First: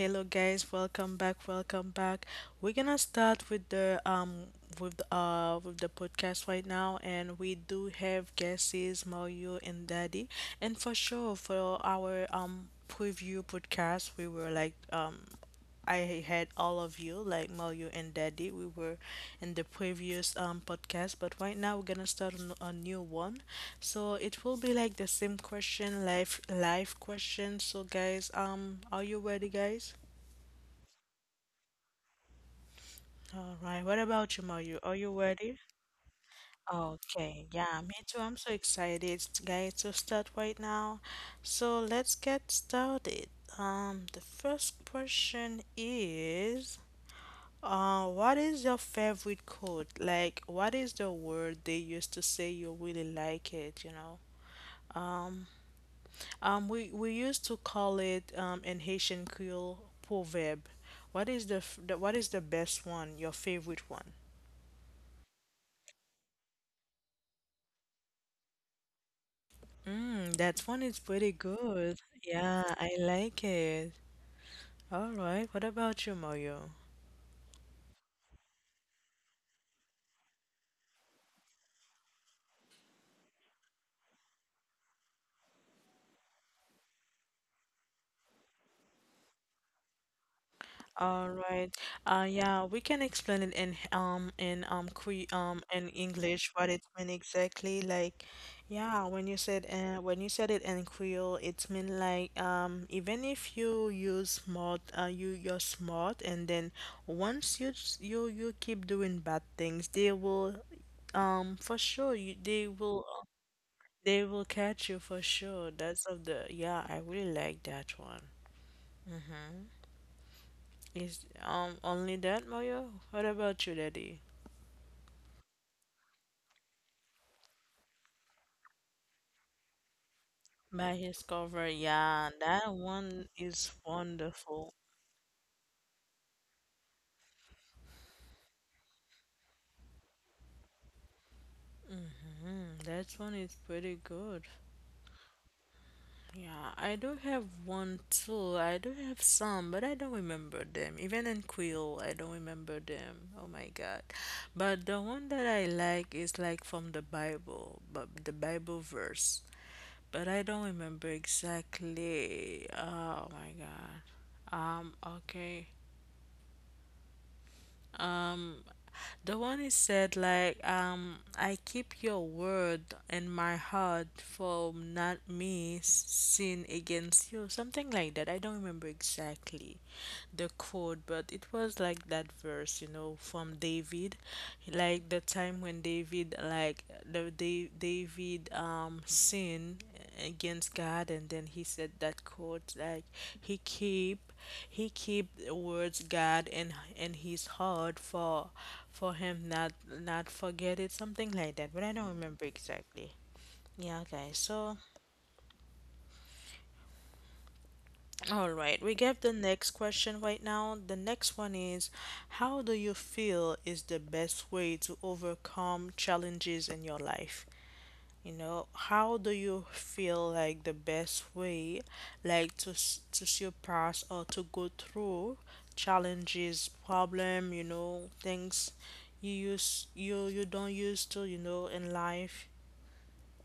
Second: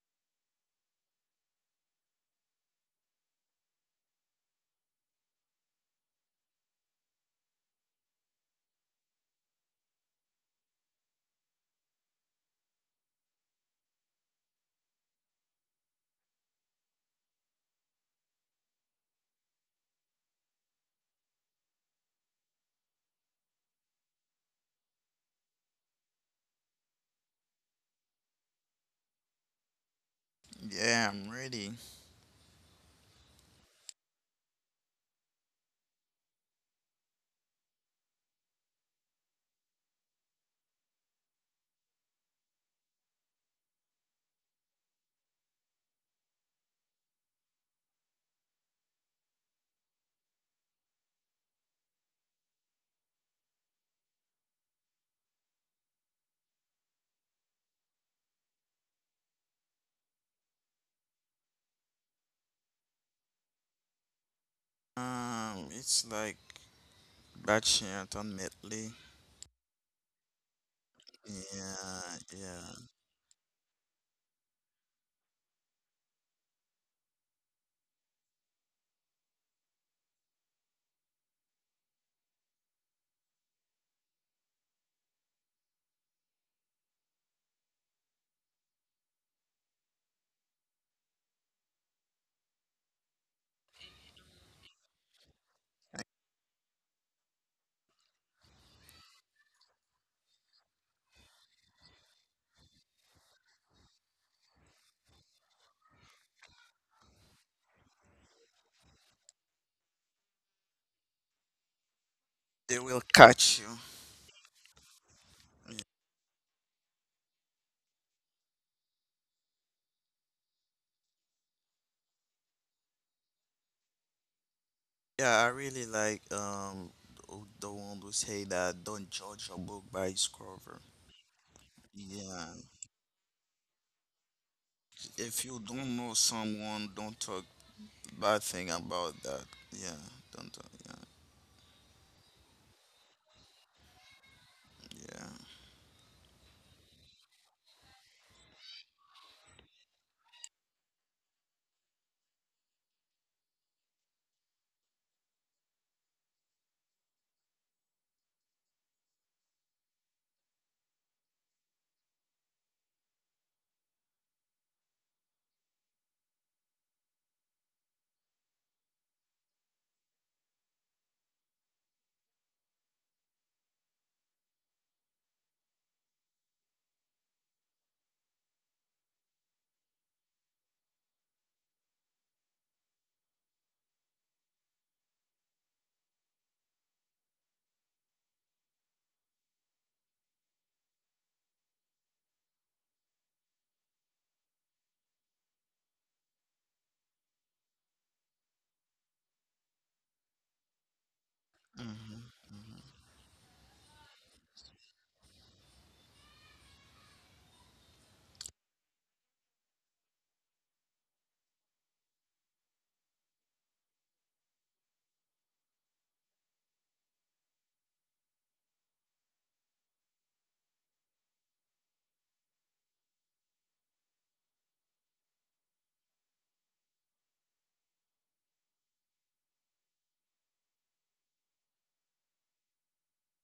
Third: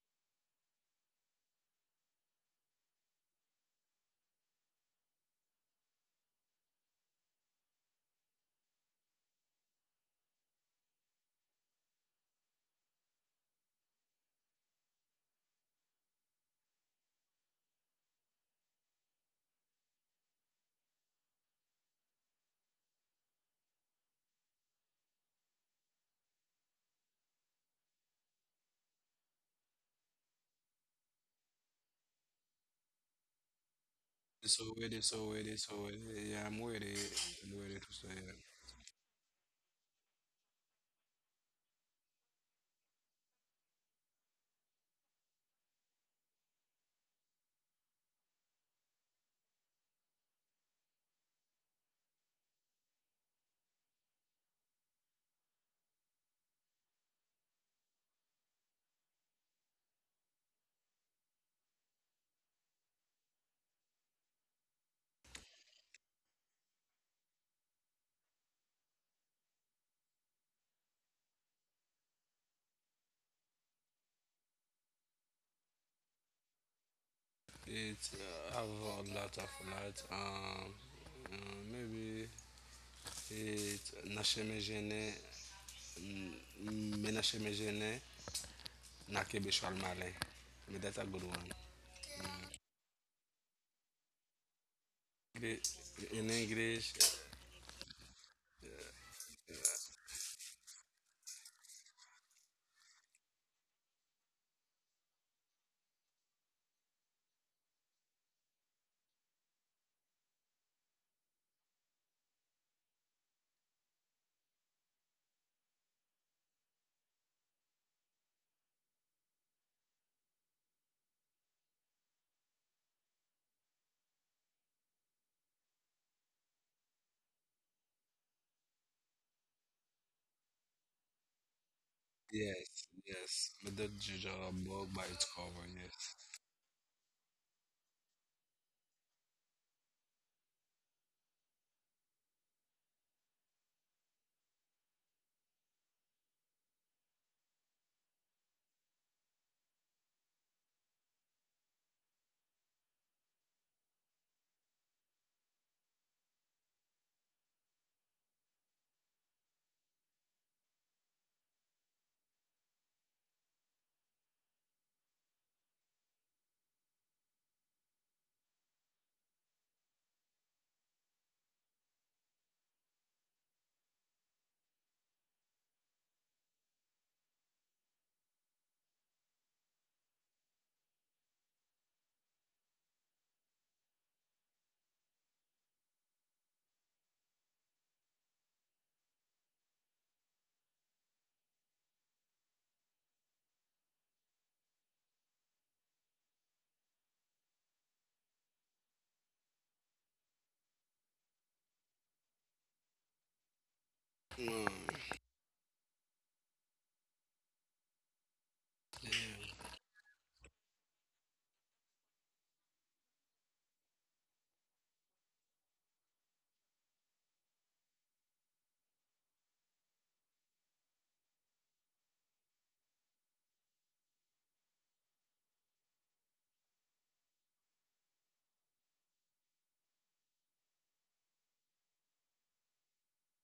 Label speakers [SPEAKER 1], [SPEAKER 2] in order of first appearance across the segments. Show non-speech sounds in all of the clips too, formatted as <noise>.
[SPEAKER 1] Hello guys. Welcome back. Welcome back. We're gonna start with the with the with the podcast right now, and we do have guests Mario and Daddy, and for sure for our preview podcast we were like. I had all of you, like Mario and Daddy. We were in the previous podcast, but right now we're gonna start on a new one. So it will be like the same question, life question. So guys, are you ready, guys?
[SPEAKER 2] Yeah, I'm ready.
[SPEAKER 1] All right. What about you,
[SPEAKER 3] So
[SPEAKER 1] Mario?
[SPEAKER 3] with
[SPEAKER 1] Are
[SPEAKER 3] it,
[SPEAKER 1] you
[SPEAKER 3] so with
[SPEAKER 1] ready?
[SPEAKER 3] it, so with it. Yeah, I'm with it.
[SPEAKER 1] Okay,
[SPEAKER 3] I'm with
[SPEAKER 1] yeah,
[SPEAKER 3] it.
[SPEAKER 1] me
[SPEAKER 3] So
[SPEAKER 1] too.
[SPEAKER 3] yeah.
[SPEAKER 1] I'm so excited, guys, to start right now. So let's get started. The first question is, what is your favorite quote? Like, what is the word they used to say you really like it, Um, we used to call it in Haitian Creole proverb. What is the, f- the what is the best one? Your favorite one?
[SPEAKER 2] It's like Bachelor ultimately.
[SPEAKER 1] Mm, that one is pretty good.
[SPEAKER 2] Yeah,
[SPEAKER 1] Yeah,
[SPEAKER 2] yeah.
[SPEAKER 1] I like it. All right. What about you, Mario?
[SPEAKER 3] It's have a lot of lot. Uh, maybe it nasheme gene, me nasheme gene, nakebe shalmale. But that's a good
[SPEAKER 1] All
[SPEAKER 3] one.
[SPEAKER 1] right. Yeah, we can explain it in Cree
[SPEAKER 3] Gre-
[SPEAKER 1] in
[SPEAKER 2] Like,
[SPEAKER 3] In
[SPEAKER 1] English what it
[SPEAKER 3] English,
[SPEAKER 1] mean exactly. Like, yeah, when you said it in Creole, it's mean like even if you use smart, you're smart, and then once you s- you keep doing bad things, they will for sure you
[SPEAKER 2] they will catch you.
[SPEAKER 1] they will catch you for sure. That's of the yeah, I really like that one. Is only that, Mario? What about you, Daddy?
[SPEAKER 2] Yeah, I really like the one who say that don't judge a book by its cover.
[SPEAKER 1] By his cover, yeah,
[SPEAKER 2] Yeah,
[SPEAKER 1] that
[SPEAKER 3] yes,
[SPEAKER 1] one
[SPEAKER 3] yes.
[SPEAKER 1] is
[SPEAKER 3] But that judge a
[SPEAKER 1] wonderful.
[SPEAKER 3] book by its
[SPEAKER 2] if you
[SPEAKER 3] cover,
[SPEAKER 2] don't know
[SPEAKER 3] yes.
[SPEAKER 2] someone, don't talk bad thing about that. Yeah, don't talk. Yeah,
[SPEAKER 1] Mm, that one is pretty good.
[SPEAKER 2] yeah.
[SPEAKER 1] Yeah, I do have one too. I do have some, but I don't remember them. Even in Quill, I don't remember them. Oh my God. But the one that I like is like from the Bible, but the Bible verse. But I don't remember exactly. Oh my God. Okay. Um, the one is said like I keep your word in my heart from not me sin against you, something like that. I don't remember exactly the quote, but it was like that verse, you know, from David, like the time when David like David sinned against God, and then he said that quote, like he keep he keep the words God in his heart for him not not forget it, something like that. But I don't
[SPEAKER 2] Hmm.
[SPEAKER 1] remember exactly. Yeah, guys.
[SPEAKER 3] Mm,
[SPEAKER 1] So, all right, we get the next question right now. The next one is, how do you feel is the best way to overcome challenges in your life? You know, how do you feel like the best way, like to surpass or to go through challenges, problem, you know, things you use you you don't used to, you know, in life,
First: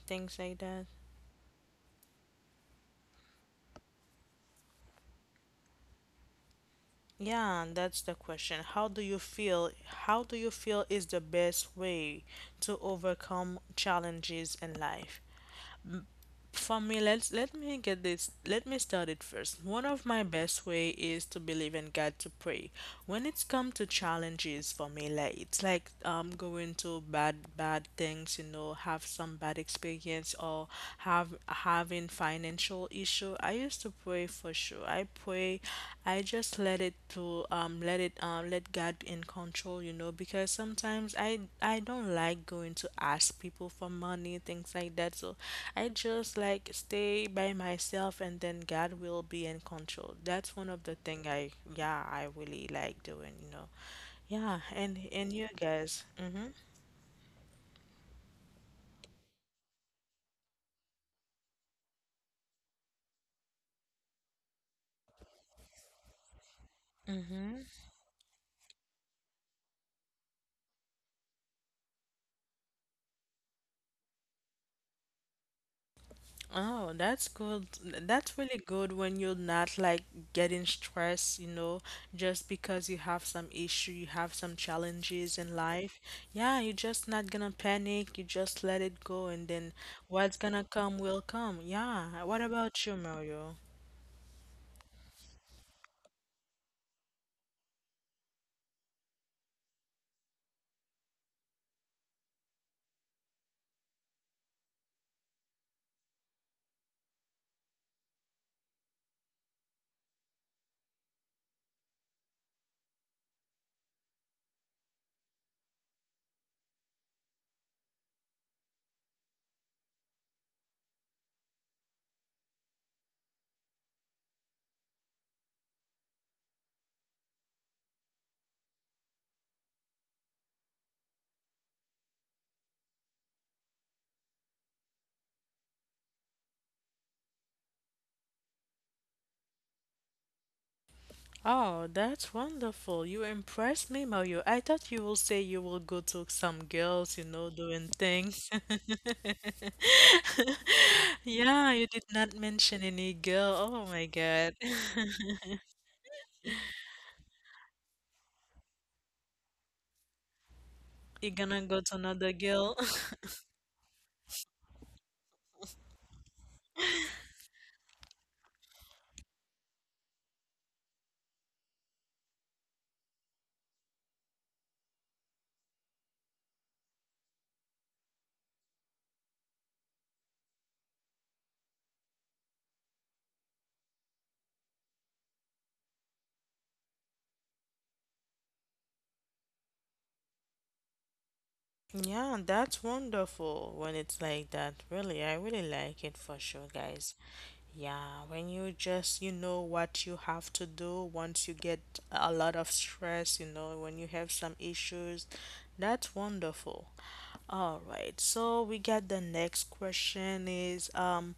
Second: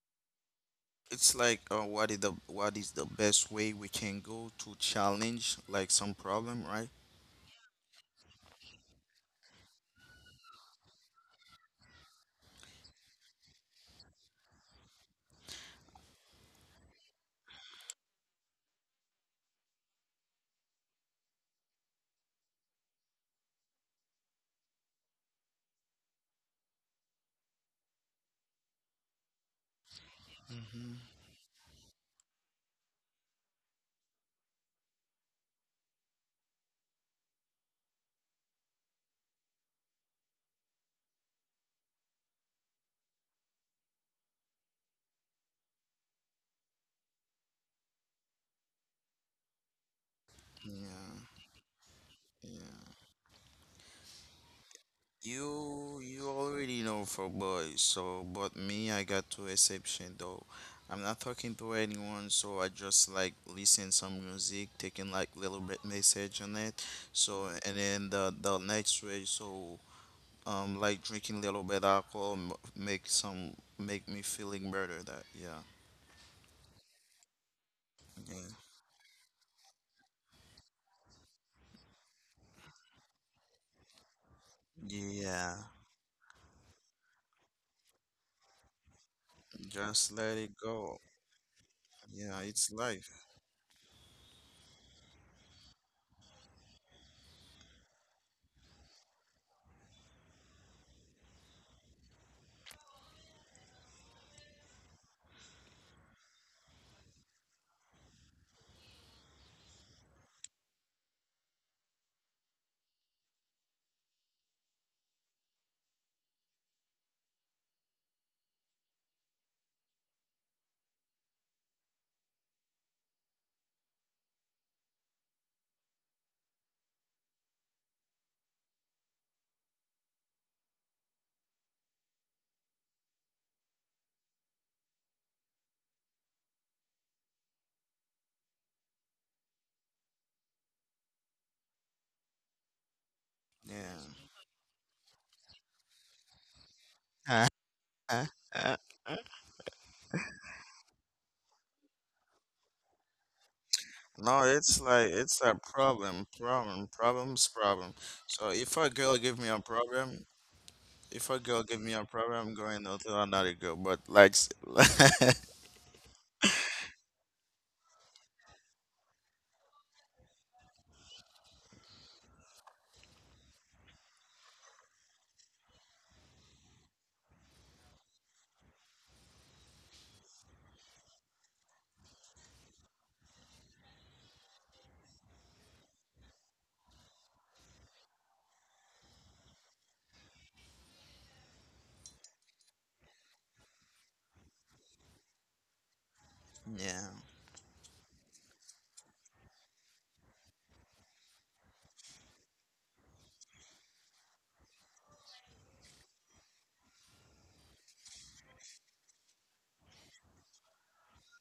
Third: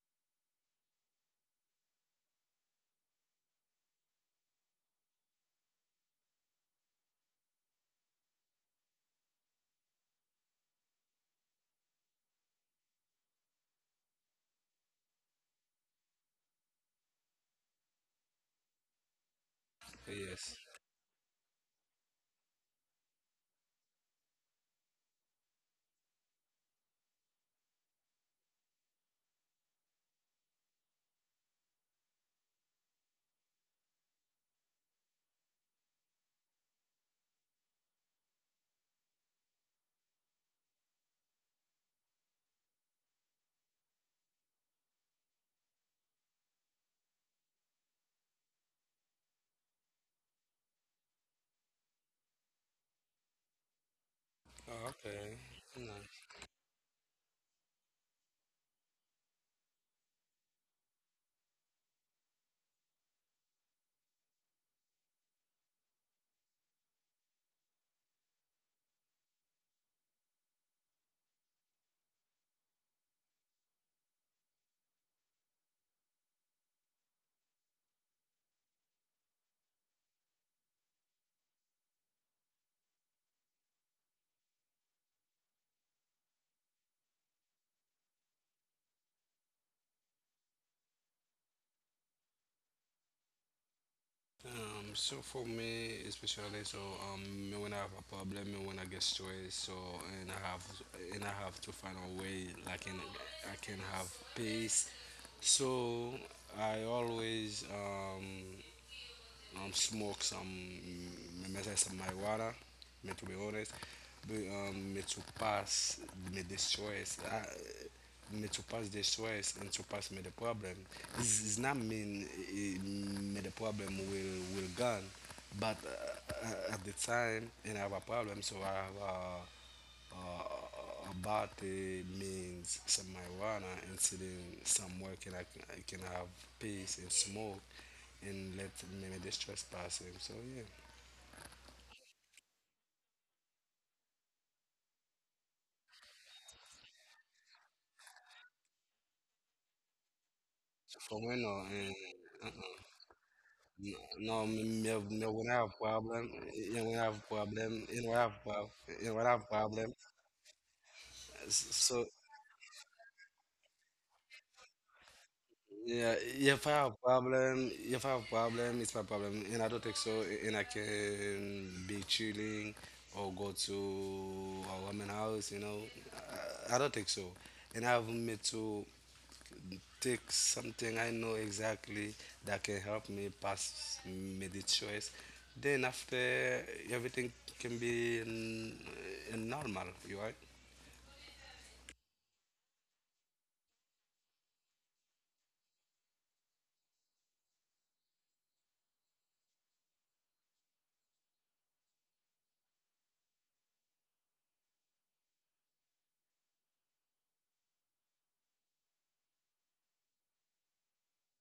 [SPEAKER 1] things like that.
[SPEAKER 2] It's like what is the best way we can go to challenge like some problem, right?
[SPEAKER 1] Yeah, and that's the question. How do you feel? How do you feel is the best way to overcome challenges in life? For me, let's let me get this. Let me start it first. One of my
[SPEAKER 3] yes.
[SPEAKER 1] best way is to believe in God to pray. When it's come to challenges for me, like it's like going to bad things, you know, have some bad experience or
[SPEAKER 2] Mm-hmm.
[SPEAKER 1] have having financial issue. I used to pray for sure. I pray. I just let it to let it let God in control, you know, because sometimes I don't like going to ask people for money, things like that. So I just like stay by myself and then God will be in control. That's one of the thing
[SPEAKER 2] Yeah.
[SPEAKER 1] I yeah, I really like doing, you know. Yeah,
[SPEAKER 3] Oh,
[SPEAKER 1] and
[SPEAKER 3] okay.
[SPEAKER 1] you
[SPEAKER 2] You
[SPEAKER 1] guys.
[SPEAKER 3] Nice.
[SPEAKER 2] you already know for boys, so but me I got two exception though. I'm not talking to anyone, so I just like listen some music, taking like little bit message on it. So
[SPEAKER 1] Hmm.
[SPEAKER 2] and then the next way, so like drinking little bit alcohol make some make me feeling better. That yeah
[SPEAKER 1] Oh, that's good. That's
[SPEAKER 2] yeah
[SPEAKER 1] really good when you're not like getting stressed, you know, just because you have some issue, you have some challenges in
[SPEAKER 2] yeah.
[SPEAKER 1] life. Yeah, you're just not gonna panic. You just let it go, and then
[SPEAKER 2] Just let
[SPEAKER 1] what's
[SPEAKER 2] it
[SPEAKER 1] gonna
[SPEAKER 2] go.
[SPEAKER 1] come will come. Yeah.
[SPEAKER 2] Yeah,
[SPEAKER 1] What
[SPEAKER 2] it's
[SPEAKER 1] about you,
[SPEAKER 2] life.
[SPEAKER 1] Mario?
[SPEAKER 3] So for me, especially, so me when I have a problem, me when I get stressed, so and I have to find a way like can I can have peace. So I always smoke some me mess some marijuana, me to be honest, but me to pass me the stress, me to pass the stress and to pass me the problem. It's not mean me the problem will gone, but at the time and I have a problem, so I have a Abate means some marijuana and sitting somewhere can I can have peace and smoke and let maybe the stress pass him. So yeah,
[SPEAKER 1] Oh, that's wonderful. You impressed
[SPEAKER 2] Yeah.
[SPEAKER 1] me, Mario. I thought you will say you will go to some girls, you know, doing things.
[SPEAKER 2] <laughs>
[SPEAKER 1] <laughs>
[SPEAKER 3] So, for me no,
[SPEAKER 1] Yeah, you
[SPEAKER 3] and
[SPEAKER 1] did not
[SPEAKER 3] uh,
[SPEAKER 1] mention any girl. Oh my
[SPEAKER 2] No,
[SPEAKER 3] no,
[SPEAKER 1] God.
[SPEAKER 3] me,
[SPEAKER 2] it's
[SPEAKER 3] me,
[SPEAKER 2] like
[SPEAKER 3] me
[SPEAKER 2] it's
[SPEAKER 1] <laughs>
[SPEAKER 3] when I
[SPEAKER 2] a
[SPEAKER 3] have
[SPEAKER 2] problem,
[SPEAKER 3] problem, yeah,
[SPEAKER 2] problem,
[SPEAKER 3] when I have
[SPEAKER 2] problems,
[SPEAKER 3] problem,
[SPEAKER 2] problem.
[SPEAKER 3] when I have
[SPEAKER 2] So
[SPEAKER 3] problem,
[SPEAKER 2] if a girl
[SPEAKER 3] when I
[SPEAKER 2] give me
[SPEAKER 3] have
[SPEAKER 2] a
[SPEAKER 3] problem.
[SPEAKER 2] problem, if
[SPEAKER 1] You're
[SPEAKER 2] a girl
[SPEAKER 1] gonna
[SPEAKER 2] give
[SPEAKER 1] go
[SPEAKER 2] me
[SPEAKER 1] to
[SPEAKER 2] a
[SPEAKER 3] So
[SPEAKER 1] another
[SPEAKER 2] problem, I'm
[SPEAKER 1] girl.
[SPEAKER 2] going to
[SPEAKER 1] <laughs>
[SPEAKER 2] tell another girl. But like, <laughs> yeah,
[SPEAKER 3] yeah, yeah, if I have problem, it's my problem, and I don't think so. And I can be chilling or go to a woman house. I don't think so. And I have me to take something I know exactly that can help me pass me the choice. Then after everything can be normal, you right?
[SPEAKER 1] Yeah, that's wonderful when it's like that. Really, I really like it for sure, guys. Yeah, when you just, you know, what you have to do once you get a lot of stress, you know, when you have some issues, that's wonderful. All right, so we got the next question is,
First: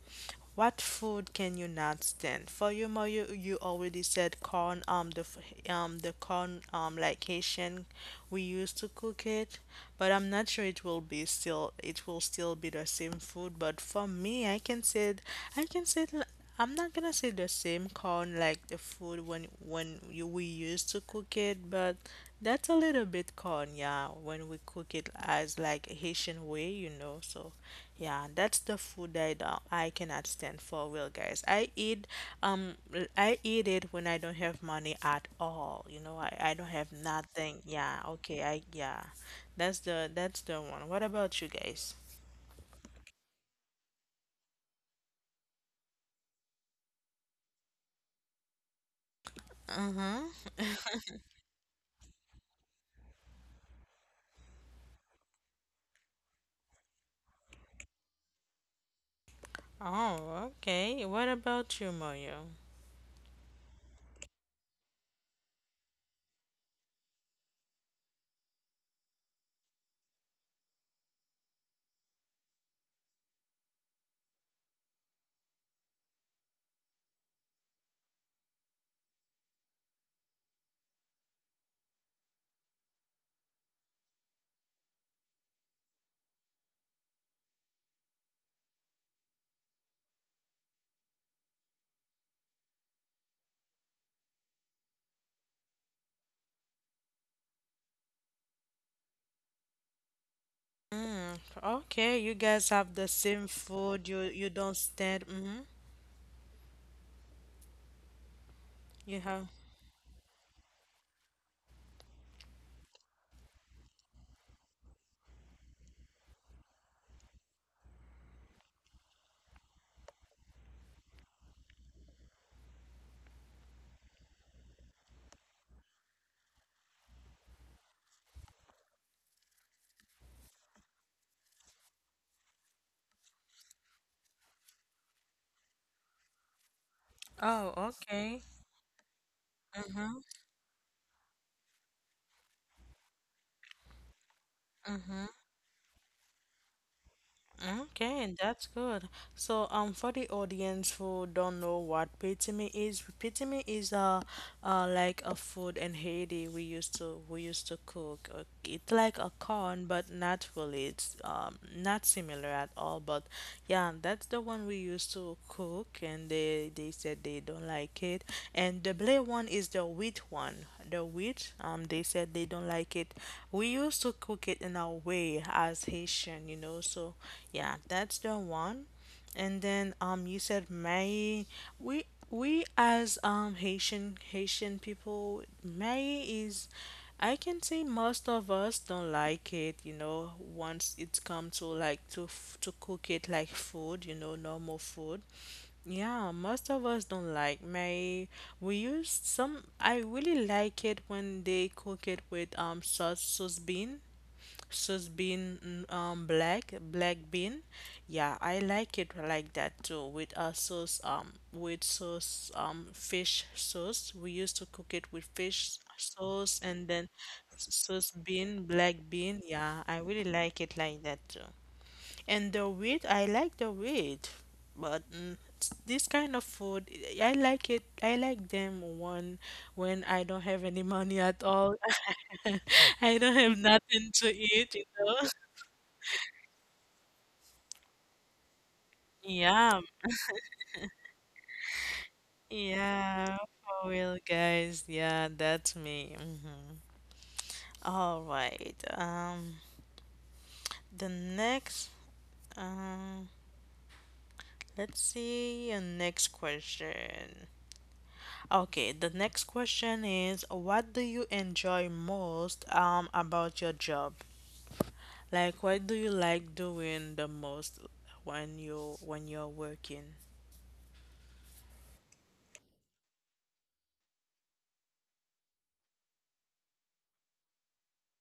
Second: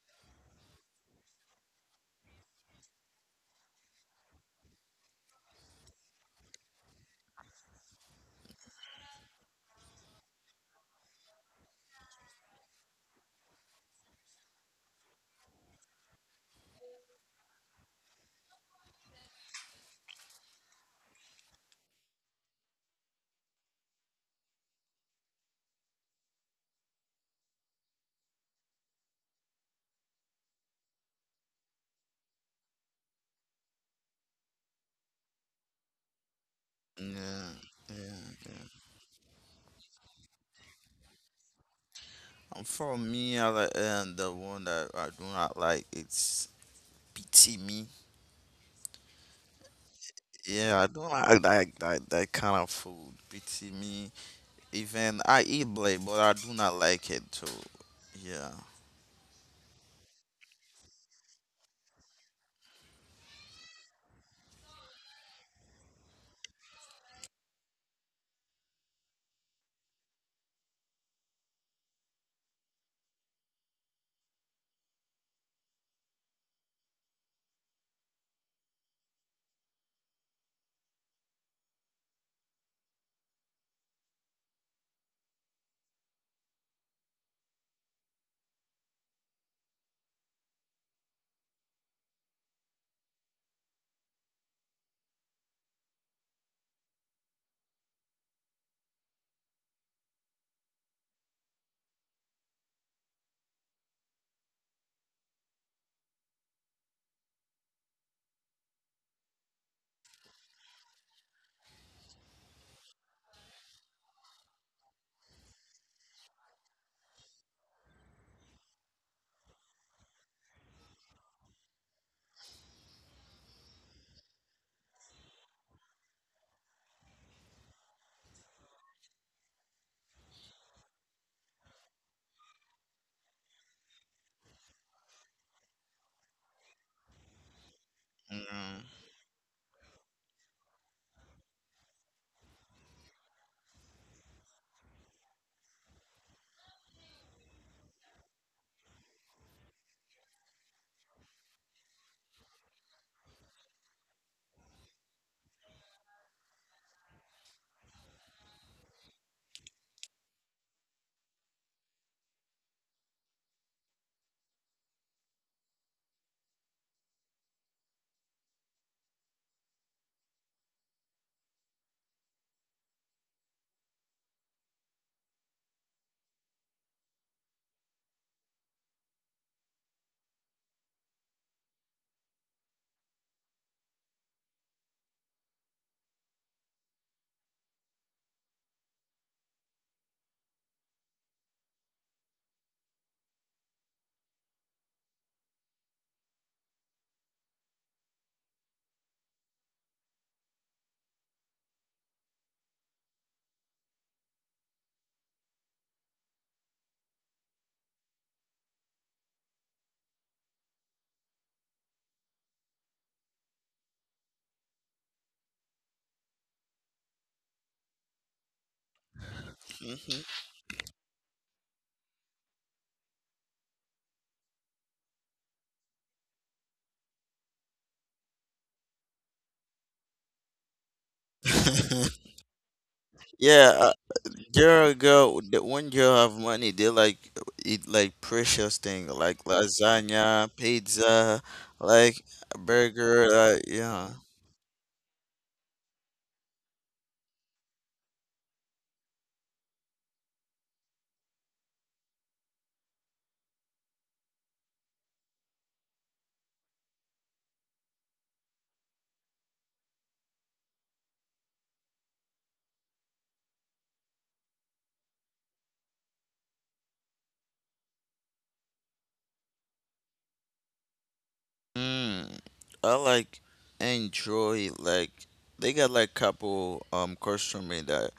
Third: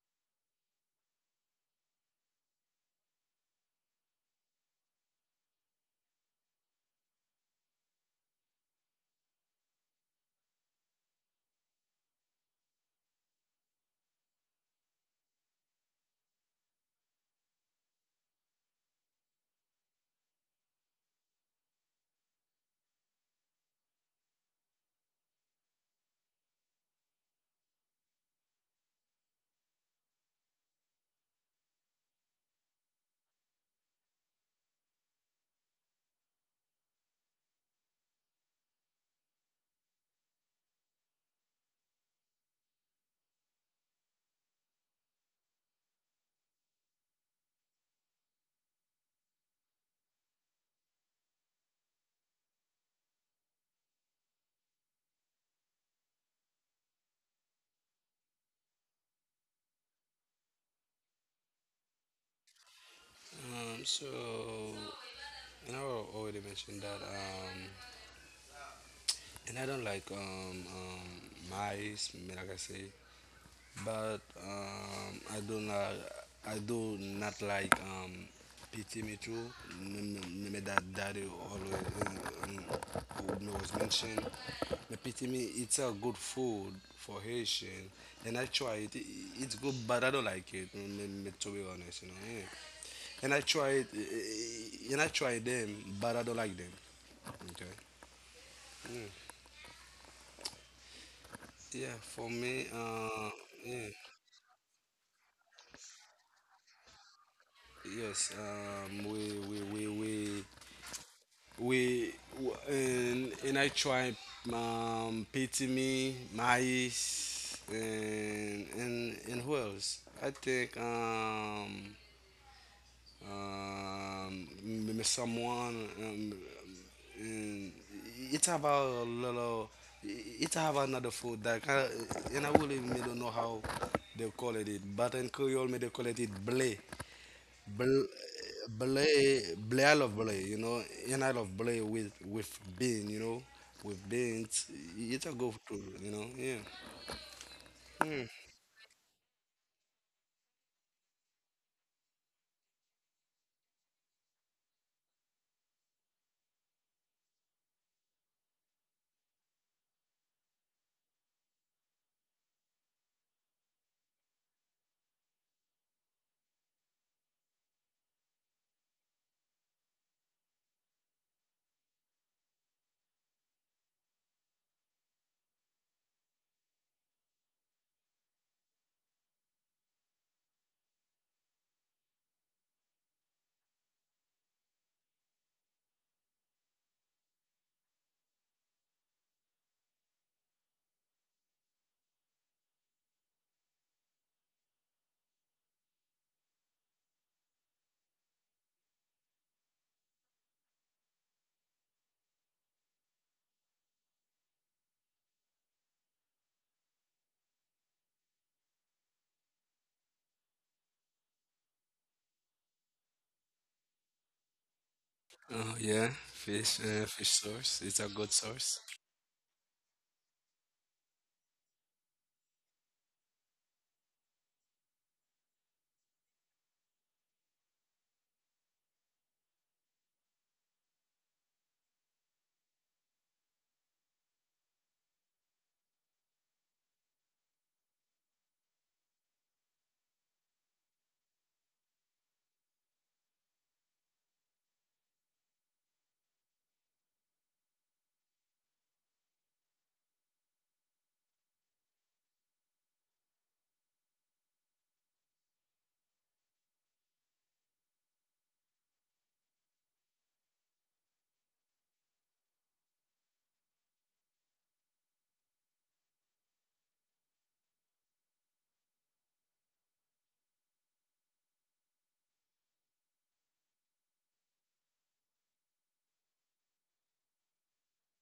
[SPEAKER 1] what food can you not stand? For you, Ma, you already said corn, the corn, like Haitian, we used to cook it, but I'm not sure it will be still, it will still be the same food. But for me, I can say, I can say it. I'm not gonna say the same corn like the food when you, we used to cook it, but that's a little bit corn, yeah, when we cook it as like Haitian way, you know. So, yeah, that's the food that I cannot stand for real, guys. I eat I eat it when I don't have money at all. You know, I don't have
[SPEAKER 2] yeah,
[SPEAKER 1] nothing. Yeah,
[SPEAKER 2] yeah,
[SPEAKER 1] okay, I
[SPEAKER 2] yeah.
[SPEAKER 1] yeah. That's the one. What about you guys?
[SPEAKER 2] And for me, I like and the one that I do not like, it's pity me.
[SPEAKER 1] Mm-hmm.
[SPEAKER 2] Yeah, I don't like that, that kind of food. Pity me. Even I eat blade, but I do not like it too. Yeah.
[SPEAKER 1] Oh, okay. What about you, Moyo?
[SPEAKER 3] So and I already mentioned that. And I don't like mice, like I say, but I do not like pity me too. Me, me that daddy always um, me was mentioned. Me pity me, it's a good food for Haitian, and I try it. It's good, but I don't like it. To be honest. Yeah. And I try it, and I try them, but I don't like them. Okay.
[SPEAKER 1] Mm,
[SPEAKER 3] Yeah,
[SPEAKER 1] okay,
[SPEAKER 3] for
[SPEAKER 1] you
[SPEAKER 3] me,
[SPEAKER 1] guys have the same
[SPEAKER 3] yeah.
[SPEAKER 1] food. You don't stand. Mm-hmm.
[SPEAKER 3] Yes,
[SPEAKER 1] You have.
[SPEAKER 3] and I try Pitimi, Mais, and who else? I think someone and it's about a little it have another food that kind of, and I really me don't know how they call it, but in Creole me they call it blé.
[SPEAKER 1] Oh,
[SPEAKER 3] Bel-
[SPEAKER 1] okay.
[SPEAKER 3] Belay, Belial of
[SPEAKER 1] Mm-hmm.
[SPEAKER 3] Belay, an out of Belay with bean, with beans. It's
[SPEAKER 1] Mm-hmm.
[SPEAKER 3] a good tool. Yeah.
[SPEAKER 1] Okay, that's good. So, for the audience who don't know what pitime is a, like a food in Haiti we used to cook. It's like a corn, but not really. It's not similar at all. But yeah, that's the one we used to cook, and they said they don't like it. And the blue one is the wheat one the wheat. They said they don't like it. We used to cook it in our way as Haitian, you know. So yeah, that's the one. And then you said May. We as Haitian Haitian people, May is, I can say most of us don't like it. You know, once it's come to like to cook it like food, you know, normal food. Yeah, most of us don't like May. We use some. I really like it when they cook it with sauce, sauce bean. Sus bean, mm, black, black bean. Yeah, I like it like that too. With a sauce, with sauce, fish sauce. We used to cook it with
[SPEAKER 3] Oh
[SPEAKER 1] fish
[SPEAKER 3] yeah.
[SPEAKER 1] sauce and then
[SPEAKER 3] Fish source. It's a
[SPEAKER 1] sauce
[SPEAKER 3] good
[SPEAKER 1] bean,
[SPEAKER 3] source.
[SPEAKER 1] black bean. Yeah, I really like it like that too. And the wheat, I like the wheat, but mm, this kind of food, I like it. I like them when I don't have any money at all.
[SPEAKER 2] Mm-hmm. <laughs>
[SPEAKER 1] <laughs> I don't have
[SPEAKER 2] Yeah,
[SPEAKER 1] nothing to eat, you
[SPEAKER 2] girl,
[SPEAKER 1] know.
[SPEAKER 2] girl, the when girl have money, they like eat like precious thing like
[SPEAKER 1] Yeah,
[SPEAKER 2] lasagna, pizza, like burger,
[SPEAKER 1] yeah,
[SPEAKER 2] like
[SPEAKER 1] for
[SPEAKER 2] yeah.
[SPEAKER 1] real, guys. Yeah, that's me. Mhm. All right. The next, um, let's see, a next question. Okay, the next question is what do you enjoy most about your job? Like what do you like doing the most when you when you're working?
[SPEAKER 2] Mm, I like enjoy like they got like couple customer that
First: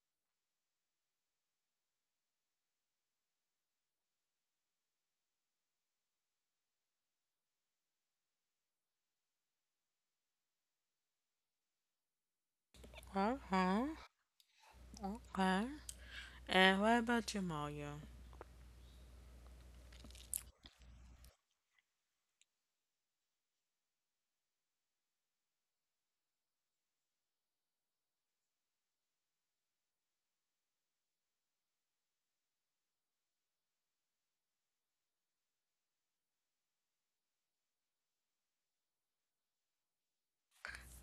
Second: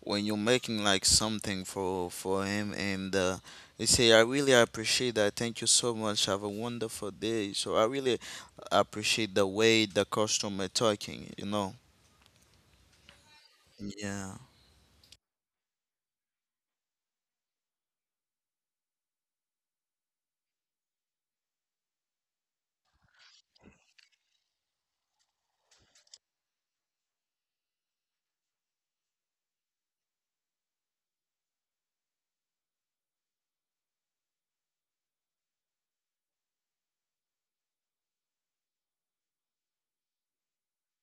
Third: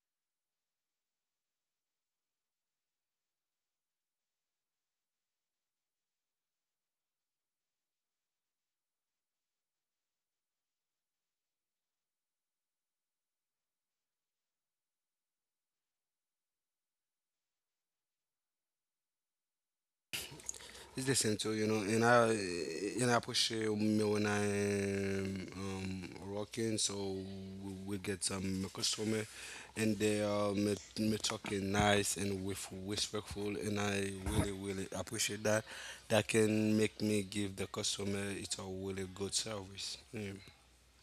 [SPEAKER 2] when you're making like something for him and they say I really appreciate that. Thank you so much. Have a wonderful day. So I really appreciate the way the customer talking, you know.
[SPEAKER 1] Uh-huh.
[SPEAKER 2] Yeah.
[SPEAKER 1] Okay. And what about you, Mario?
[SPEAKER 3] It's the same too, and I appreciate me when I am working, so we get some customer, and they are me talking nice and with respectful, and I really appreciate that. That can make me give the customer it's a really good service. Yeah.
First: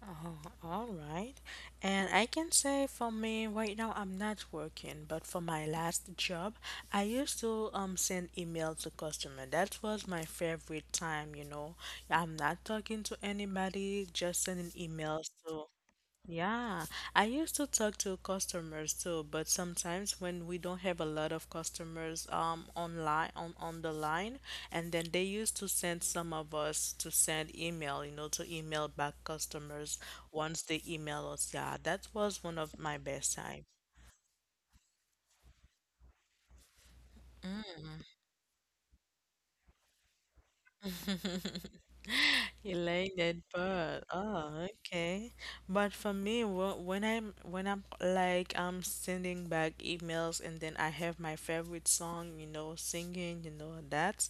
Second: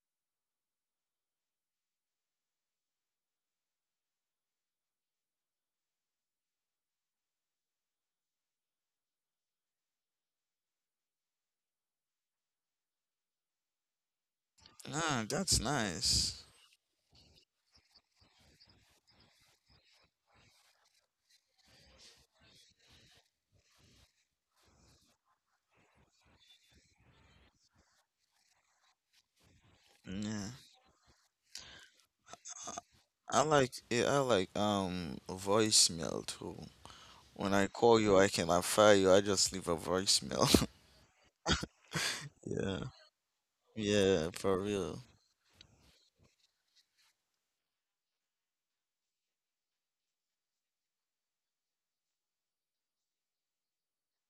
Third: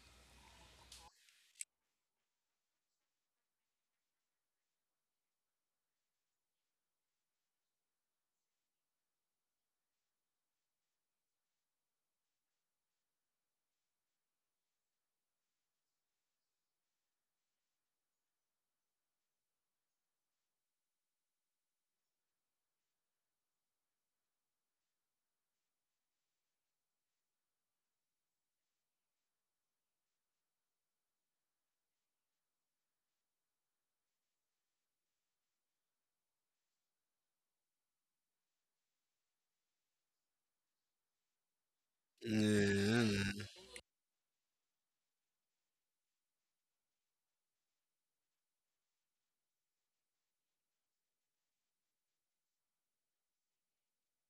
[SPEAKER 1] Uh-huh. All right. And I can say for me right now I'm not working, but for my last job, I used to send email to customer. That was my favorite time, you know. I'm not talking to anybody, just sending
[SPEAKER 2] Nah,
[SPEAKER 1] emails
[SPEAKER 2] that's
[SPEAKER 1] to
[SPEAKER 2] nice.
[SPEAKER 1] yeah, I used to talk to customers too, but sometimes when we don't have a lot of customers online on the line, and then they used to send some of us to send email, you know, to email back customers
[SPEAKER 2] Yeah.
[SPEAKER 1] once they email us. Yeah, that was one of my best
[SPEAKER 2] I
[SPEAKER 1] time.
[SPEAKER 2] like yeah, I like voicemail too. When I call you, I cannot fire you. I just leave a voicemail. <laughs> Yeah.
[SPEAKER 3] Yeah.
[SPEAKER 1] Elated, but
[SPEAKER 2] Yeah, for
[SPEAKER 1] oh,
[SPEAKER 2] real.
[SPEAKER 1] okay. But for me, when I'm like I'm sending back emails and then I have my favorite song, you know, singing, you know, that's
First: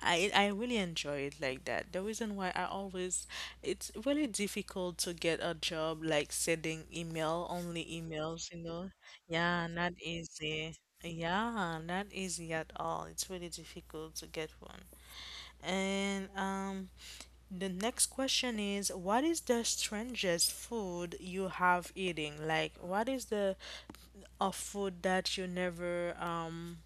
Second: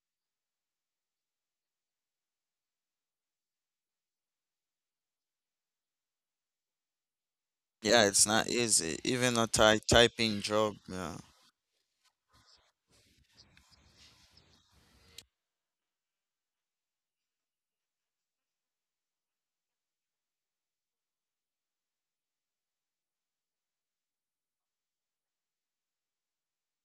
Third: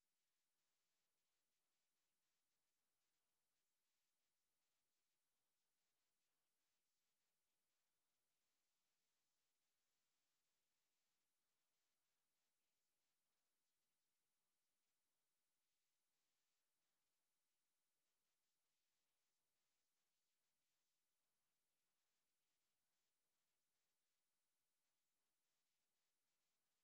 [SPEAKER 1] I really enjoy it like that. The reason why I always it's really difficult to get a job like sending email only
[SPEAKER 2] Yeah, it's not
[SPEAKER 1] emails, you know.
[SPEAKER 2] easy. Even a
[SPEAKER 1] Yeah,
[SPEAKER 2] ty
[SPEAKER 1] not
[SPEAKER 2] typing
[SPEAKER 1] easy.
[SPEAKER 2] job, yeah.
[SPEAKER 1] Yeah, not easy at all. It's really difficult to get one. And the next question is what is the strangest food you have eating? Like what is the a food that you never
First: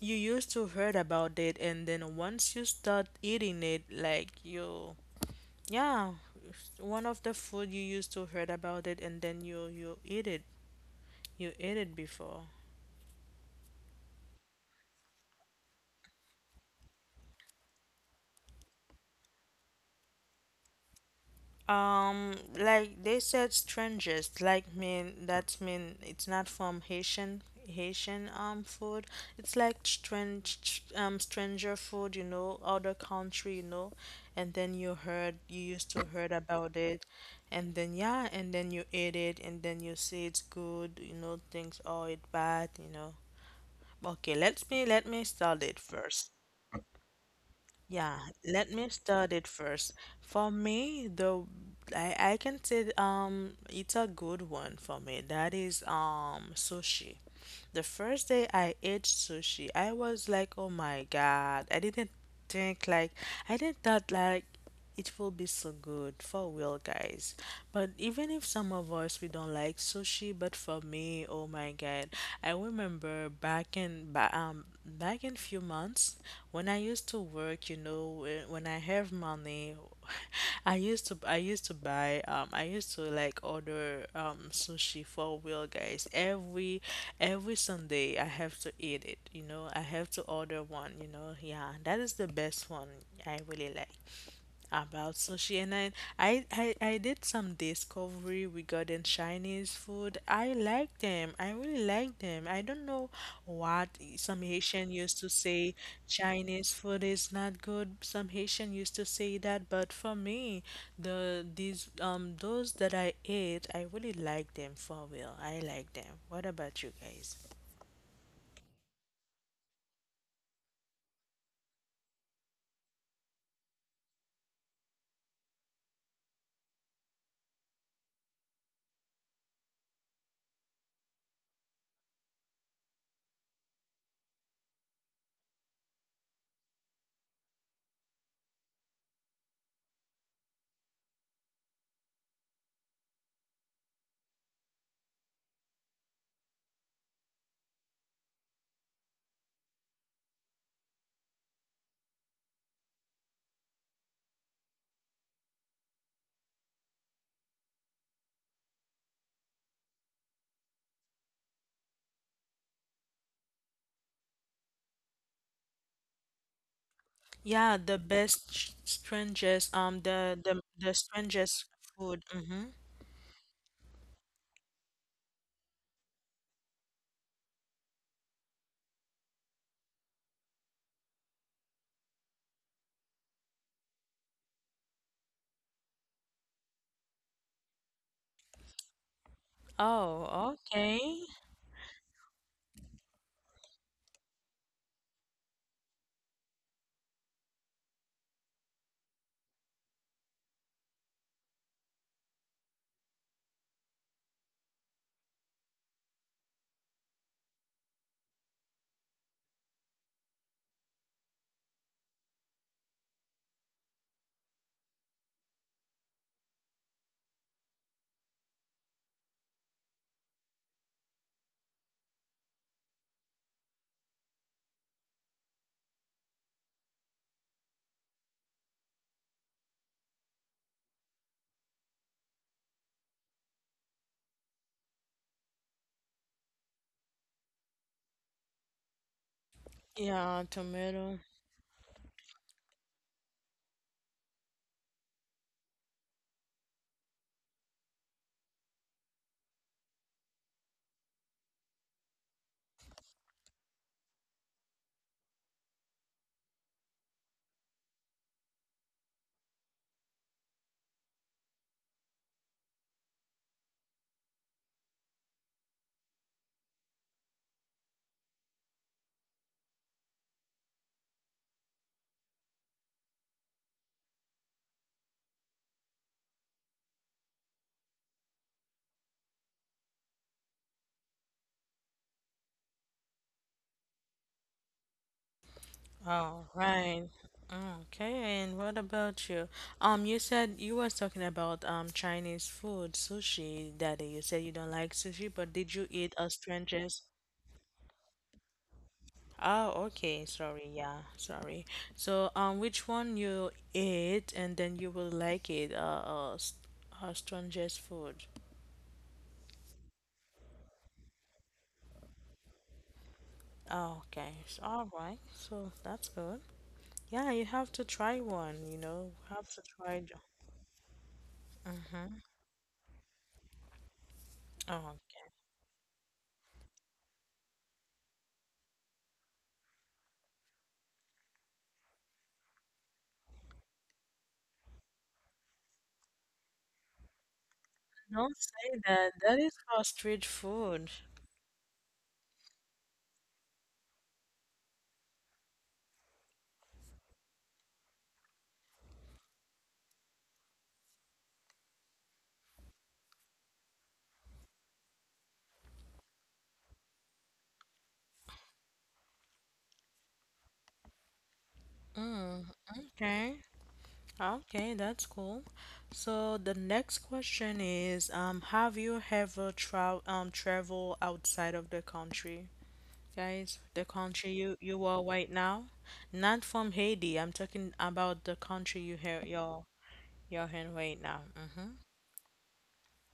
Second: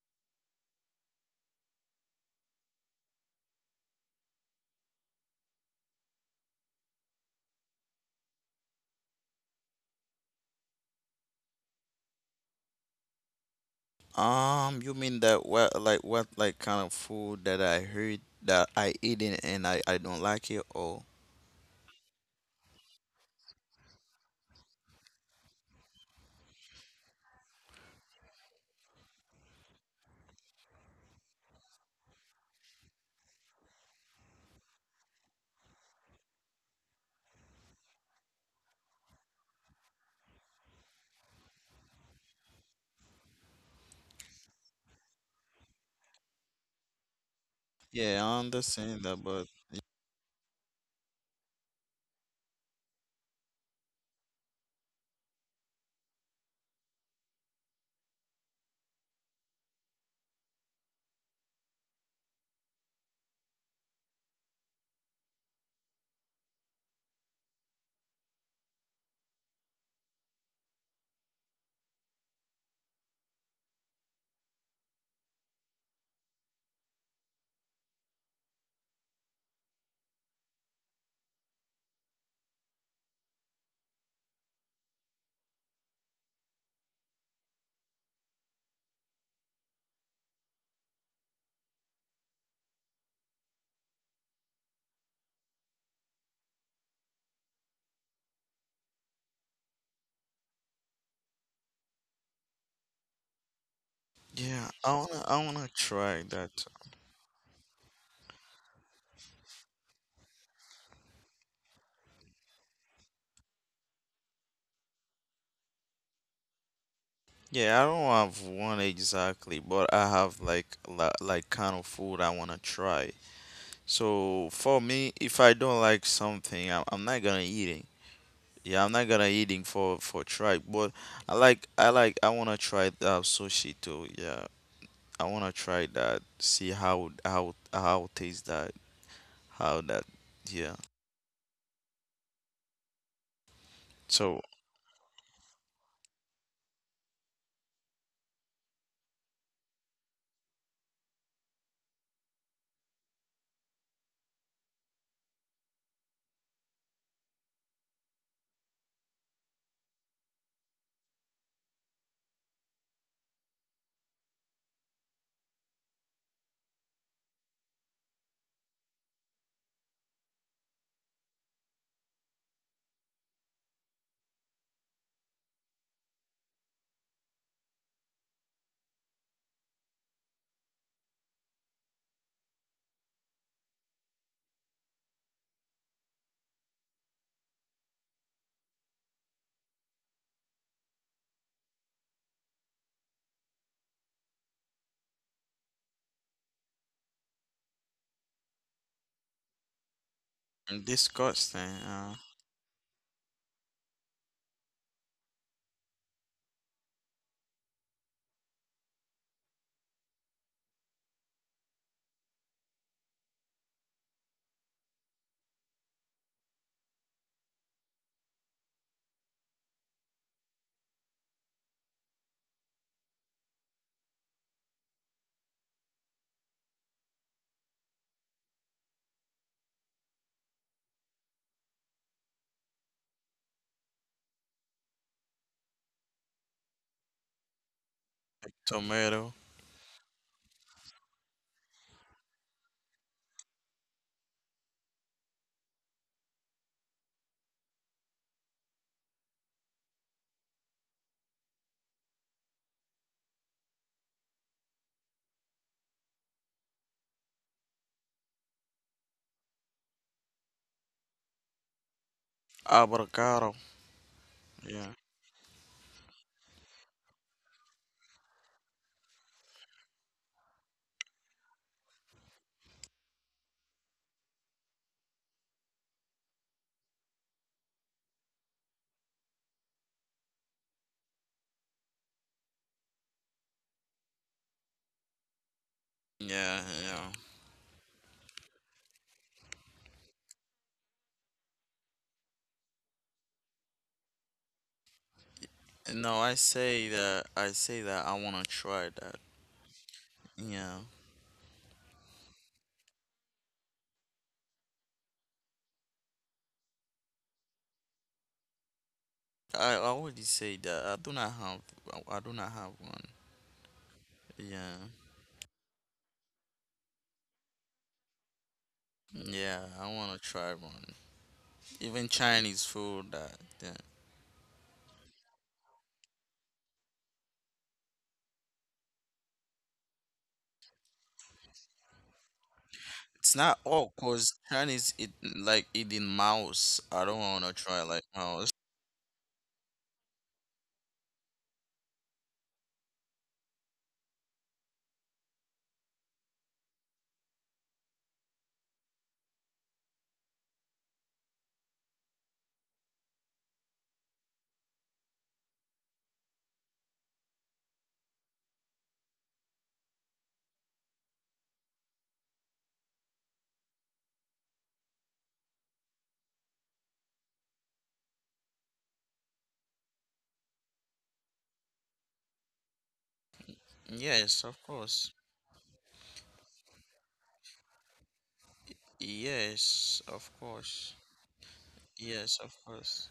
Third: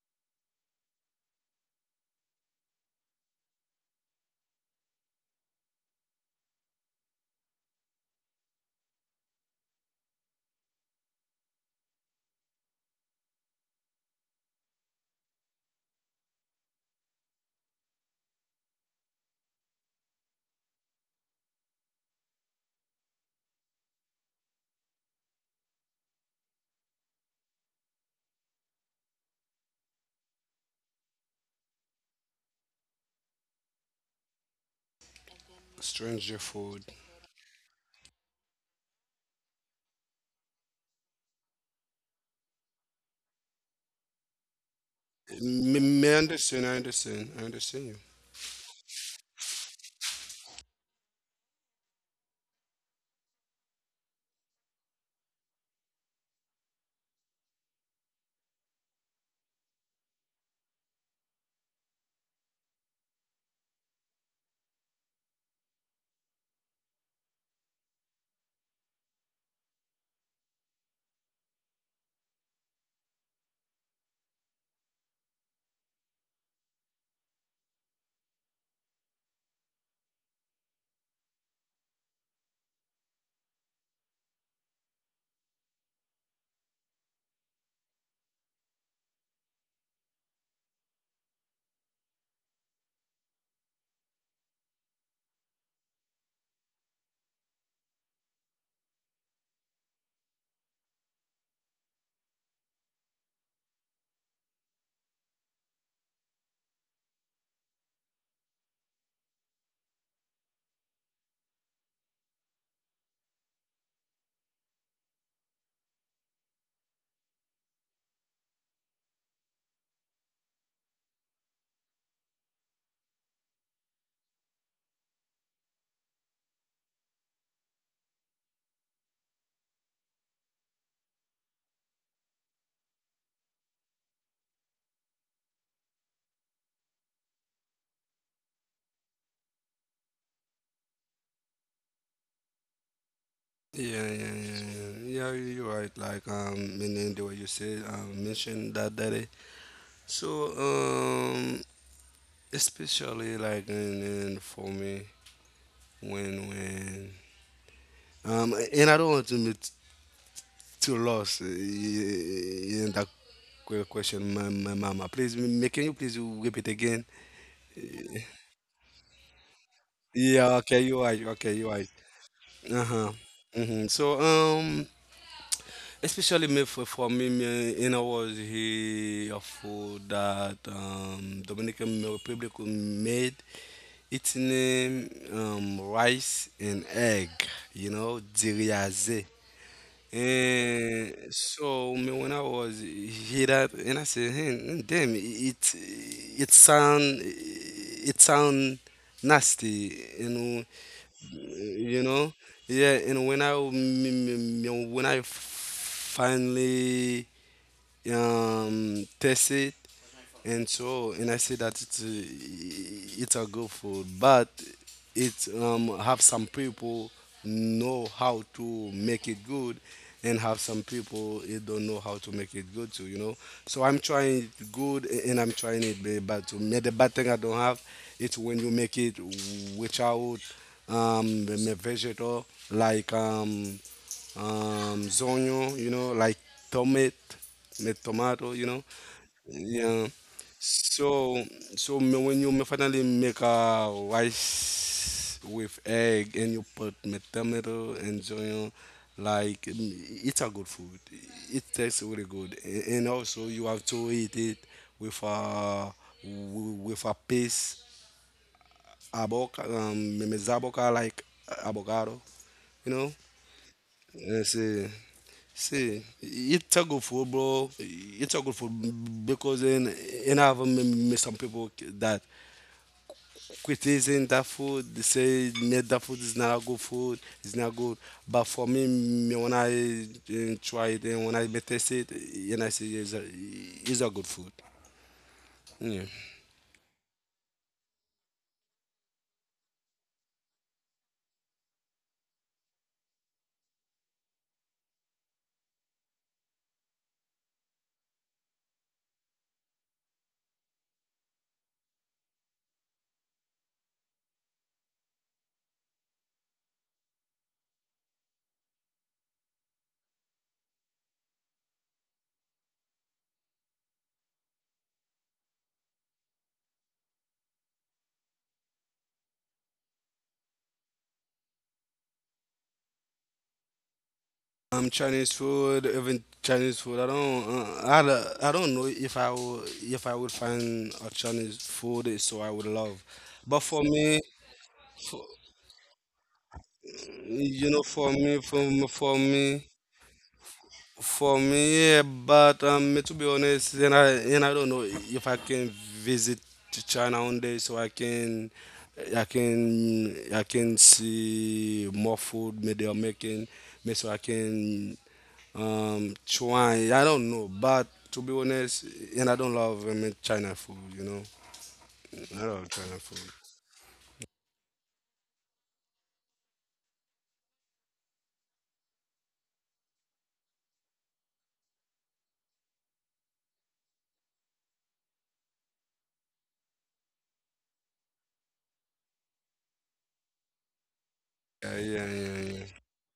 [SPEAKER 1] you used to heard about it and then once you start eating it like you yeah one of the food you used to heard about it and then you eat it you ate it before.
[SPEAKER 2] You mean that what like kind of food that I heard that I eat it and I don't like it or
[SPEAKER 1] Like they said, strangest. Like mean that mean it's not from Haitian Haitian food. It's like strange stranger food. You know, other country. You know, and then you heard you used to heard
[SPEAKER 3] Stranger
[SPEAKER 1] about
[SPEAKER 3] food.
[SPEAKER 1] it, and then yeah, and then you ate it, and then you say it's good. You know, things oh it bad. You know. Okay, let me start
[SPEAKER 3] Me,
[SPEAKER 1] it
[SPEAKER 3] me
[SPEAKER 1] first.
[SPEAKER 3] understand. I understand. I understand you.
[SPEAKER 2] yeah,
[SPEAKER 1] Yeah,
[SPEAKER 2] I
[SPEAKER 1] let me
[SPEAKER 2] understand that,
[SPEAKER 1] start
[SPEAKER 2] but
[SPEAKER 1] it first. For me, the I can say it's a good one for me. That is sushi. The first day I ate sushi, I was like, oh my God. I didn't think like I didn't thought like it will be so good for real, guys. But even if some of us we don't like sushi, but for me, oh my God, I remember back in few months when I used to work, you know, when I have money, <laughs> I used to buy I used to like order sushi for real, guys. Every Sunday I have to eat it, you know. I have to order one, you know. Yeah, that is the best one I really like. About sushi, and I did some discovery regarding Chinese food. I like them. I really like them. I don't know what some
[SPEAKER 2] yeah,
[SPEAKER 1] Haitian used to
[SPEAKER 2] I wanna
[SPEAKER 1] say
[SPEAKER 2] try that.
[SPEAKER 1] Chinese food is not good. Some Haitian used to say that, but for me, the these those that I ate, I really like them for real. I like them. What about you guys?
[SPEAKER 2] Yeah, I don't have one exactly, but I have like like kind of food I wanna try. So for me, if I don't like something, I'm not gonna eating. Yeah, I'm not gonna eating for try. But I like I like I wanna try sushi too. Yeah, I wanna try that. See how taste that how that. Yeah.
[SPEAKER 3] Yeah, yeah,
[SPEAKER 2] So
[SPEAKER 3] yeah, yeah. Yeah, you're right. Like meaning the way you said mentioned that daddy. So especially like in for me when and I don't want to be too lost in that question, my mama. Please, can you please repeat again?
[SPEAKER 1] Yeah, the best, strangest, the
[SPEAKER 3] Yeah.
[SPEAKER 1] the
[SPEAKER 3] Okay,
[SPEAKER 1] the
[SPEAKER 3] you're right. Okay,
[SPEAKER 1] strangest
[SPEAKER 3] you're right.
[SPEAKER 1] food. Mm-hmm.
[SPEAKER 3] Uh huh. hmm So um. Especially me for me, me in was he a food that Dominican Republic made. Its name rice and egg, diriaze.
[SPEAKER 1] Oh,
[SPEAKER 3] And
[SPEAKER 1] okay.
[SPEAKER 3] so me when I was hear that and I said, hey, damn, it sound nasty,
[SPEAKER 2] disgusting.
[SPEAKER 3] you
[SPEAKER 2] Uh,
[SPEAKER 3] know yeah and when I m- m- m- when I finally test it and so and I say that it's a good food, but it have some people know how to make it good, and have some people it don't know how to make it good too. So I'm trying it good and I'm trying it bad, bad too. The bad thing I don't have it's when you make it without the vegetable like zonyo, like tomat, the
[SPEAKER 2] like
[SPEAKER 3] tomato.
[SPEAKER 2] tomato,
[SPEAKER 3] Yeah.
[SPEAKER 1] Yeah, tomato.
[SPEAKER 3] So, so when you me finally make a rice with egg and you put me tomato and zonyo, like it's a good food. It tastes really good, and also you have to eat it with a with a piece aboca me- me zaboca like avocado, you know.
[SPEAKER 2] avocado.
[SPEAKER 3] Yes.
[SPEAKER 2] Yeah.
[SPEAKER 3] See, it's a good food, bro. It's a good food because in I have some people that criticizing that food. They say "Nah, that food is not a good food. It's not good. But for me, me when I try it and when I taste it, and I say it's a good food. Yeah.
[SPEAKER 1] All
[SPEAKER 2] Yeah.
[SPEAKER 1] right.
[SPEAKER 2] Yeah.
[SPEAKER 1] Okay, and what about you? You said you was talking about Chinese food, sushi, Daddy. You said you don't like sushi, but did you
[SPEAKER 2] No,
[SPEAKER 1] eat
[SPEAKER 2] I say
[SPEAKER 1] Australian's?
[SPEAKER 2] that I say that I wanna try that.
[SPEAKER 1] Oh, okay. Sorry.
[SPEAKER 2] Yeah.
[SPEAKER 1] Yeah, sorry. So, which one you ate, and then you will like it? Strangest food.
[SPEAKER 2] I already say that I do not have I do not have one.
[SPEAKER 1] Oh, okay. All
[SPEAKER 2] Yeah.
[SPEAKER 1] right. So that's good. Yeah, you have to try one, you know. You have to
[SPEAKER 2] Yeah, I
[SPEAKER 1] try.
[SPEAKER 2] wanna try one. Even
[SPEAKER 1] Mm-hmm.
[SPEAKER 2] Chinese food that yeah.
[SPEAKER 1] Oh, okay.
[SPEAKER 3] Chinese food, even Chinese food. I don't know if I will, if I would find a Chinese food so I would love.
[SPEAKER 2] It's
[SPEAKER 3] But
[SPEAKER 2] not
[SPEAKER 3] for
[SPEAKER 2] all
[SPEAKER 3] me,
[SPEAKER 2] cause Chinese eat like eating mouse. I don't wanna
[SPEAKER 3] You know,
[SPEAKER 2] try
[SPEAKER 3] for
[SPEAKER 2] like
[SPEAKER 1] Don't
[SPEAKER 3] me, for
[SPEAKER 2] mouse.
[SPEAKER 1] say
[SPEAKER 3] me,
[SPEAKER 1] that.
[SPEAKER 3] for
[SPEAKER 1] That is
[SPEAKER 3] me,
[SPEAKER 1] for street food.
[SPEAKER 3] for me, yeah, but to be honest, and I don't know if I can visit to China one day, so I can see more food maybe they're making, maybe so I can try. I don't know, but to be honest, and I don't love China food. You know, I
[SPEAKER 1] Mm,
[SPEAKER 3] love China food.
[SPEAKER 1] okay. Okay, that's cool. So the next question is, have you ever travel outside of the country? Guys, the country
[SPEAKER 2] Yes,
[SPEAKER 1] you
[SPEAKER 2] of
[SPEAKER 1] you are
[SPEAKER 2] course.
[SPEAKER 1] right now? Not from Haiti. I'm talking about the country you hear your you're
[SPEAKER 2] Yes, of
[SPEAKER 1] you're in
[SPEAKER 2] course.
[SPEAKER 1] right now. Mm-hmm.
[SPEAKER 3] Yeah, yeah, yeah,
[SPEAKER 2] Yes, of
[SPEAKER 3] yeah.
[SPEAKER 2] course.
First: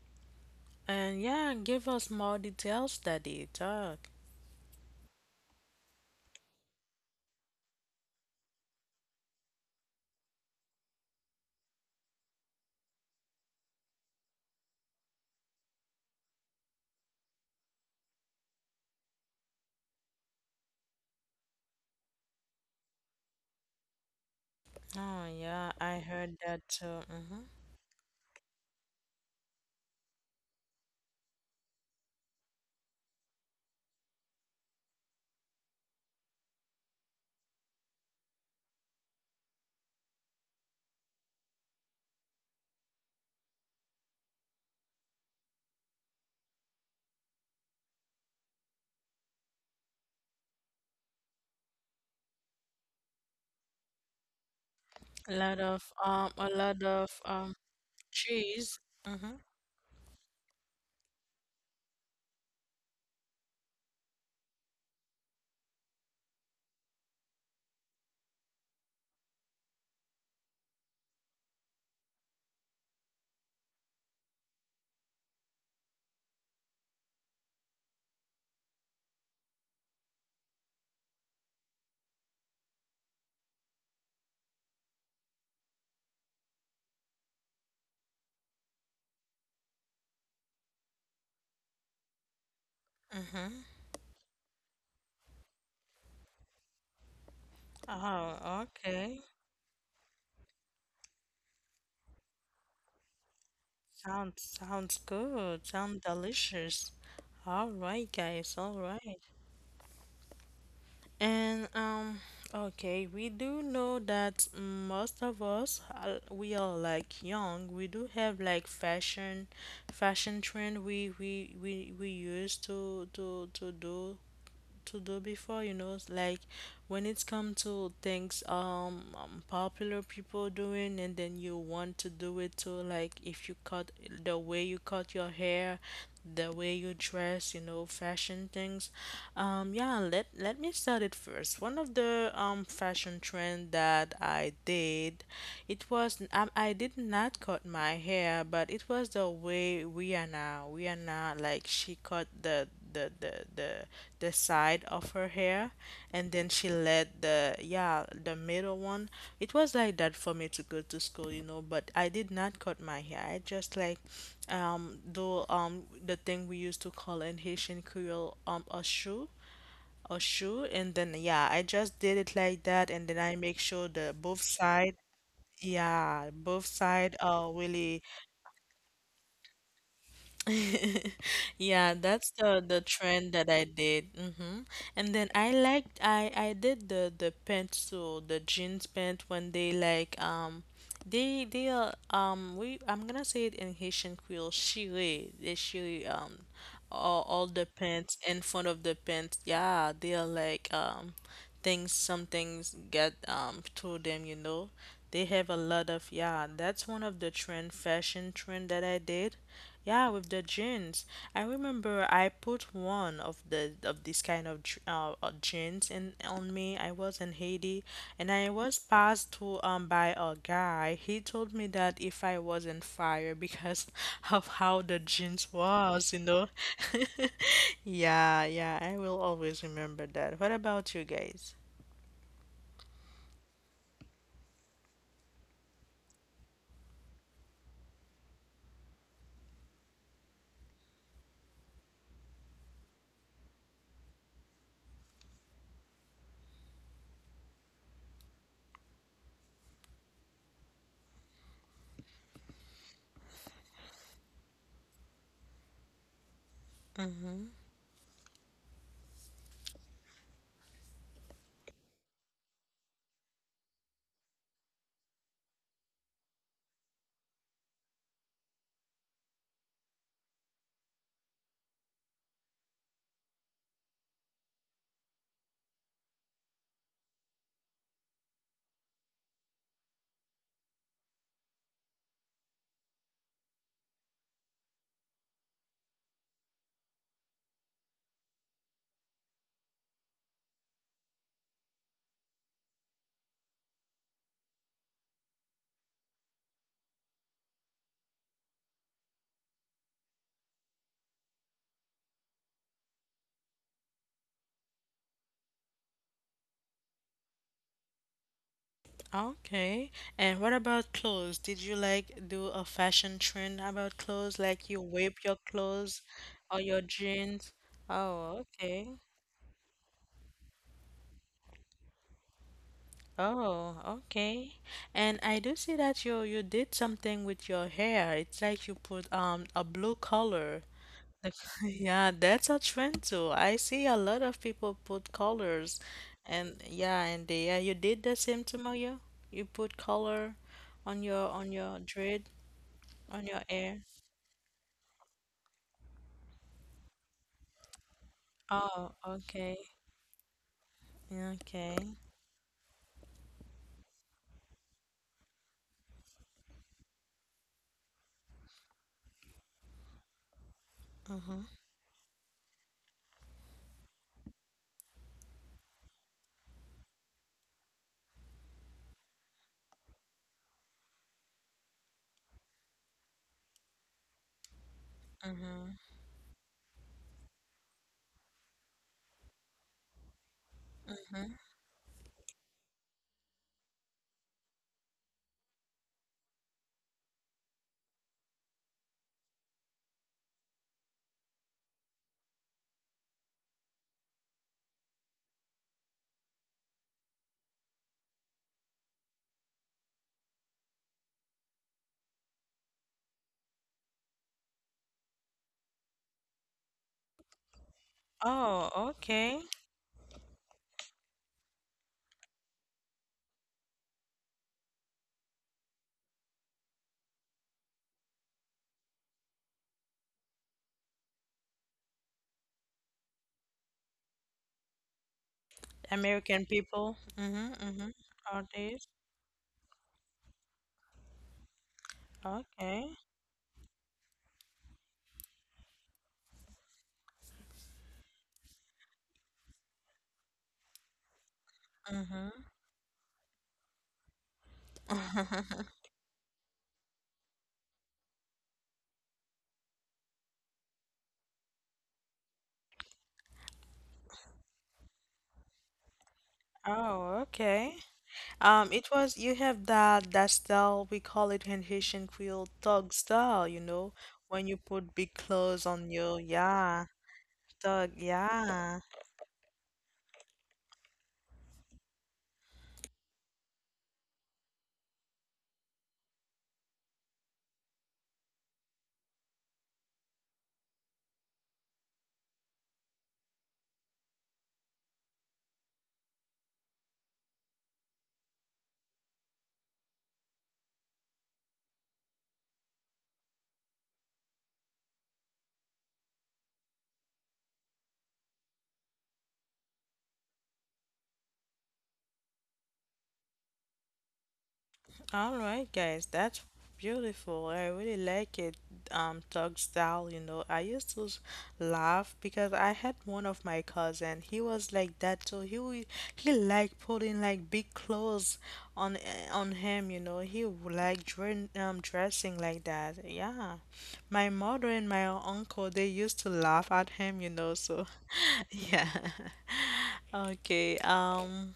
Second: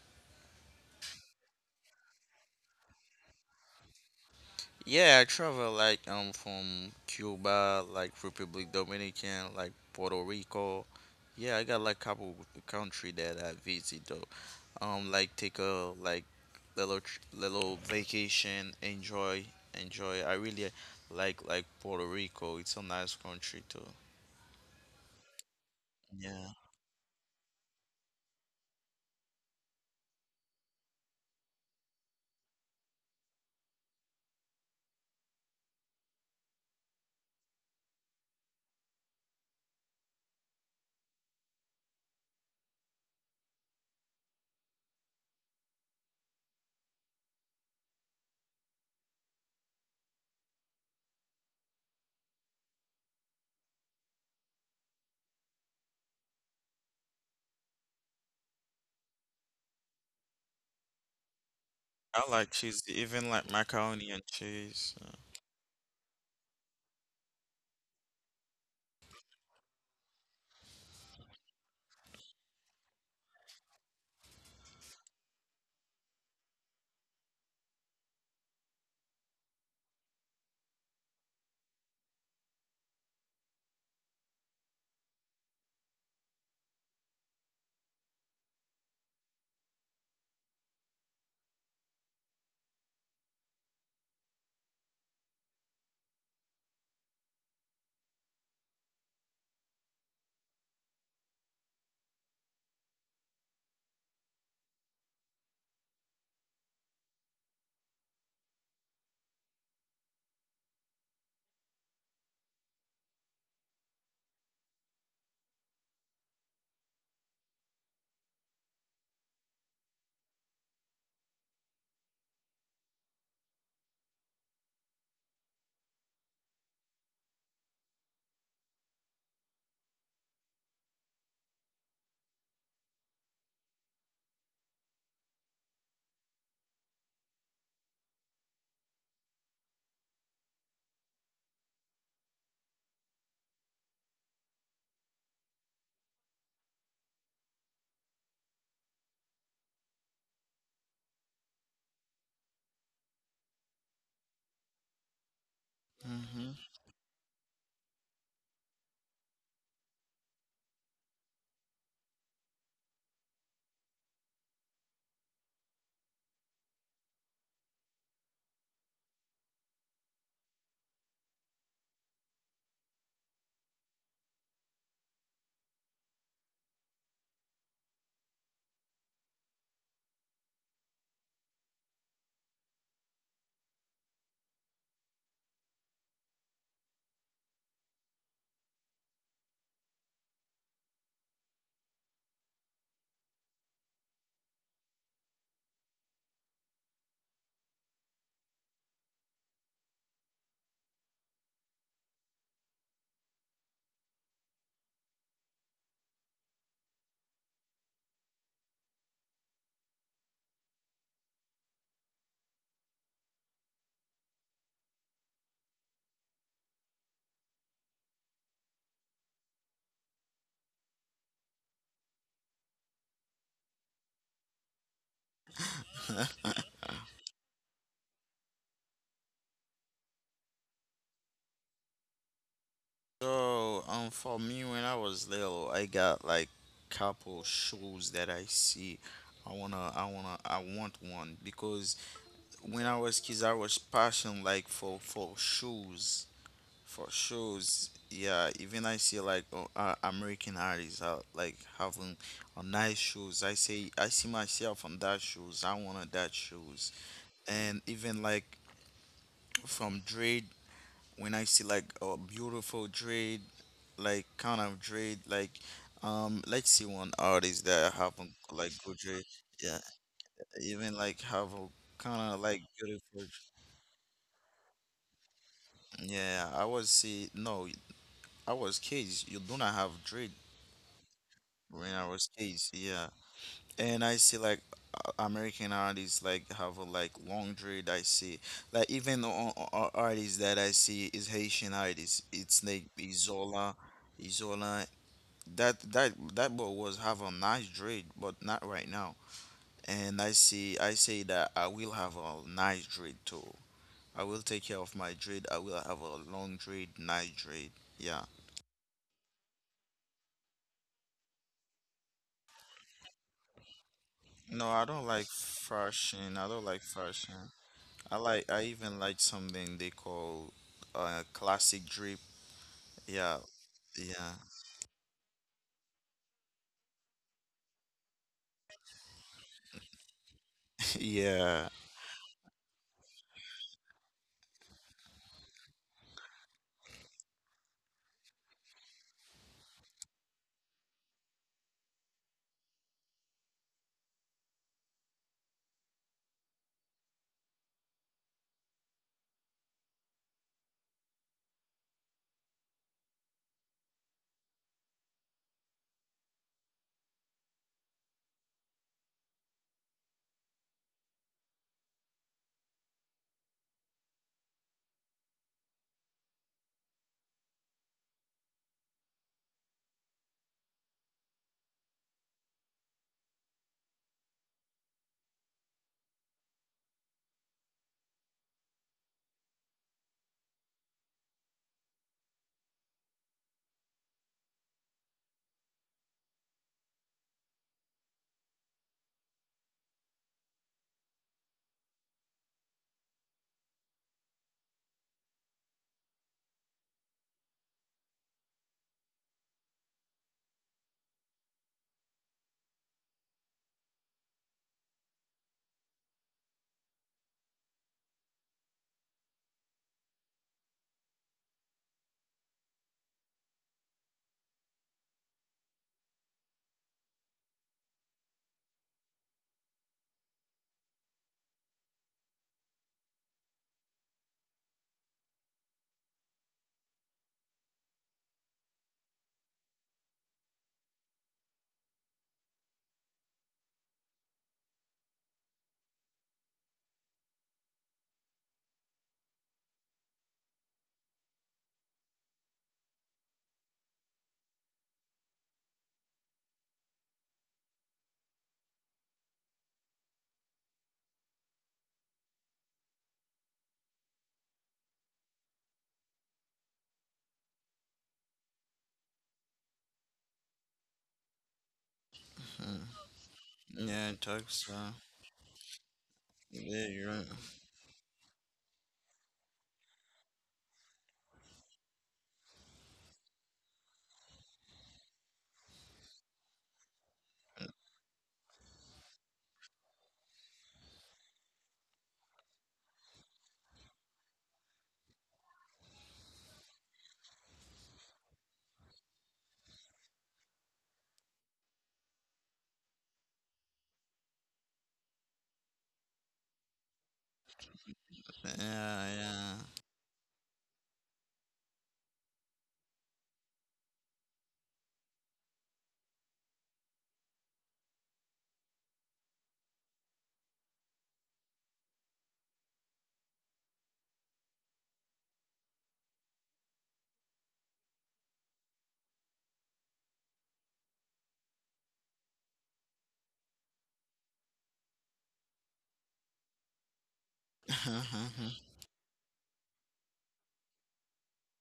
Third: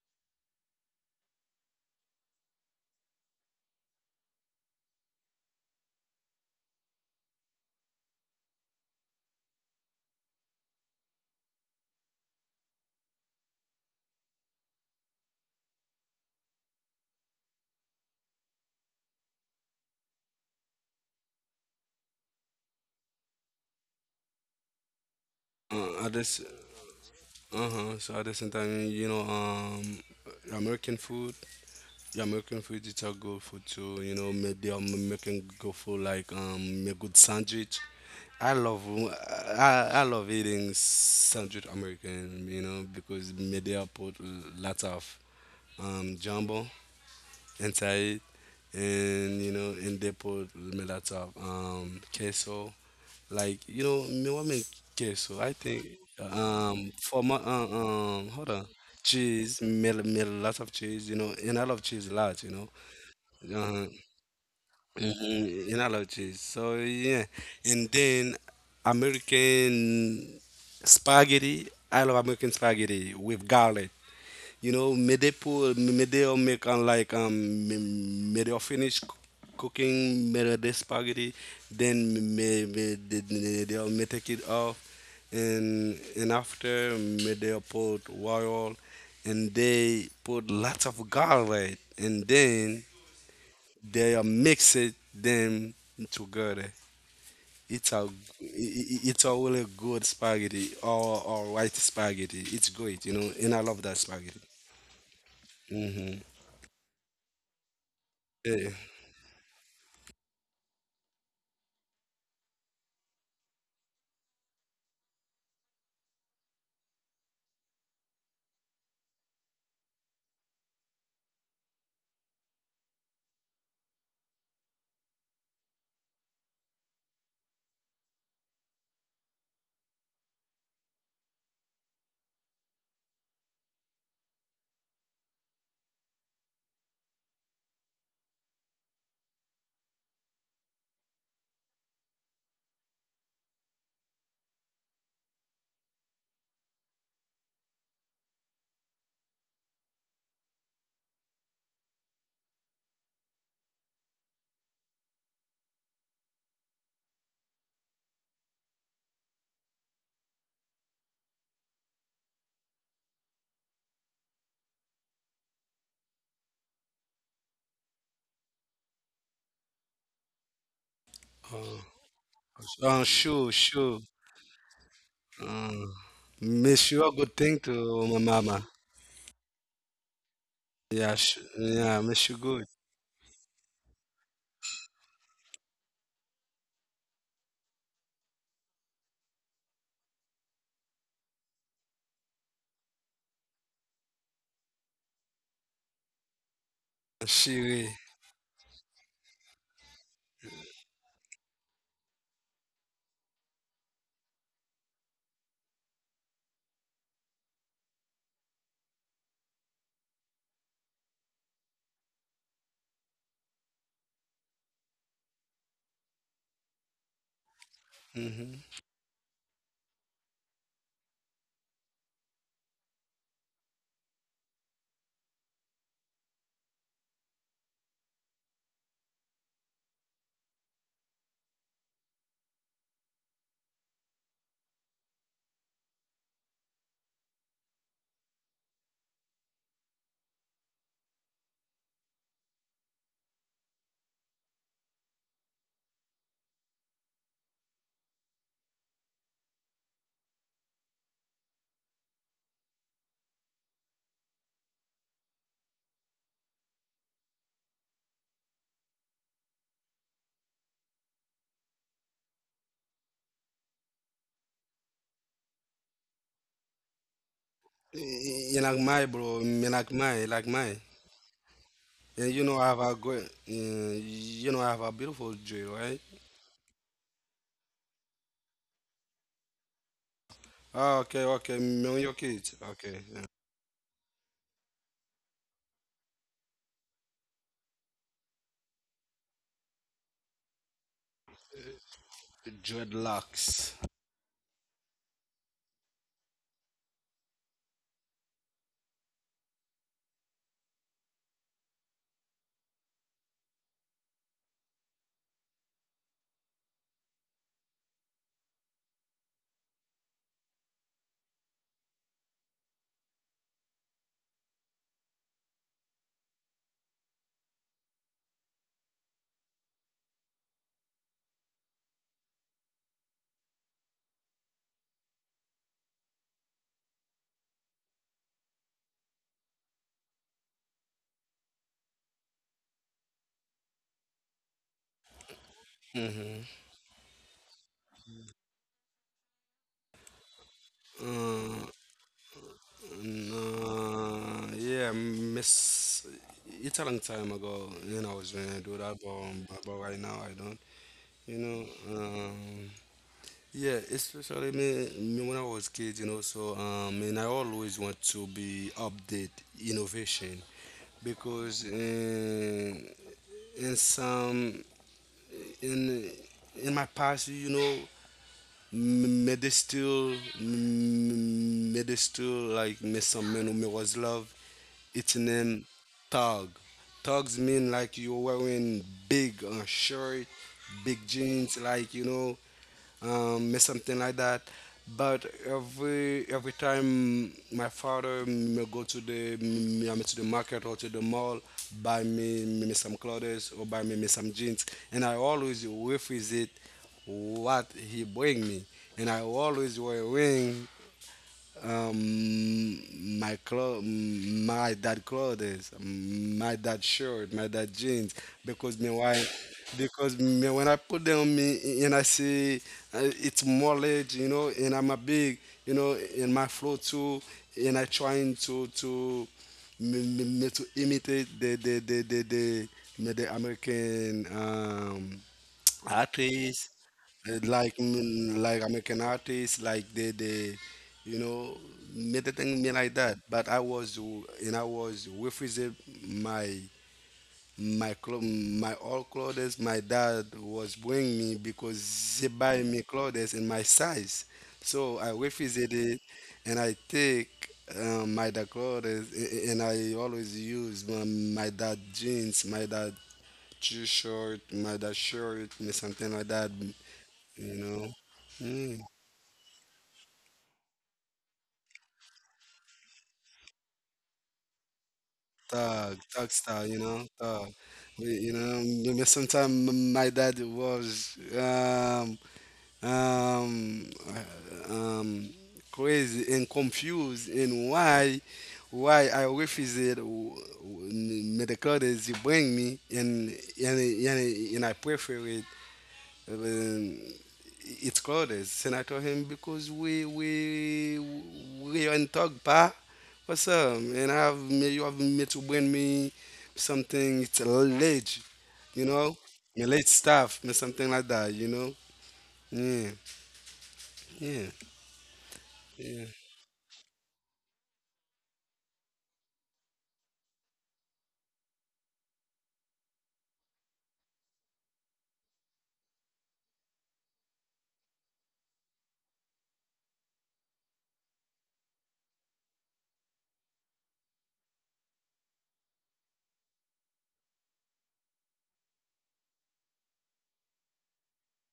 [SPEAKER 1] And yeah, give us more details, Daddy. Talk.
[SPEAKER 2] Yeah, I travel like from Cuba, like Republic Dominican, like Puerto Rico. Yeah, I got like couple country that I visit though. Like take a like little little vacation, enjoy, enjoy. I really like Puerto Rico. It's a nice country too.
[SPEAKER 1] Oh yeah, I
[SPEAKER 3] I
[SPEAKER 1] heard
[SPEAKER 3] just
[SPEAKER 2] Yeah,
[SPEAKER 1] that too. Hmm.
[SPEAKER 3] Uh-huh. So at the same time, American food, American food, is a good food too. Maybe American good food like make good sandwich. I love, I love eating sandwich American. Because maybe I put lots of jumbo. Inside, and and they put me lots of queso, like me want make
[SPEAKER 1] A
[SPEAKER 3] queso. I
[SPEAKER 1] lot
[SPEAKER 3] think
[SPEAKER 1] of
[SPEAKER 3] for my, hold
[SPEAKER 1] cheese.
[SPEAKER 3] on,
[SPEAKER 1] Mm-hmm.
[SPEAKER 3] cheese. Me lots of cheese, and I love
[SPEAKER 2] I
[SPEAKER 3] cheese a
[SPEAKER 2] like
[SPEAKER 3] lot,
[SPEAKER 2] cheese, even like
[SPEAKER 3] uh,
[SPEAKER 2] macaroni and cheese.
[SPEAKER 3] mhm, and I love cheese, so yeah. And then American spaghetti. I love American spaghetti with garlic, midday pool, midday I'll make midday I'll finish cooking midday spaghetti, then maybe they'll take it off, and after midday I'll put oil, and they put lots of garlic, and then
[SPEAKER 1] Mm-hmm.
[SPEAKER 3] they mix it them together. It's a
[SPEAKER 1] Oh, okay.
[SPEAKER 3] it's a really good spaghetti or white spaghetti. It's great, and I love that spaghetti.
[SPEAKER 1] Sounds sounds good. Sounds
[SPEAKER 3] hmm
[SPEAKER 1] delicious. All right, guys. All right. And okay, we do know that most of us are, we are like young. We do have like fashion, fashion trend we used to to do to do before, you know, like when it's come to things popular people doing and then you want to do it too, like if you cut the way you cut your hair, the way you dress, you know, fashion things. Yeah, let me start it first. One of the fashion trend that I did, it was I did not cut my hair, but it was the way Rihanna like she cut the side of her hair and then
[SPEAKER 2] Mm-hmm.
[SPEAKER 1] she let the yeah the middle one. It was like that for me to go to school, you know, but I did not cut my hair. I just like do the thing we used to call in Haitian Creole a shoe, a shoe, and then yeah, I
[SPEAKER 3] Oh,
[SPEAKER 1] just did it like that and
[SPEAKER 3] oh,
[SPEAKER 1] then I
[SPEAKER 3] sure,
[SPEAKER 1] make sure
[SPEAKER 3] sure.
[SPEAKER 1] the both side,
[SPEAKER 3] Uh,
[SPEAKER 1] yeah, both
[SPEAKER 3] miss you a
[SPEAKER 1] side
[SPEAKER 3] good
[SPEAKER 1] are
[SPEAKER 3] thing to
[SPEAKER 1] really.
[SPEAKER 3] my mama. Yeah, sh
[SPEAKER 1] Yeah,
[SPEAKER 3] yeah, miss
[SPEAKER 1] that's
[SPEAKER 3] you good.
[SPEAKER 1] the trend that I did. Hmm. And then I did the pencil, the jeans pant when they like they are we I'm gonna say it in Haitian Creole, chire, the chire all the
[SPEAKER 3] Shiri.
[SPEAKER 1] pants in front of the pants, yeah, they're like things, some things get to them, you know, they have a lot of. Yeah, that's one of the trend, fashion trend that I did, yeah, with the jeans. I remember I put one of the of this kind of drinks in on me. I was in Haiti, and I
[SPEAKER 3] Mm-hmm.
[SPEAKER 1] was passed to by a guy. He told me that if I was in fire because <laughs> of how the drinks was, you
[SPEAKER 2] <laughs>
[SPEAKER 1] know. <laughs> Yeah, yeah, I will always remember that. What about you guys?
[SPEAKER 2] So, for me, when I was little, I got like couple shoes that I see. I wanna, I wanna, I want one because when I was kids, I was passion like for shoes, for shoes. Yeah, even I see like American artists like having a nice shoes. I say I see myself on that shoes. I wanted that shoes,
[SPEAKER 1] Mm-hmm.
[SPEAKER 2] and even like from Dre when I see like a beautiful dread, like kind of dread, like let's see one artist that have a,
[SPEAKER 3] You
[SPEAKER 2] like
[SPEAKER 3] like
[SPEAKER 2] good
[SPEAKER 3] my
[SPEAKER 2] dread,
[SPEAKER 3] bro, me
[SPEAKER 2] yeah,
[SPEAKER 3] like my, like my.
[SPEAKER 2] even like have a kind
[SPEAKER 3] And
[SPEAKER 2] of
[SPEAKER 3] you
[SPEAKER 2] like
[SPEAKER 3] know I have a
[SPEAKER 2] beautiful,
[SPEAKER 3] good, you know I have a beautiful jewel, right?
[SPEAKER 2] yeah. I was see no, I was kids. You do not have dread
[SPEAKER 3] Ah, okay, okay,
[SPEAKER 2] when
[SPEAKER 3] me and
[SPEAKER 2] I
[SPEAKER 3] your
[SPEAKER 2] was
[SPEAKER 3] kids.
[SPEAKER 2] kids,
[SPEAKER 3] Okay.
[SPEAKER 2] yeah.
[SPEAKER 3] Yeah.
[SPEAKER 2] And I see like American artists like have a like long dread. I see like even artists that I see is Haitian artists. It's like Isola.
[SPEAKER 3] Dreadlocks.
[SPEAKER 2] Isola, that that boy was have a nice trade, but not right now. And I see I say that I will have a nice trade too. I will take care of my trade. I will have a long trade, nice trade. Yeah.
[SPEAKER 1] Okay. And what about clothes? Did you like do a fashion trend about clothes?
[SPEAKER 2] No,
[SPEAKER 1] Like
[SPEAKER 2] I
[SPEAKER 1] you
[SPEAKER 2] don't like
[SPEAKER 1] whip your clothes
[SPEAKER 2] fashion. I don't
[SPEAKER 1] or
[SPEAKER 2] like
[SPEAKER 1] your
[SPEAKER 2] fashion.
[SPEAKER 1] jeans?
[SPEAKER 2] I
[SPEAKER 1] Oh,
[SPEAKER 2] like I
[SPEAKER 1] okay.
[SPEAKER 2] even like something they call classic drip. Yeah,
[SPEAKER 1] Oh,
[SPEAKER 2] yeah.
[SPEAKER 1] okay. And I do see that you did something with your hair. It's like you put a blue color.
[SPEAKER 2] <laughs>
[SPEAKER 1] Like- <laughs>
[SPEAKER 2] Yeah.
[SPEAKER 1] yeah, that's a trend too. I see a lot of people put colors
[SPEAKER 3] Mm-hmm.
[SPEAKER 1] and yeah, and they, yeah, you did the same to Mario? You put color on
[SPEAKER 3] Ah.
[SPEAKER 1] your dread, on your hair.
[SPEAKER 3] Uh, yeah, miss. It's a long time ago, I was gonna do
[SPEAKER 1] Oh,
[SPEAKER 3] that, but, um,
[SPEAKER 1] okay.
[SPEAKER 3] but but right now I don't, you know.
[SPEAKER 1] Okay.
[SPEAKER 3] Um, yeah, especially me when I was kid. So and I always want to be update innovation
[SPEAKER 1] Mm-hmm.
[SPEAKER 3] because in some in in my past, m- me they still me they still like me some men who me was love. It's named
[SPEAKER 1] Mm-hmm.
[SPEAKER 3] tug. Tugs mean like you're wearing big shirt, big
[SPEAKER 1] Mm-hmm.
[SPEAKER 3] jeans, like something like that. But every time my father may go to I mean, to the market or to the mall, buy me some clothes or buy me some jeans, and I always refuse it what he bring me, and I always wearing my clothes, my dad shirt, my dad jeans,
[SPEAKER 1] Oh,
[SPEAKER 3] because me why,
[SPEAKER 1] okay.
[SPEAKER 3] because me when I put them on me and I see it's more leg, and I'm a big, in my flow too, and I trying to me to imitate the American
[SPEAKER 1] American
[SPEAKER 3] artists
[SPEAKER 1] people. Mm-hmm.
[SPEAKER 3] like
[SPEAKER 1] Mm-hmm. Are
[SPEAKER 3] like I'm
[SPEAKER 1] these?
[SPEAKER 3] like an artist, like they you know made the thing me like
[SPEAKER 1] Okay.
[SPEAKER 3] that. But I was refusing my my clothes, my all clothes my dad was bringing me because he
[SPEAKER 1] Mm-hmm.
[SPEAKER 3] buy me clothes in my size. So I refused
[SPEAKER 1] <laughs>
[SPEAKER 3] it and I take my dad clothes and I always use my dad jeans, my dad t-shirt, my dad shirt, and something like that
[SPEAKER 1] Oh,
[SPEAKER 3] you
[SPEAKER 1] okay.
[SPEAKER 3] know. Mm,
[SPEAKER 1] It was you have that that style we call it in Haitian Creole
[SPEAKER 2] Mm.
[SPEAKER 1] thug style, you know,
[SPEAKER 2] Yeah, it
[SPEAKER 1] when you
[SPEAKER 2] talks
[SPEAKER 1] put big clothes on
[SPEAKER 3] thug,
[SPEAKER 1] your
[SPEAKER 3] thug style,
[SPEAKER 2] yeah,
[SPEAKER 1] yeah,
[SPEAKER 2] you're right.
[SPEAKER 3] thug.
[SPEAKER 1] thug,
[SPEAKER 3] You know,
[SPEAKER 1] yeah.
[SPEAKER 3] maybe sometimes my dad was um, uh, um, crazy and confused in why I refused medical that you bring me and and, I prefer it. um, it's Claudes. And I told him because we are in talk pa. What's up? And I have me you have me to bring me something it's a ledge, you know?
[SPEAKER 2] Yeah,
[SPEAKER 3] Me late stuff, me something like that, you know? Yeah, yeah,
[SPEAKER 1] All right, guys,
[SPEAKER 3] yeah,
[SPEAKER 1] that's beautiful. I really like it. Doug style, you know. I used to laugh because I had one of my cousin. He was like that too. He liked putting like big clothes on on him, you know. He would like dressing like that. Yeah, my mother and my uncle they used to laugh at him, you know. So,
[SPEAKER 2] yeah. <laughs>
[SPEAKER 1] <laughs> yeah. <laughs> Okay.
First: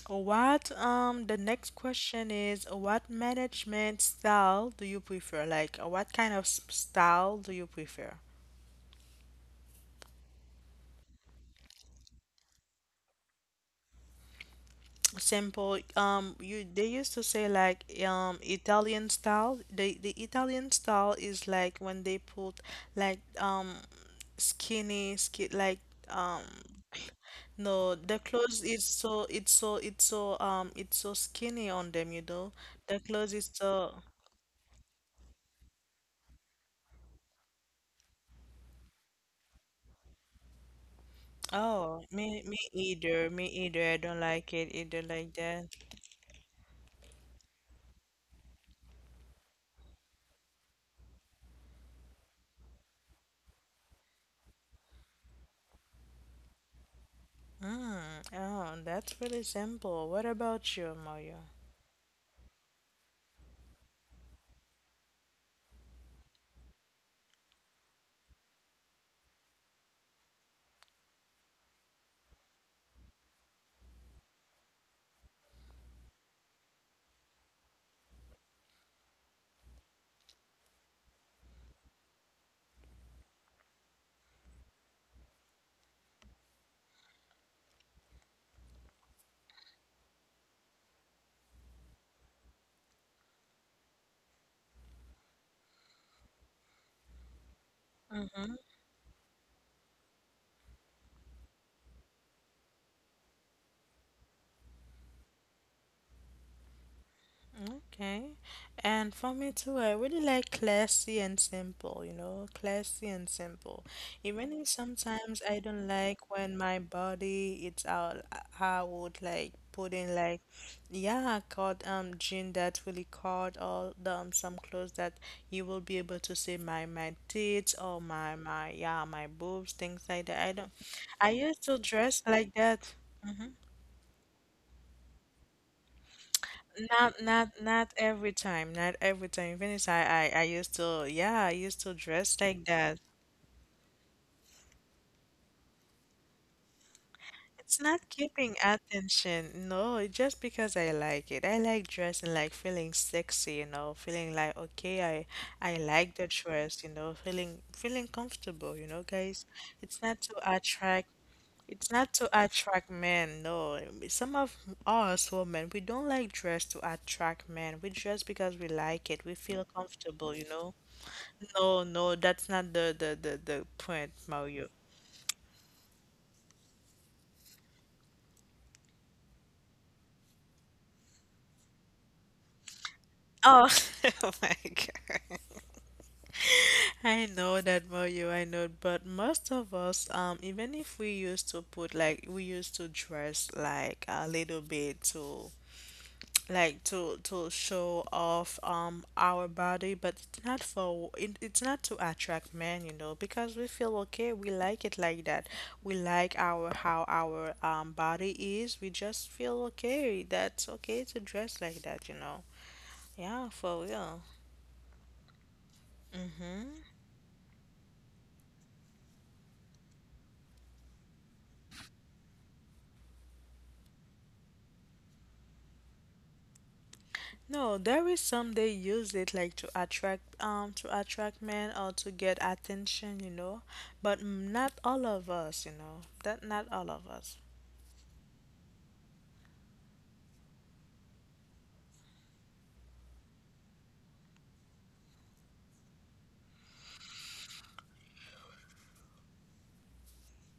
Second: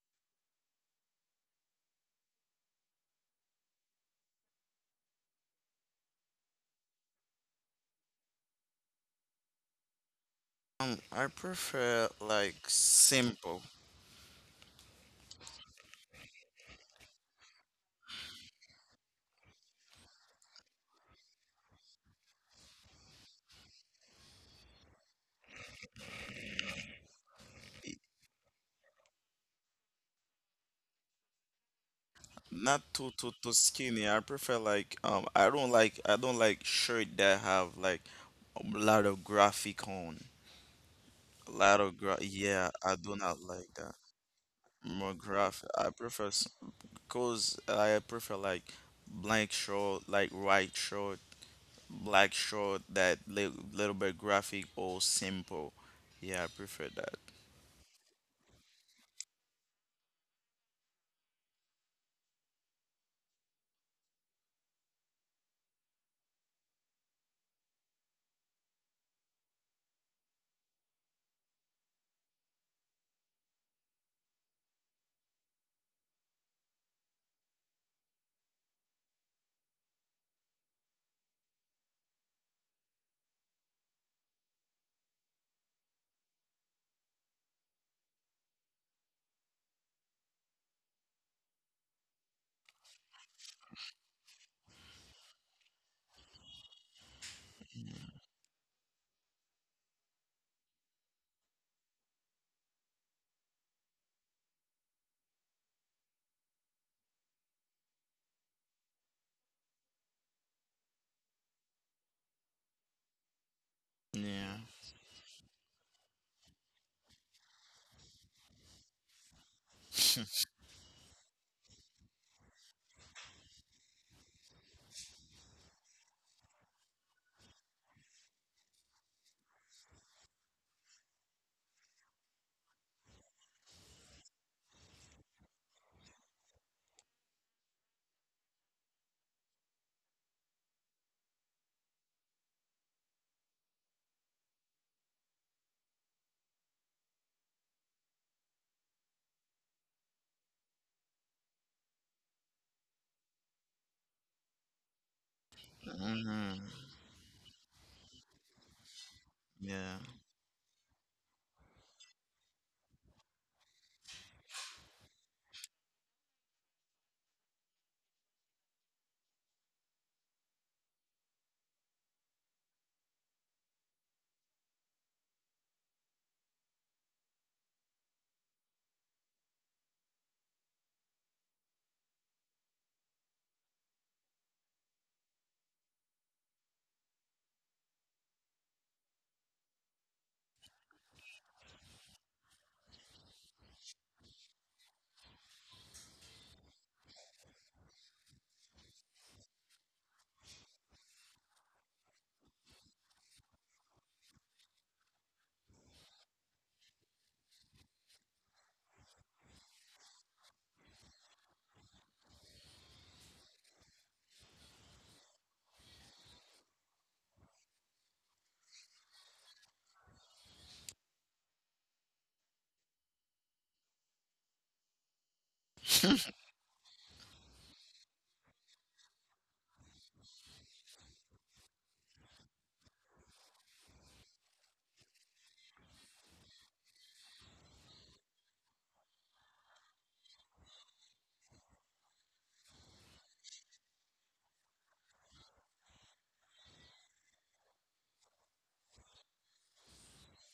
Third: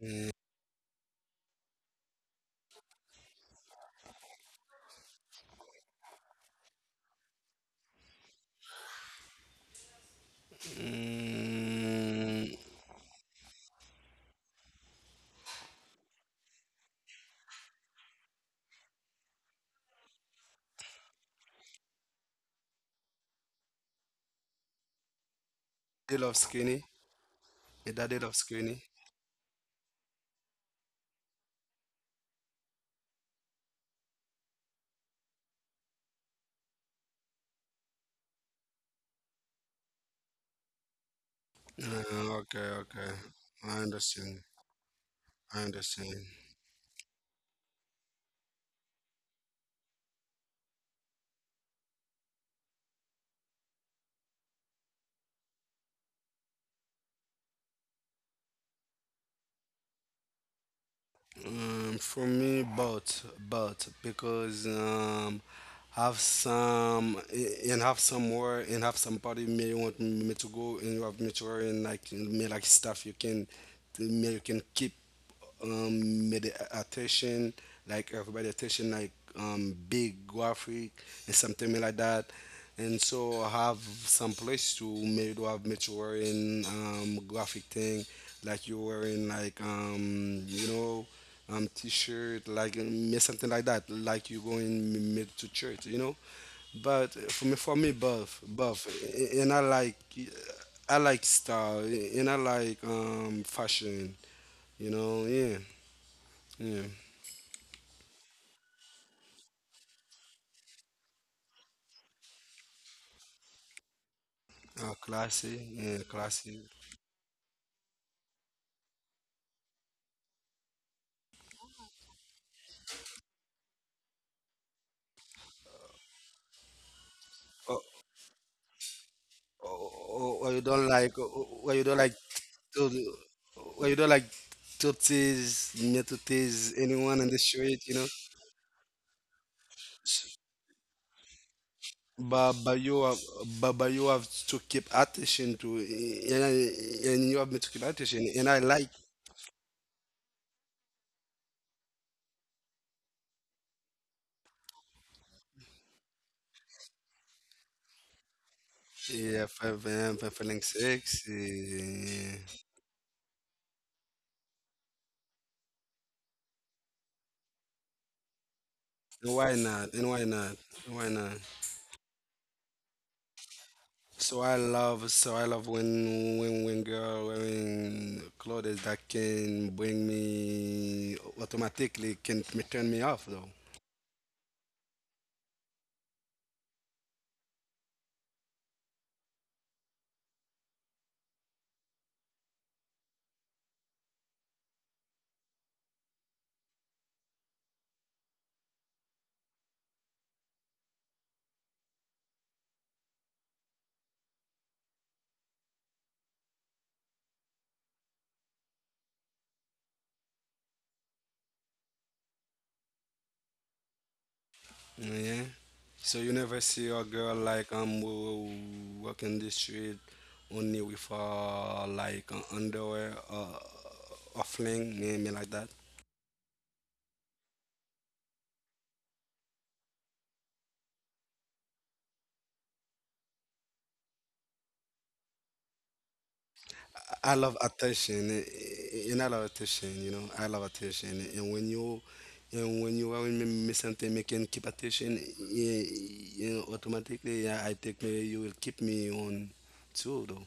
[SPEAKER 3] yeah.
[SPEAKER 1] What the next question is what management style do you prefer? Like what kind of style do you prefer?
[SPEAKER 2] I prefer
[SPEAKER 3] Mm,
[SPEAKER 2] like simple,
[SPEAKER 1] Simple. You they used to say like Italian style. The Italian style is like when they put like skinny skin like
[SPEAKER 3] they love
[SPEAKER 1] um
[SPEAKER 3] skinny. My
[SPEAKER 1] no, the
[SPEAKER 3] daddy love
[SPEAKER 1] clothes
[SPEAKER 3] skinny.
[SPEAKER 1] is so it's so it's so it's so skinny on them, you know,
[SPEAKER 2] not
[SPEAKER 1] the
[SPEAKER 2] too
[SPEAKER 1] clothes
[SPEAKER 2] too
[SPEAKER 1] is
[SPEAKER 2] too
[SPEAKER 1] so.
[SPEAKER 2] skinny. I prefer like I don't like I don't like shirt that have like a lot of graphic on, a lot of
[SPEAKER 1] Oh,
[SPEAKER 2] gra
[SPEAKER 3] Uh,
[SPEAKER 1] me me
[SPEAKER 3] okay,
[SPEAKER 2] yeah, I
[SPEAKER 3] okay.
[SPEAKER 2] do
[SPEAKER 1] either.
[SPEAKER 2] not
[SPEAKER 1] Me
[SPEAKER 2] like
[SPEAKER 3] I
[SPEAKER 1] either.
[SPEAKER 2] that.
[SPEAKER 1] I don't
[SPEAKER 3] understand.
[SPEAKER 1] like it either
[SPEAKER 2] More
[SPEAKER 1] like
[SPEAKER 3] I
[SPEAKER 1] that.
[SPEAKER 2] graphic. I
[SPEAKER 3] understand.
[SPEAKER 2] prefer because I prefer like blank short, like white short, black short that li little bit graphic or simple. Yeah, I prefer that.
[SPEAKER 1] Mm. Oh, that's really simple. What about you, Mario?
[SPEAKER 3] For me, both, both, because have some and have some more and have some party may want me to go and you have me to wear and like me like stuff you can me you can keep me the attention like everybody attention like big graphic and something like that, and so I have some place to maybe do have much wearing graphic thing like you're wearing like t-shirt, like something like that, like you going mid to church, you know. But for me, buff, buff, and I like style, and I like fashion, you know. Yeah, yeah,
[SPEAKER 1] Okay. And for me too, I really like classy and simple, you know, classy and simple. Even
[SPEAKER 2] Yeah.
[SPEAKER 1] if sometimes I
[SPEAKER 3] classy,
[SPEAKER 1] don't
[SPEAKER 3] yeah,
[SPEAKER 1] like when my
[SPEAKER 3] classy.
[SPEAKER 1] body it's out, I would like put in like, yeah, cut jean that really cut all the some clothes that you will be able to see my tits
[SPEAKER 3] Or,
[SPEAKER 1] or my yeah my boobs things like that.
[SPEAKER 3] or,
[SPEAKER 1] I
[SPEAKER 3] or you
[SPEAKER 1] don't.
[SPEAKER 3] don't like,
[SPEAKER 1] I used to
[SPEAKER 3] or you don't
[SPEAKER 1] dress
[SPEAKER 3] like,
[SPEAKER 1] like that.
[SPEAKER 3] to- or you don't like to tease, me to tease
[SPEAKER 1] Not
[SPEAKER 3] anyone in the
[SPEAKER 1] not not
[SPEAKER 3] street, you know.
[SPEAKER 1] every time, not every time. Even if I used to, yeah, I used to dress
[SPEAKER 3] But
[SPEAKER 1] like
[SPEAKER 3] but
[SPEAKER 1] that.
[SPEAKER 3] you have but you have to keep attention to, and, and you have to
[SPEAKER 1] It's
[SPEAKER 3] keep
[SPEAKER 1] not
[SPEAKER 3] attention, and
[SPEAKER 1] keeping
[SPEAKER 3] I like
[SPEAKER 1] attention. No, it's just because I like it. I like dressing, like feeling sexy, you know, feeling like okay, I like the
[SPEAKER 2] Hmm.
[SPEAKER 1] dress, you know, feeling feeling comfortable, you know, guys.
[SPEAKER 3] yeah five
[SPEAKER 2] Yeah.
[SPEAKER 1] It's not to
[SPEAKER 3] five feeling
[SPEAKER 1] attract.
[SPEAKER 3] six,
[SPEAKER 1] It's not to attract men, no. Some of us women, we don't like dress to attract men. We dress because we like it.
[SPEAKER 3] and
[SPEAKER 1] We
[SPEAKER 3] why
[SPEAKER 1] feel
[SPEAKER 3] not, and why
[SPEAKER 1] comfortable, you
[SPEAKER 3] not,
[SPEAKER 1] know.
[SPEAKER 3] and why not.
[SPEAKER 1] No, no, that's not the point,
[SPEAKER 3] so I
[SPEAKER 1] Mario.
[SPEAKER 3] love so I love when girl wearing clothes that can bring me automatically, can turn me off though.
[SPEAKER 1] Oh, <laughs> oh my God. I know that Mario, I know, but most of us, even if we used to put like we used to dress like a little bit to like to show off our body, but it's not for it, it's not to attract men, you know, because we feel okay, we like it like that, we like our how our body is, we just feel okay, that's okay to dress like that, you know, yeah, for real.
[SPEAKER 3] Yeah. So you never see a girl like who walking the street only with like underwear, or fling me, me like that.
[SPEAKER 1] No, there is some they use it like to attract men or to get attention, you know, but not all of us, you know. That not all of us.
[SPEAKER 3] I love attention, and I love attention, you know. I love attention, and when you are with me, me something me can keep attention, yeah, you know, automatically. Yeah, I think me you will keep me on too though.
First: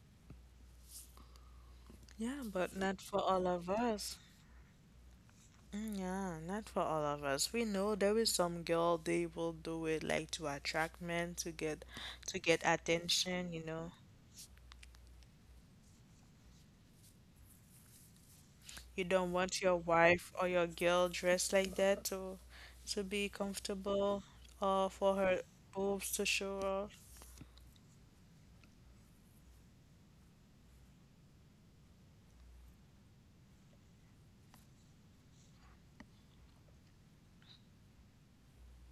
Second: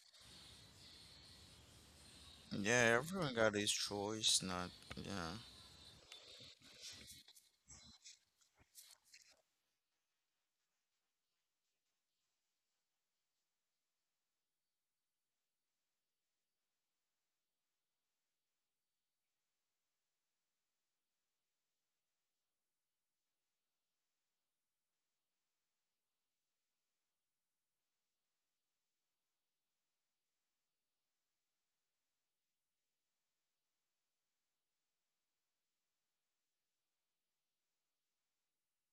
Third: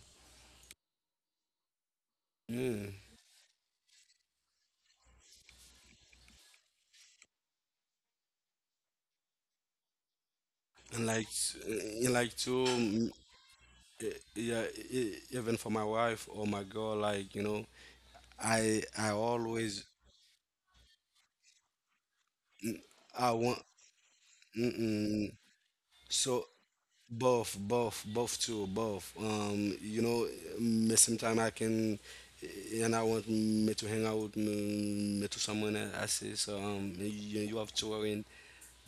[SPEAKER 1] Yeah, but
[SPEAKER 3] Yeah.
[SPEAKER 2] Yeah,
[SPEAKER 1] not for
[SPEAKER 2] everyone
[SPEAKER 1] all
[SPEAKER 2] got
[SPEAKER 1] of
[SPEAKER 2] his
[SPEAKER 1] us.
[SPEAKER 2] choice, not yeah.
[SPEAKER 1] Mm, yeah, not for all of us. We know there is some girl they will do it like to attract
[SPEAKER 3] And like
[SPEAKER 1] men
[SPEAKER 3] and like
[SPEAKER 1] to get
[SPEAKER 3] too,
[SPEAKER 1] attention, you know.
[SPEAKER 3] yeah, even for my wife or my girl, like, you know, I
[SPEAKER 1] You
[SPEAKER 3] I
[SPEAKER 1] don't want your
[SPEAKER 3] always.
[SPEAKER 1] wife or your girl dressed like that to be
[SPEAKER 3] I want.
[SPEAKER 1] comfortable or for
[SPEAKER 3] Mm-mm.
[SPEAKER 1] her boobs to
[SPEAKER 3] So
[SPEAKER 1] show off.
[SPEAKER 3] both, both, both too, both, you know, me sometime I can, and I want me to hang out me, me to someone else. I say, so you have to wearing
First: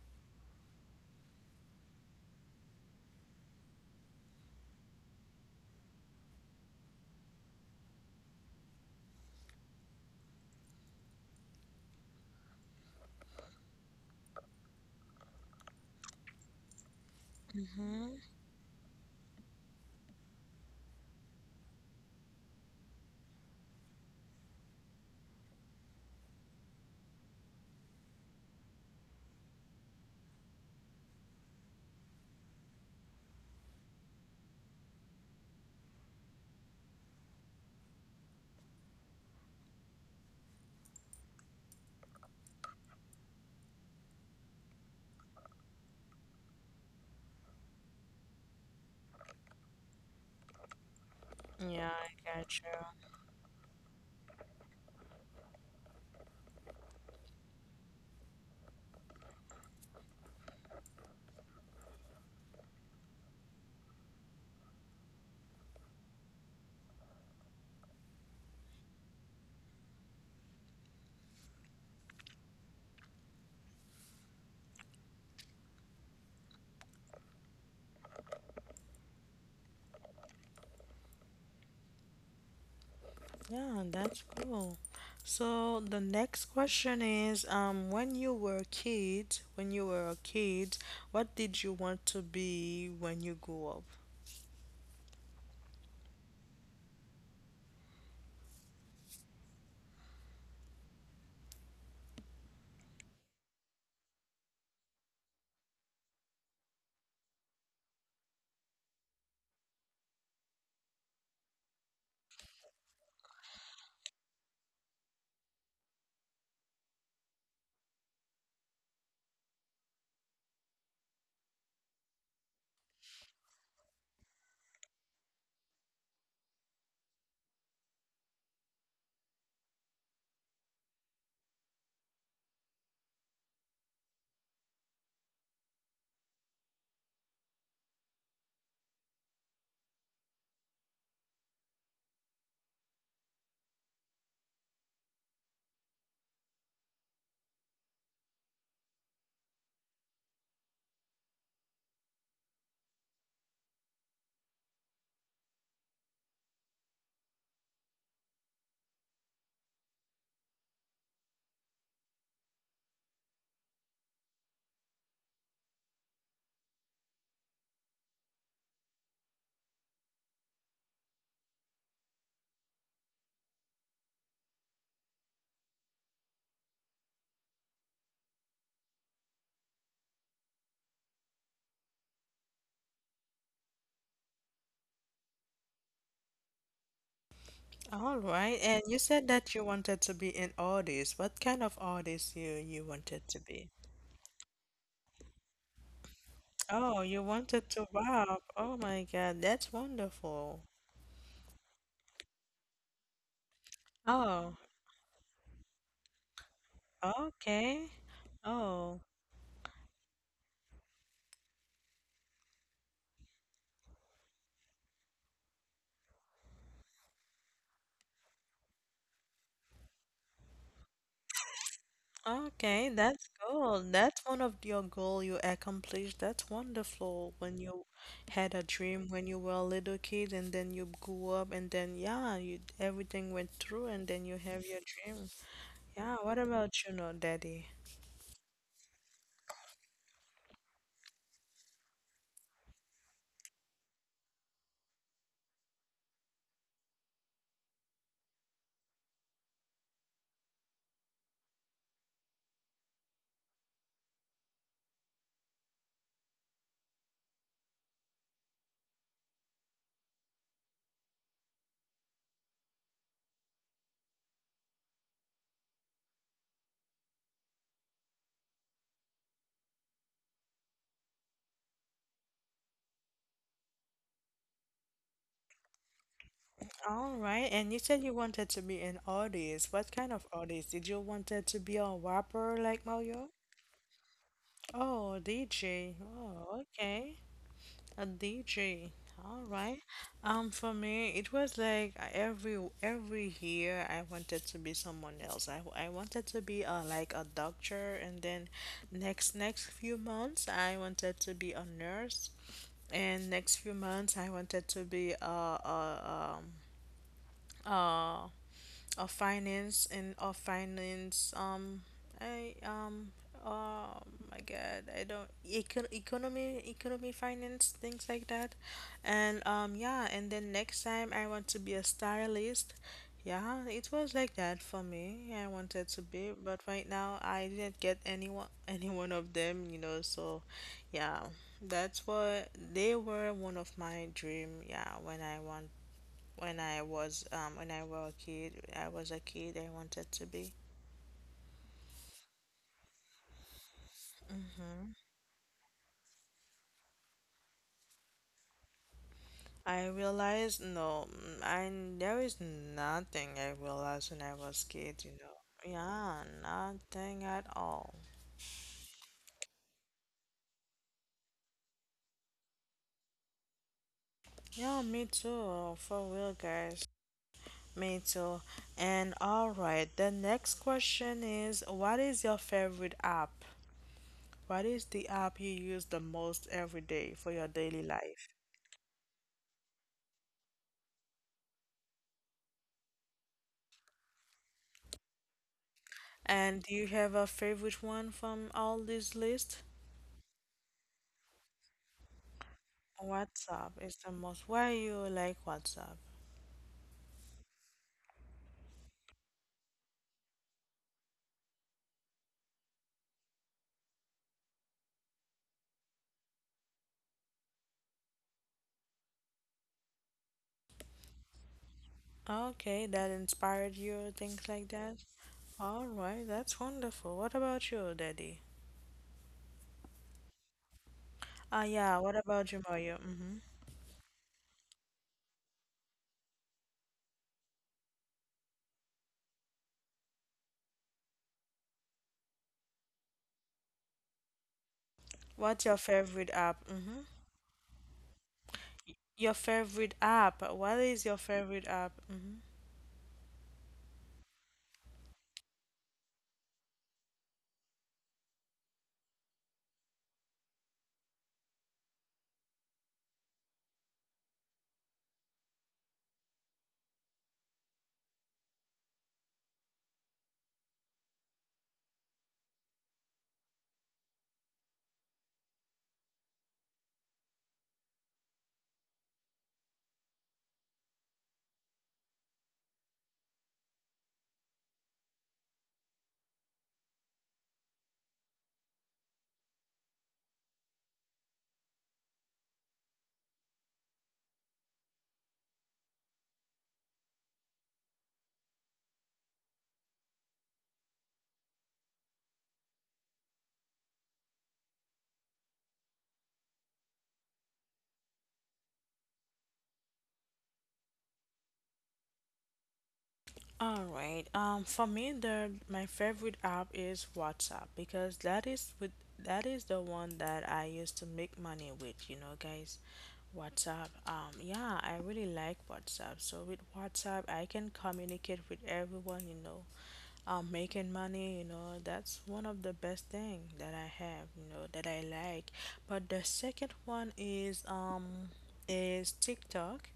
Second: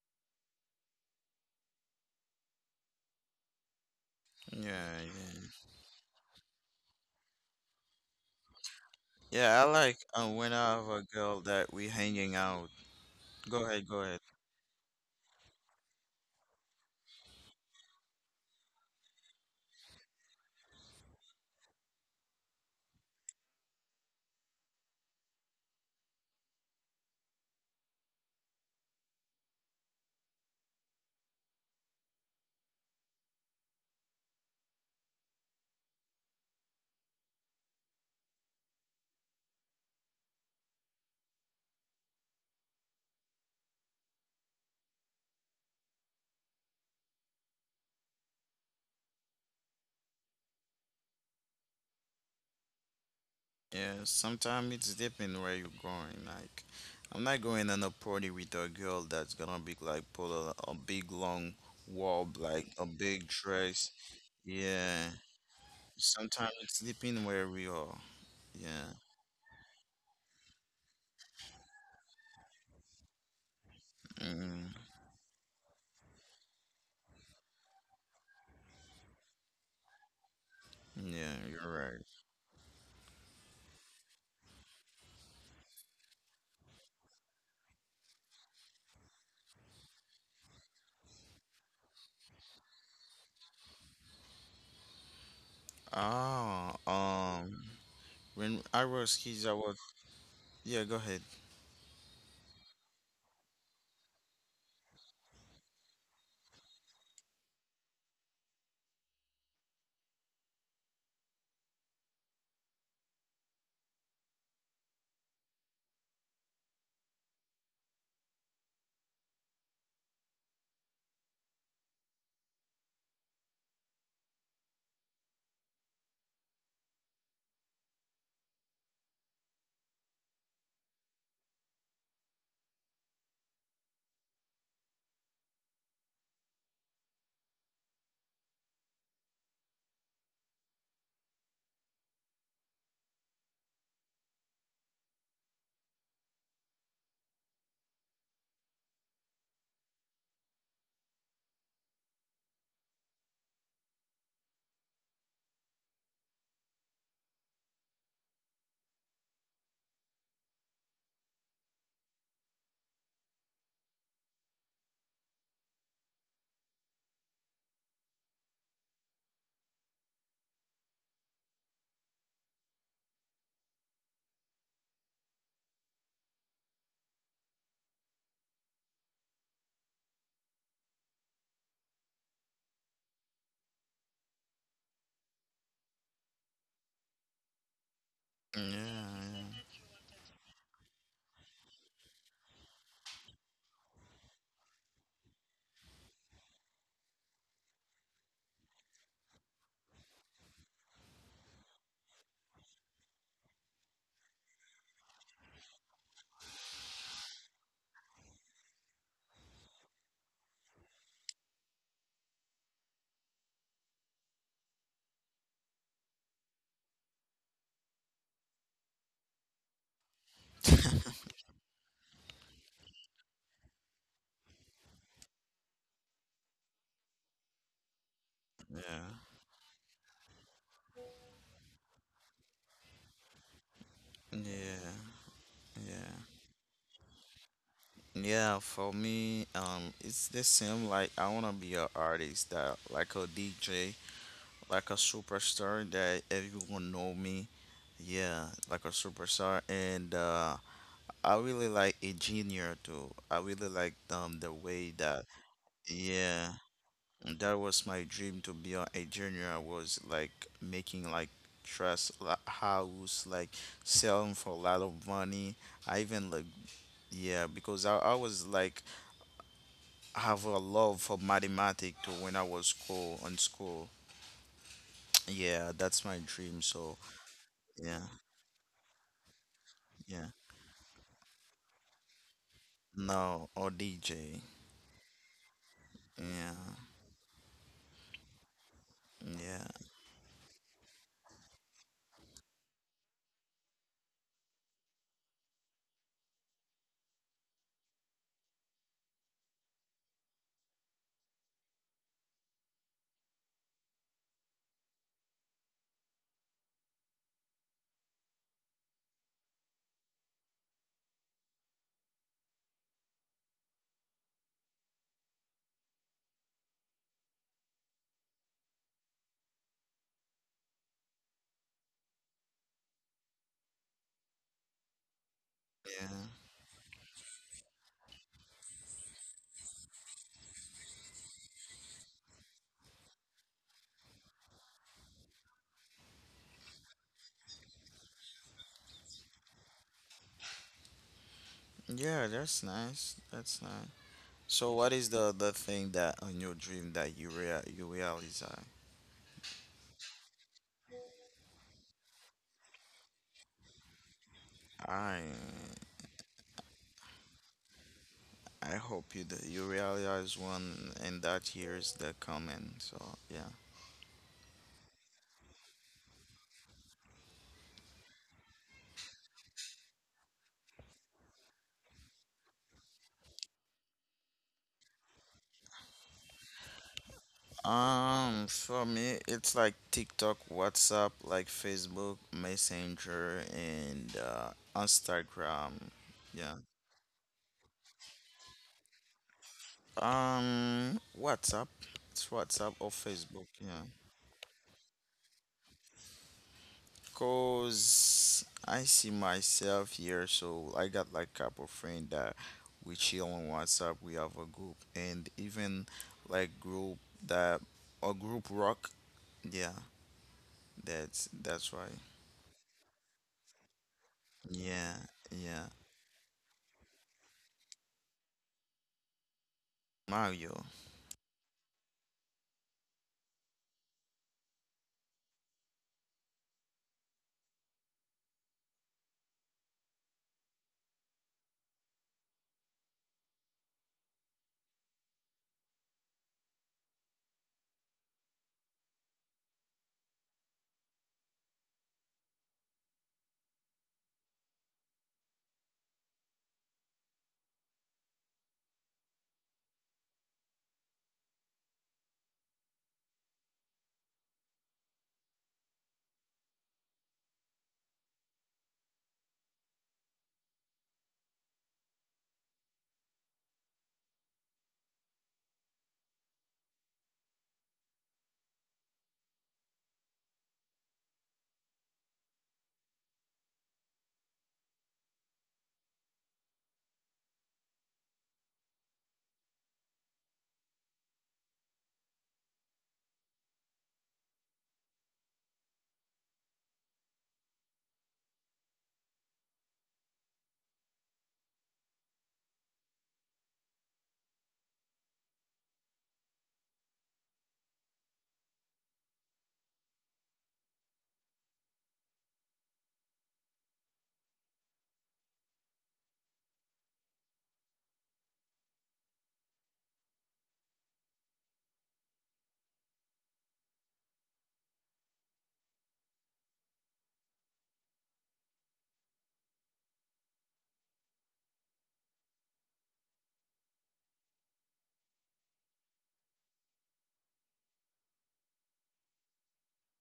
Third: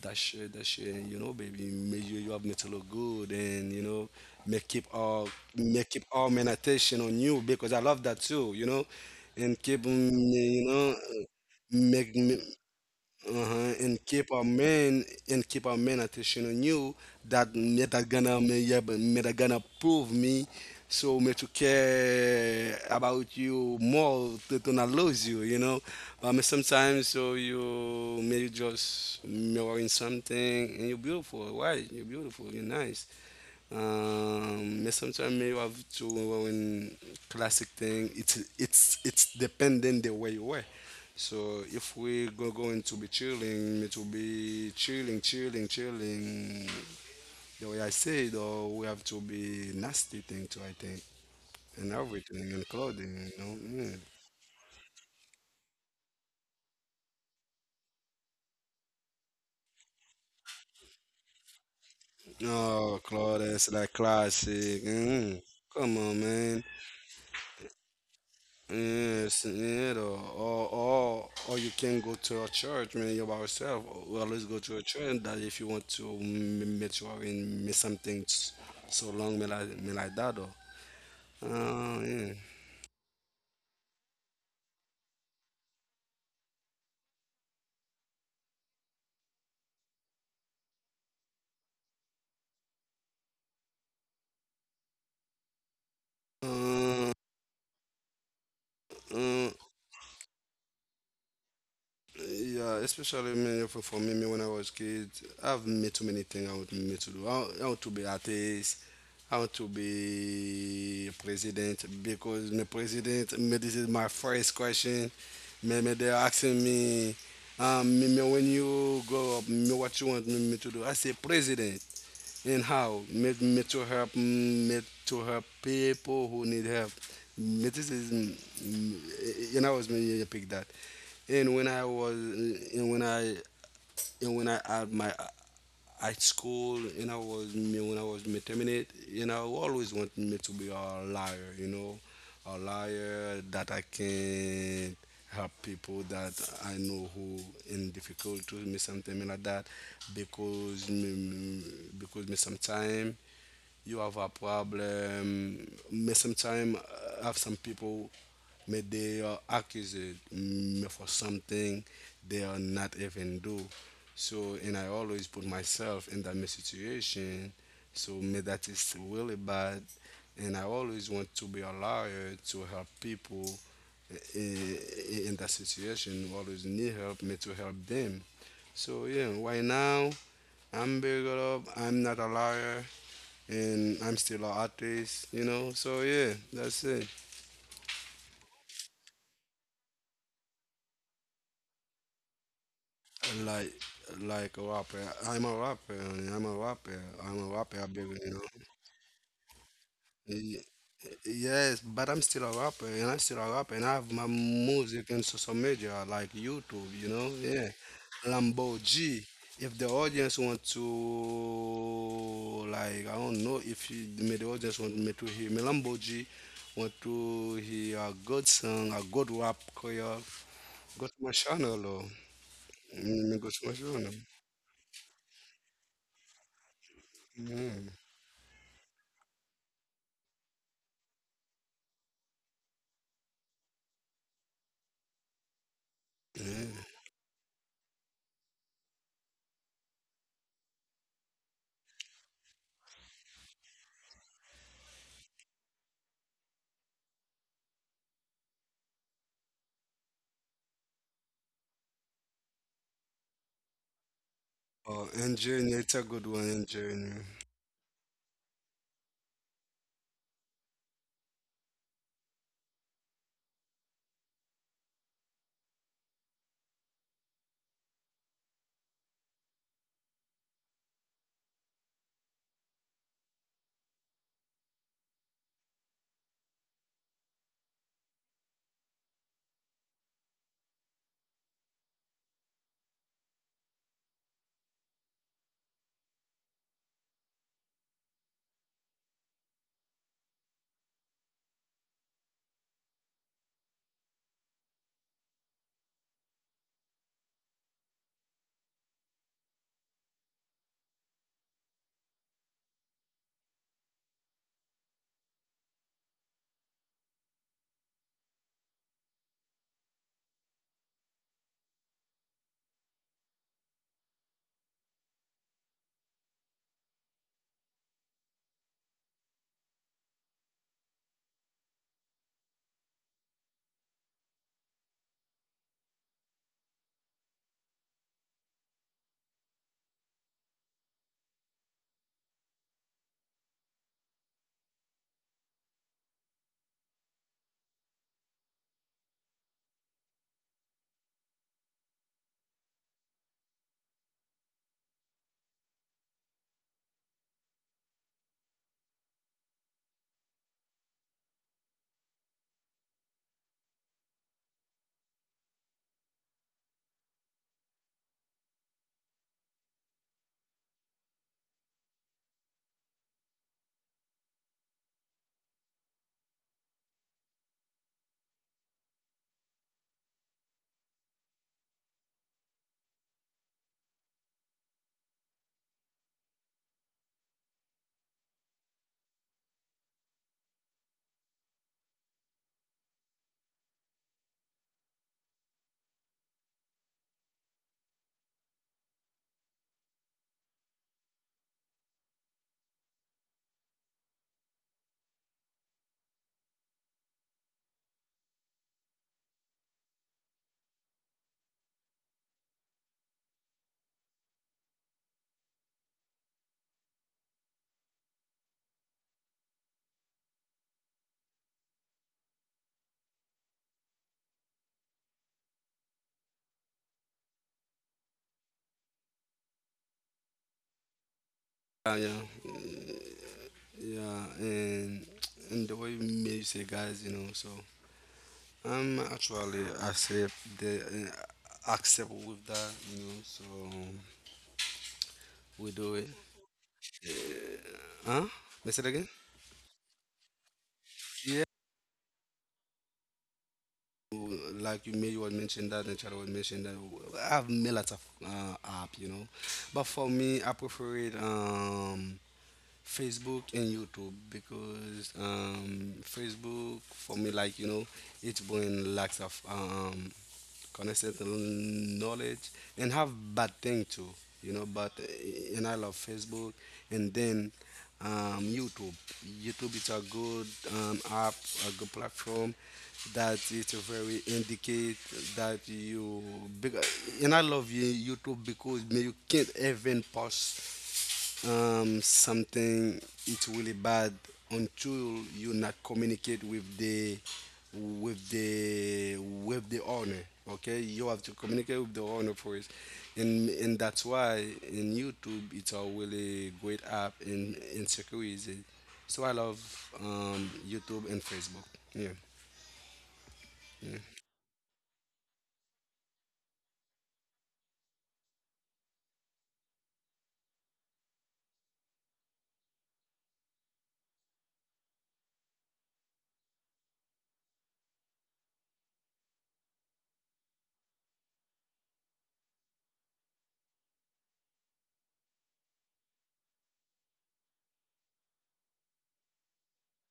[SPEAKER 3] that shirt, that shirt. And you know, baby, me you have me to look good, and you know, me keep
[SPEAKER 2] Yeah,
[SPEAKER 3] all
[SPEAKER 2] yeah.
[SPEAKER 3] me keep all my attention on you, because I love that too, you know.
[SPEAKER 2] Yeah,
[SPEAKER 3] And
[SPEAKER 2] I
[SPEAKER 3] keep,
[SPEAKER 2] like when
[SPEAKER 3] you
[SPEAKER 2] I have
[SPEAKER 3] know,
[SPEAKER 2] a girl that we
[SPEAKER 3] make
[SPEAKER 2] hanging
[SPEAKER 3] me,
[SPEAKER 2] out.
[SPEAKER 3] uh
[SPEAKER 2] Go
[SPEAKER 3] huh,
[SPEAKER 2] ahead,
[SPEAKER 3] and
[SPEAKER 2] go ahead.
[SPEAKER 3] keep our men, attention on you, that me, that gonna me, yeah, but me that gonna prove me, so me to care about you more, to not lose you, you know. But me sometimes, so you may you just mirroring something, and you're beautiful, right? You're beautiful, you're nice. Me sometimes may you have to, in classic thing, it's dependent the way you were. So if we go going to be chilling, need to be chilling, chilling, chilling. The way I say though, we have to be nasty thing too, I think, and
[SPEAKER 1] Yeah,
[SPEAKER 3] everything,
[SPEAKER 1] I
[SPEAKER 3] and
[SPEAKER 1] got you.
[SPEAKER 3] clothing, you know. Mm.
[SPEAKER 2] Yeah, sometimes it's depending where you're going. Like, I'm not going on a party with a girl that's gonna be like put a big long robe, like a
[SPEAKER 3] Oh,
[SPEAKER 2] big
[SPEAKER 3] clothes like
[SPEAKER 2] dress.
[SPEAKER 3] classic.
[SPEAKER 2] Yeah,
[SPEAKER 3] Mm. Come on,
[SPEAKER 2] sometimes
[SPEAKER 3] man.
[SPEAKER 2] it's depending where we are. Yeah,
[SPEAKER 3] Yes, or you can go to a church, man. You by yourself. Or always go to a
[SPEAKER 2] mm
[SPEAKER 3] church. That if you want to make sure and miss something so long, me like that. Though.
[SPEAKER 2] yeah, you're
[SPEAKER 3] Um,
[SPEAKER 2] right.
[SPEAKER 3] yeah.
[SPEAKER 1] Yeah, that's cool. So the next question is, when you were a kid, when you were a kid, what did you want to be when you grew.
[SPEAKER 2] Ah,
[SPEAKER 3] Uh,
[SPEAKER 2] um, when I was
[SPEAKER 3] uh,
[SPEAKER 2] kids, I was yeah. Go ahead.
[SPEAKER 3] yeah, especially me, for me, me when I was kid, I've made too many things I want me to do. I want to be artist, I want to be president, because me president, me, this is my first question. Me, me they're asking me, me, me, when you grow up, me, what you want me, me to do? I say president. And how to help, to help people who need help. Mm, this is, and I was me you pick that, and when I was, and when I had my at school, you know, was me when I was me terminate, you know, always want me to be a liar, you know, a liar that I can help people that I know who in difficulty, me something like that, because me, sometime you have a problem. Me sometimes have some people, may they are accused, me for something they are not even do. So, and I always put myself in that me situation. So me that is really bad, and I always want to be a lawyer to help people in that situation. Always need help me to help them. So yeah, right now I'm big up. I'm not a liar, and I'm still an artist, you know. So yeah, that's it.
[SPEAKER 1] All right. And you said
[SPEAKER 2] Yeah,
[SPEAKER 1] that you wanted to be an artist. What kind of artist you wanted to
[SPEAKER 3] Like,
[SPEAKER 1] be?
[SPEAKER 3] a rapper, I'm a rapper, honey. I'm a rapper.
[SPEAKER 1] Oh, you
[SPEAKER 3] I'm a rapper,
[SPEAKER 1] wanted
[SPEAKER 3] I
[SPEAKER 1] to
[SPEAKER 3] believe, you know.
[SPEAKER 1] rap. Oh my God, that's
[SPEAKER 3] Y-
[SPEAKER 1] wonderful.
[SPEAKER 3] Yes, but I'm still a rapper, and I'm still a rapper, and I have my
[SPEAKER 1] Oh,
[SPEAKER 3] music in social media like YouTube, you know? Yeah.
[SPEAKER 1] okay.
[SPEAKER 3] Lambo
[SPEAKER 1] Oh,
[SPEAKER 3] G. If the audience want to, like, I don't know if you, may the audience want me to hear me Lambo G, want to hear a good song, a good rap, career, go to my channel, or
[SPEAKER 1] okay.
[SPEAKER 3] me
[SPEAKER 1] That's
[SPEAKER 3] go to my
[SPEAKER 1] cool.
[SPEAKER 3] channel.
[SPEAKER 1] That's one of your goal you accomplished. That's wonderful when
[SPEAKER 3] Yeah.
[SPEAKER 1] you had a dream
[SPEAKER 2] yeah,
[SPEAKER 1] when you were a little kid and then you grew up and then yeah, you everything went through and then you
[SPEAKER 2] yeah,
[SPEAKER 1] have your
[SPEAKER 2] yeah.
[SPEAKER 1] dream.
[SPEAKER 2] Yeah,
[SPEAKER 1] Yeah, what about
[SPEAKER 3] Yeah.
[SPEAKER 1] you, no, Daddy?
[SPEAKER 2] yeah, for me, it's the same. Like, I wanna be an artist that, like a DJ, like a superstar that everyone know me. Yeah, like a superstar, and I really like engineer too. I really like the way
[SPEAKER 3] Oh,
[SPEAKER 2] that,
[SPEAKER 3] engineer, it's a good one,
[SPEAKER 2] yeah,
[SPEAKER 3] engineer.
[SPEAKER 2] that was my dream to be a junior. I was like making like house like selling for a lot of money. I even like yeah because I was like have a love for mathematics to when I was school on school, yeah, that's my dream. So
[SPEAKER 1] All right, and you
[SPEAKER 2] yeah
[SPEAKER 1] said you wanted to be an artist. What kind
[SPEAKER 2] yeah
[SPEAKER 1] of artist? Did you wanted to be a rapper like
[SPEAKER 2] no
[SPEAKER 1] Mario?
[SPEAKER 2] or DJ
[SPEAKER 1] Oh, DJ.
[SPEAKER 2] yeah
[SPEAKER 1] Oh, okay. A DJ. All
[SPEAKER 2] yeah
[SPEAKER 1] right. For me, it was like every year I wanted to be someone else. I wanted to be a like a doctor, and then next few months I wanted to be a nurse, and next few months I wanted to be a um uh of finance and of finance I um oh my god I don't economy finance things like that. And yeah, and then next time I want to be a stylist. Yeah, it was like that for me. I wanted to
[SPEAKER 2] yeah
[SPEAKER 1] be, but right now I didn't get anyone <laughs> any one of them, you know, so yeah, that's what they were. One of my dream, yeah, when I want, when I was a kid. I was a kid. I wanted to be.
[SPEAKER 2] yeah that's nice so what is the thing that on your dream that you real you realize.
[SPEAKER 1] I realized no, I there is nothing I realized when I was kid. You
[SPEAKER 2] I
[SPEAKER 1] know, yeah, nothing at all.
[SPEAKER 2] I hope you that you realize one and that year is the coming. So yeah.
[SPEAKER 1] Yeah, me too. For real, guys. Me too. And all right, the next question is, what is your favorite app? What is the app you use the most every day for your daily life?
[SPEAKER 2] For me, it's like TikTok, WhatsApp, like Facebook, Messenger, and Instagram. Yeah.
[SPEAKER 1] And do you have a favorite one from all this list?
[SPEAKER 2] WhatsApp. It's WhatsApp or Facebook.
[SPEAKER 1] WhatsApp
[SPEAKER 2] Yeah.
[SPEAKER 1] is the most. Why you like WhatsApp?
[SPEAKER 2] Cause I see myself here, so I got like couple friend that we chill on WhatsApp. We have a group, and even like group that a group rock. Yeah, that's right.
[SPEAKER 1] Okay, that inspired you, things like
[SPEAKER 2] Yeah,
[SPEAKER 1] that.
[SPEAKER 2] yeah.
[SPEAKER 1] All right, that's wonderful. What about you, Daddy?
[SPEAKER 2] Mario.
[SPEAKER 1] Ah,
[SPEAKER 3] Yeah,
[SPEAKER 1] yeah. What
[SPEAKER 3] yeah.
[SPEAKER 1] about you, Mario? Mm-hmm.
[SPEAKER 3] Yeah, and the way music, guys, you know. So I'm actually accept the, accept with that, you know. So we
[SPEAKER 1] What's
[SPEAKER 3] do
[SPEAKER 1] your
[SPEAKER 3] it,
[SPEAKER 1] favorite app? Mm-hmm.
[SPEAKER 3] huh? Let's say it again?
[SPEAKER 1] Your favorite app. What is your
[SPEAKER 3] Yeah.
[SPEAKER 1] favorite app? Mm-hmm.
[SPEAKER 3] Like you may was mentioned that, and Charlie was mentioned that. I have many lots of, app, you know, but for me, I prefer it Facebook and YouTube, because Facebook for me, like, you know, it's bring lots of constant knowledge, and have bad thing too, you know. But, and I love Facebook, and then, YouTube. YouTube is a good, app, a good platform that it's a very indicate that you, because, and I love YouTube, because man, you can't even post, something it's really bad until you not communicate with the, owner. Okay, you have to communicate with the owner first, and that's why in YouTube it's a really great app, and security. So I love YouTube and Facebook. Yeah.
[SPEAKER 1] All right. For me, the my favorite app is WhatsApp because that is the one that I used to make money with. You know, guys, WhatsApp. Yeah, I really like WhatsApp. So with WhatsApp, I can communicate with everyone. You know, making money. You know, that's one of the best thing that I have. You know, that I like. But the second one is TikTok.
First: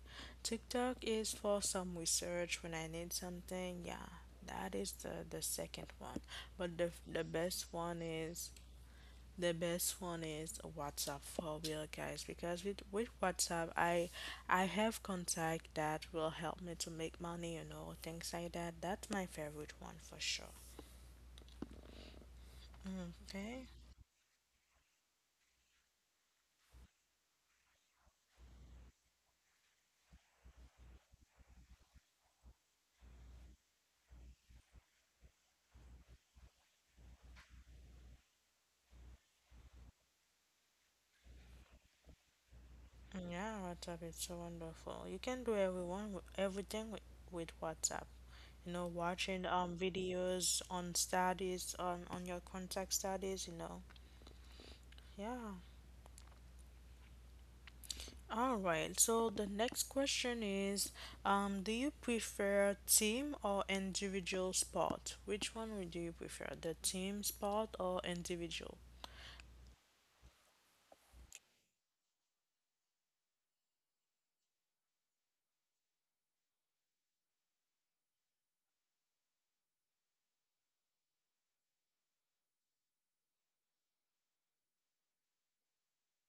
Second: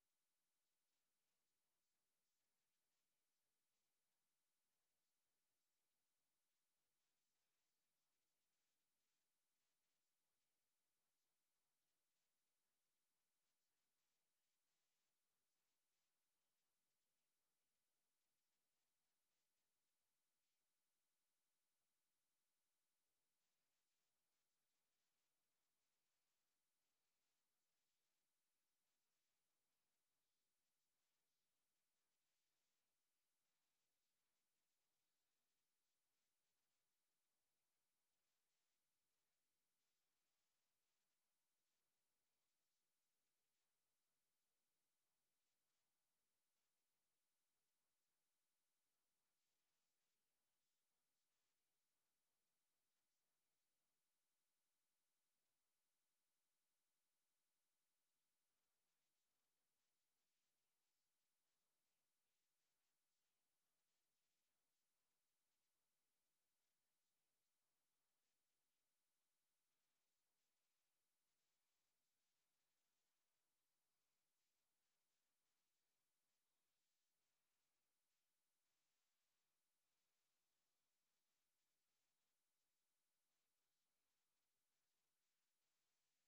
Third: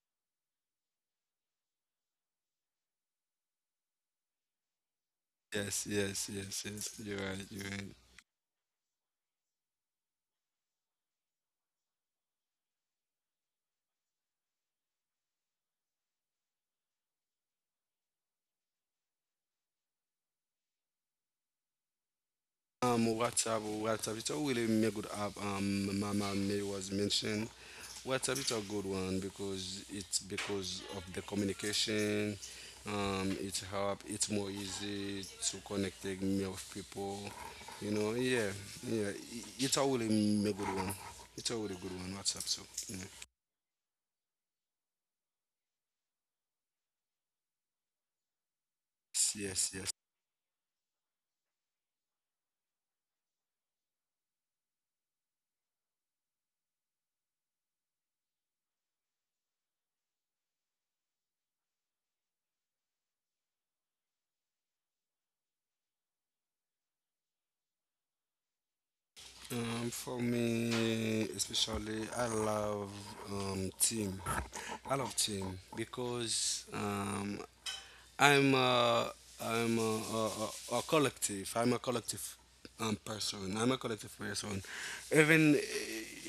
[SPEAKER 1] TikTok is for some research when I need something. Yeah, that is the
[SPEAKER 3] Yes,
[SPEAKER 1] second one.
[SPEAKER 3] yes, yes,
[SPEAKER 1] But the
[SPEAKER 3] yes, you're
[SPEAKER 1] the
[SPEAKER 3] right,
[SPEAKER 1] best
[SPEAKER 3] you're right.
[SPEAKER 1] one is the best one is WhatsApp for real, guys, because with WhatsApp I have contact that will help me to make money, you know, things like that. That's my favorite one for sure.
[SPEAKER 3] WhatsApp,
[SPEAKER 1] Okay.
[SPEAKER 3] WhatsApp, it's a really me good app. Mama May was mentioned. WhatsApp is a good one because it's because of the communication. It's help. It's more easy to connect me with people. You know, yeah, yeah. It's a really me good one. It's a really good one. WhatsApp, so
[SPEAKER 1] Yeah, WhatsApp is so wonderful. You can do everyone with- everything with WhatsApp. You know, watching
[SPEAKER 3] yeah. Yes, yes.
[SPEAKER 1] videos on studies on your contact studies, you know. Yeah. All right. So the next question is, do you prefer team or individual sport? Which one would you prefer, the team sport or individual?
[SPEAKER 3] For me, especially, I love, team. I love team, because I'm i I'm a, a collective. I'm a collective, person. I'm a collective person. Even